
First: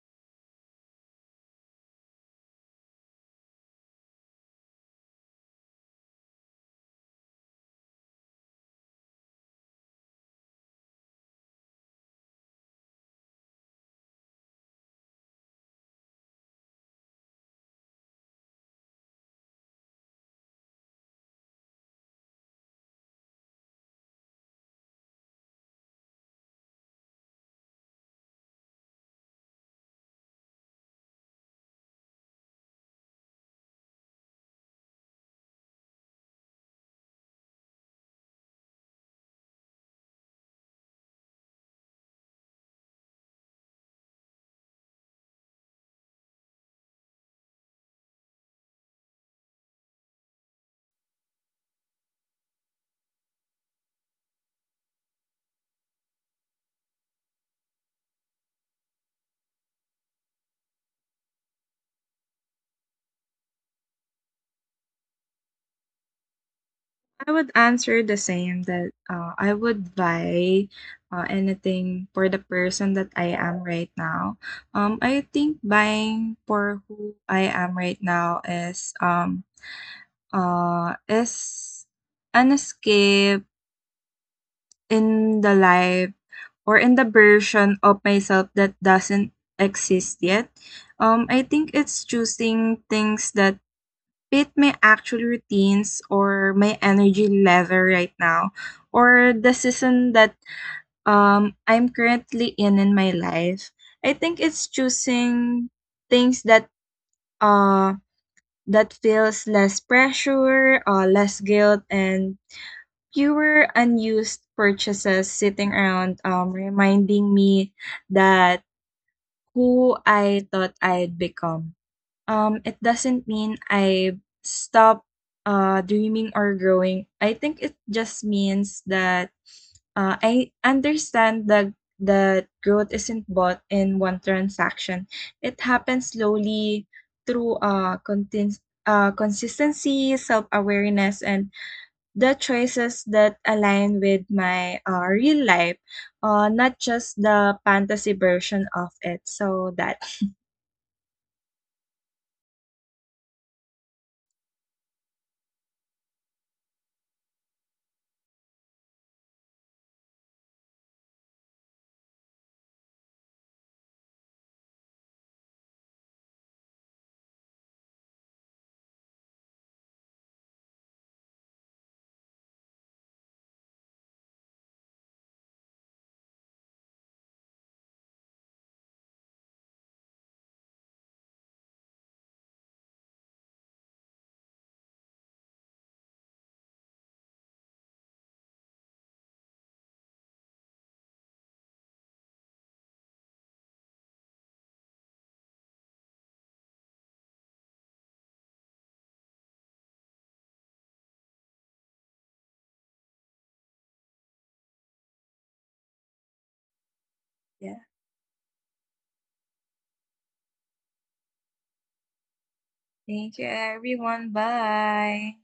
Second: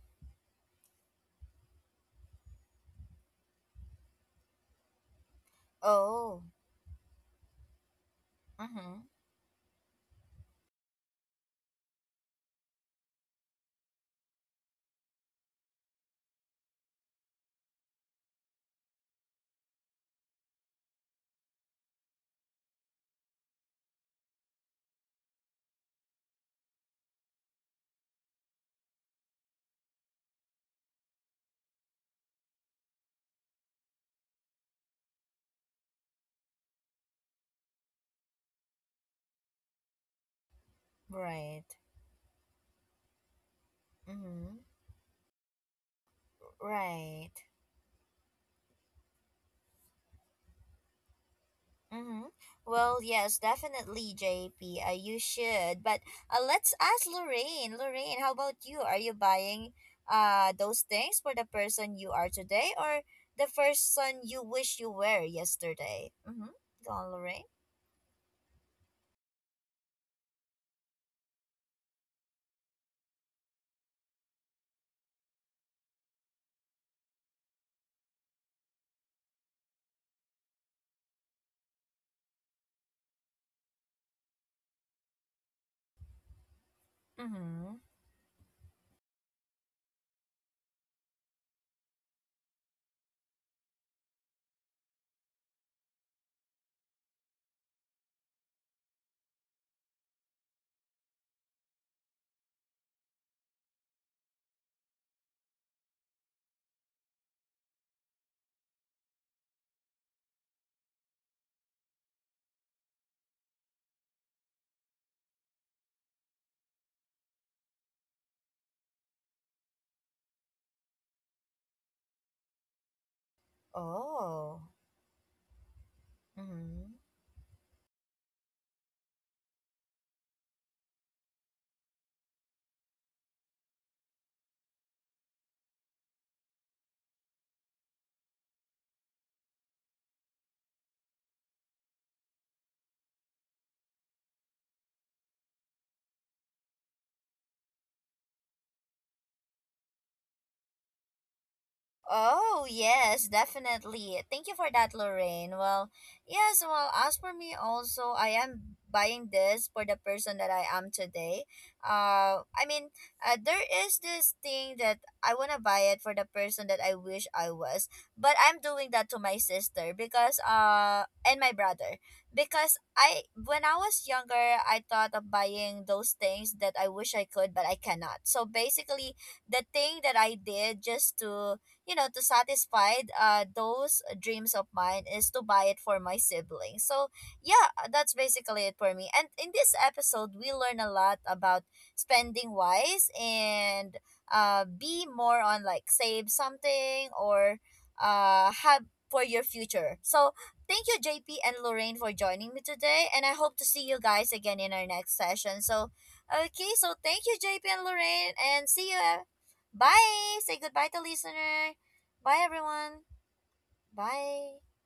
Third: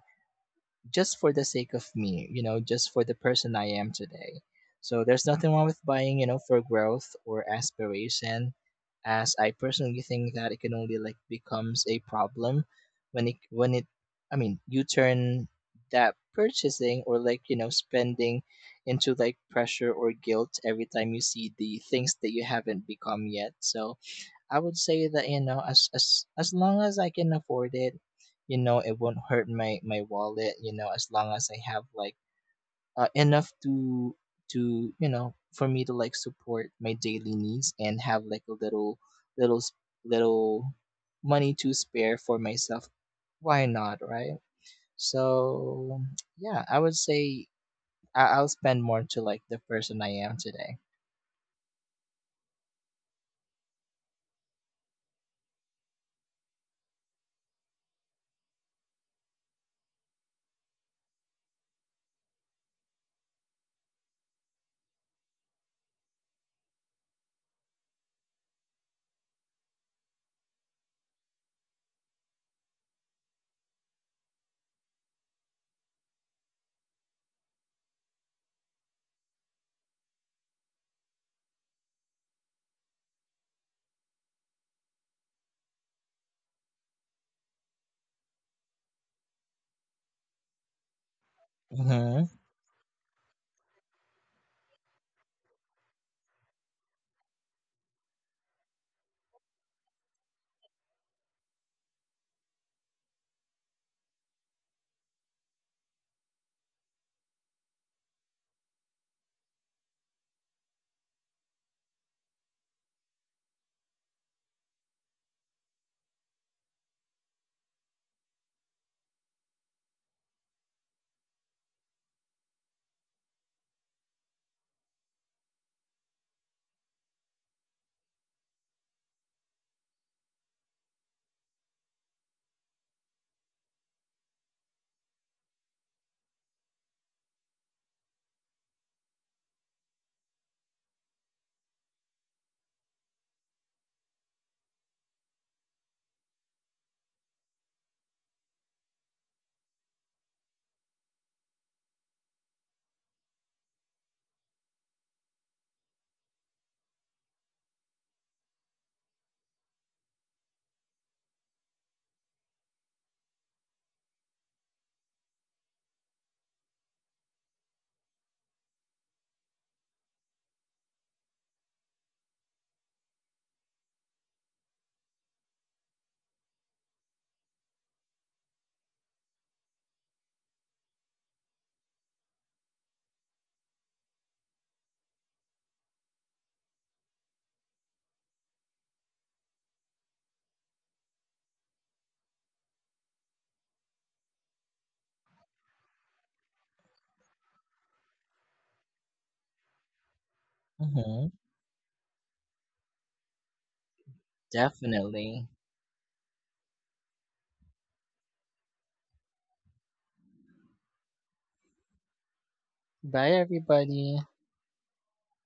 B: just for the sake of me, you know, just for the person I am today. So there's nothing wrong with buying, you know,
A: Oh.
B: for growth or aspiration,
A: Mm-hmm.
B: as I personally think that it can only like becomes a problem when it I mean you turn that purchasing or like, you know, spending into like pressure or guilt every time you see the things that you haven't become yet. So I would say that, you know, as long as I can afford it, you know, it won't hurt my wallet. You know, as long as I have like enough to you know, for me to like support my daily needs and have like a little little s- little money
A: Right.
B: to spare for myself. Why not, right?
A: Mm-hmm.
B: So yeah, I would
A: Right.
B: say I'll spend more to like the person I am today.
A: Mm-hmm. Well, yes, definitely, JP. You should. But let's ask Lorraine. Lorraine, how about you? Are you buying those things for the person you are today or the person you wish you were yesterday? Mm-hmm. Go on,
C: I
A: Lorraine.
C: would answer the same, that, I would buy, anything for the person that I am right now. I think buying for who I am right now is an escape in the life, or in the
A: Mm-hmm.
C: version of myself that doesn't exist yet. I think it's
B: Mm-hmm.
C: choosing things that fit my actual routines, or my energy level right now, or the season that, I'm currently in my life. I think it's choosing things uh that feels less pressure, less guilt, and fewer unused purchases sitting around, reminding me that who I thought I'd become. It doesn't mean I
A: Oh.
C: stop, dreaming or
A: Mm-hmm.
C: growing. I think it just means that, I understand that that growth isn't bought in one transaction. It happens slowly through, consistency, self awareness, and the choices that align with my, real life, not just the fantasy version of it. So that,
A: Oh, yes, definitely. Thank you for that, Lorraine. Well, yes, well, as for me also, I am buying this for the person that I am today. I mean, there is this thing that I want to buy it for the person that I wish I was, but I'm doing that to my sister, because and my brother, because I, when I was younger, I thought of buying those things that I wish I could, but I cannot. So basically, the thing that I did just to, you know, to satisfy those dreams of mine is to buy it for my siblings. So yeah, that's basically it for me. And in this episode, we learn a lot about spending wise and be more on like save something or have for your future. So
B: Mm-hmm.
A: thank you, JP and Lorraine, for joining me today, and I hope to see you guys again in our
B: Definitely.
A: next session. So okay, so
C: yeah.
A: thank you, JP and Lorraine, and see you. Bye. Say goodbye to listener. Bye,
B: Bye,
C: Thank you,
A: everyone.
B: everybody.
C: everyone.
A: Bye.
C: Bye.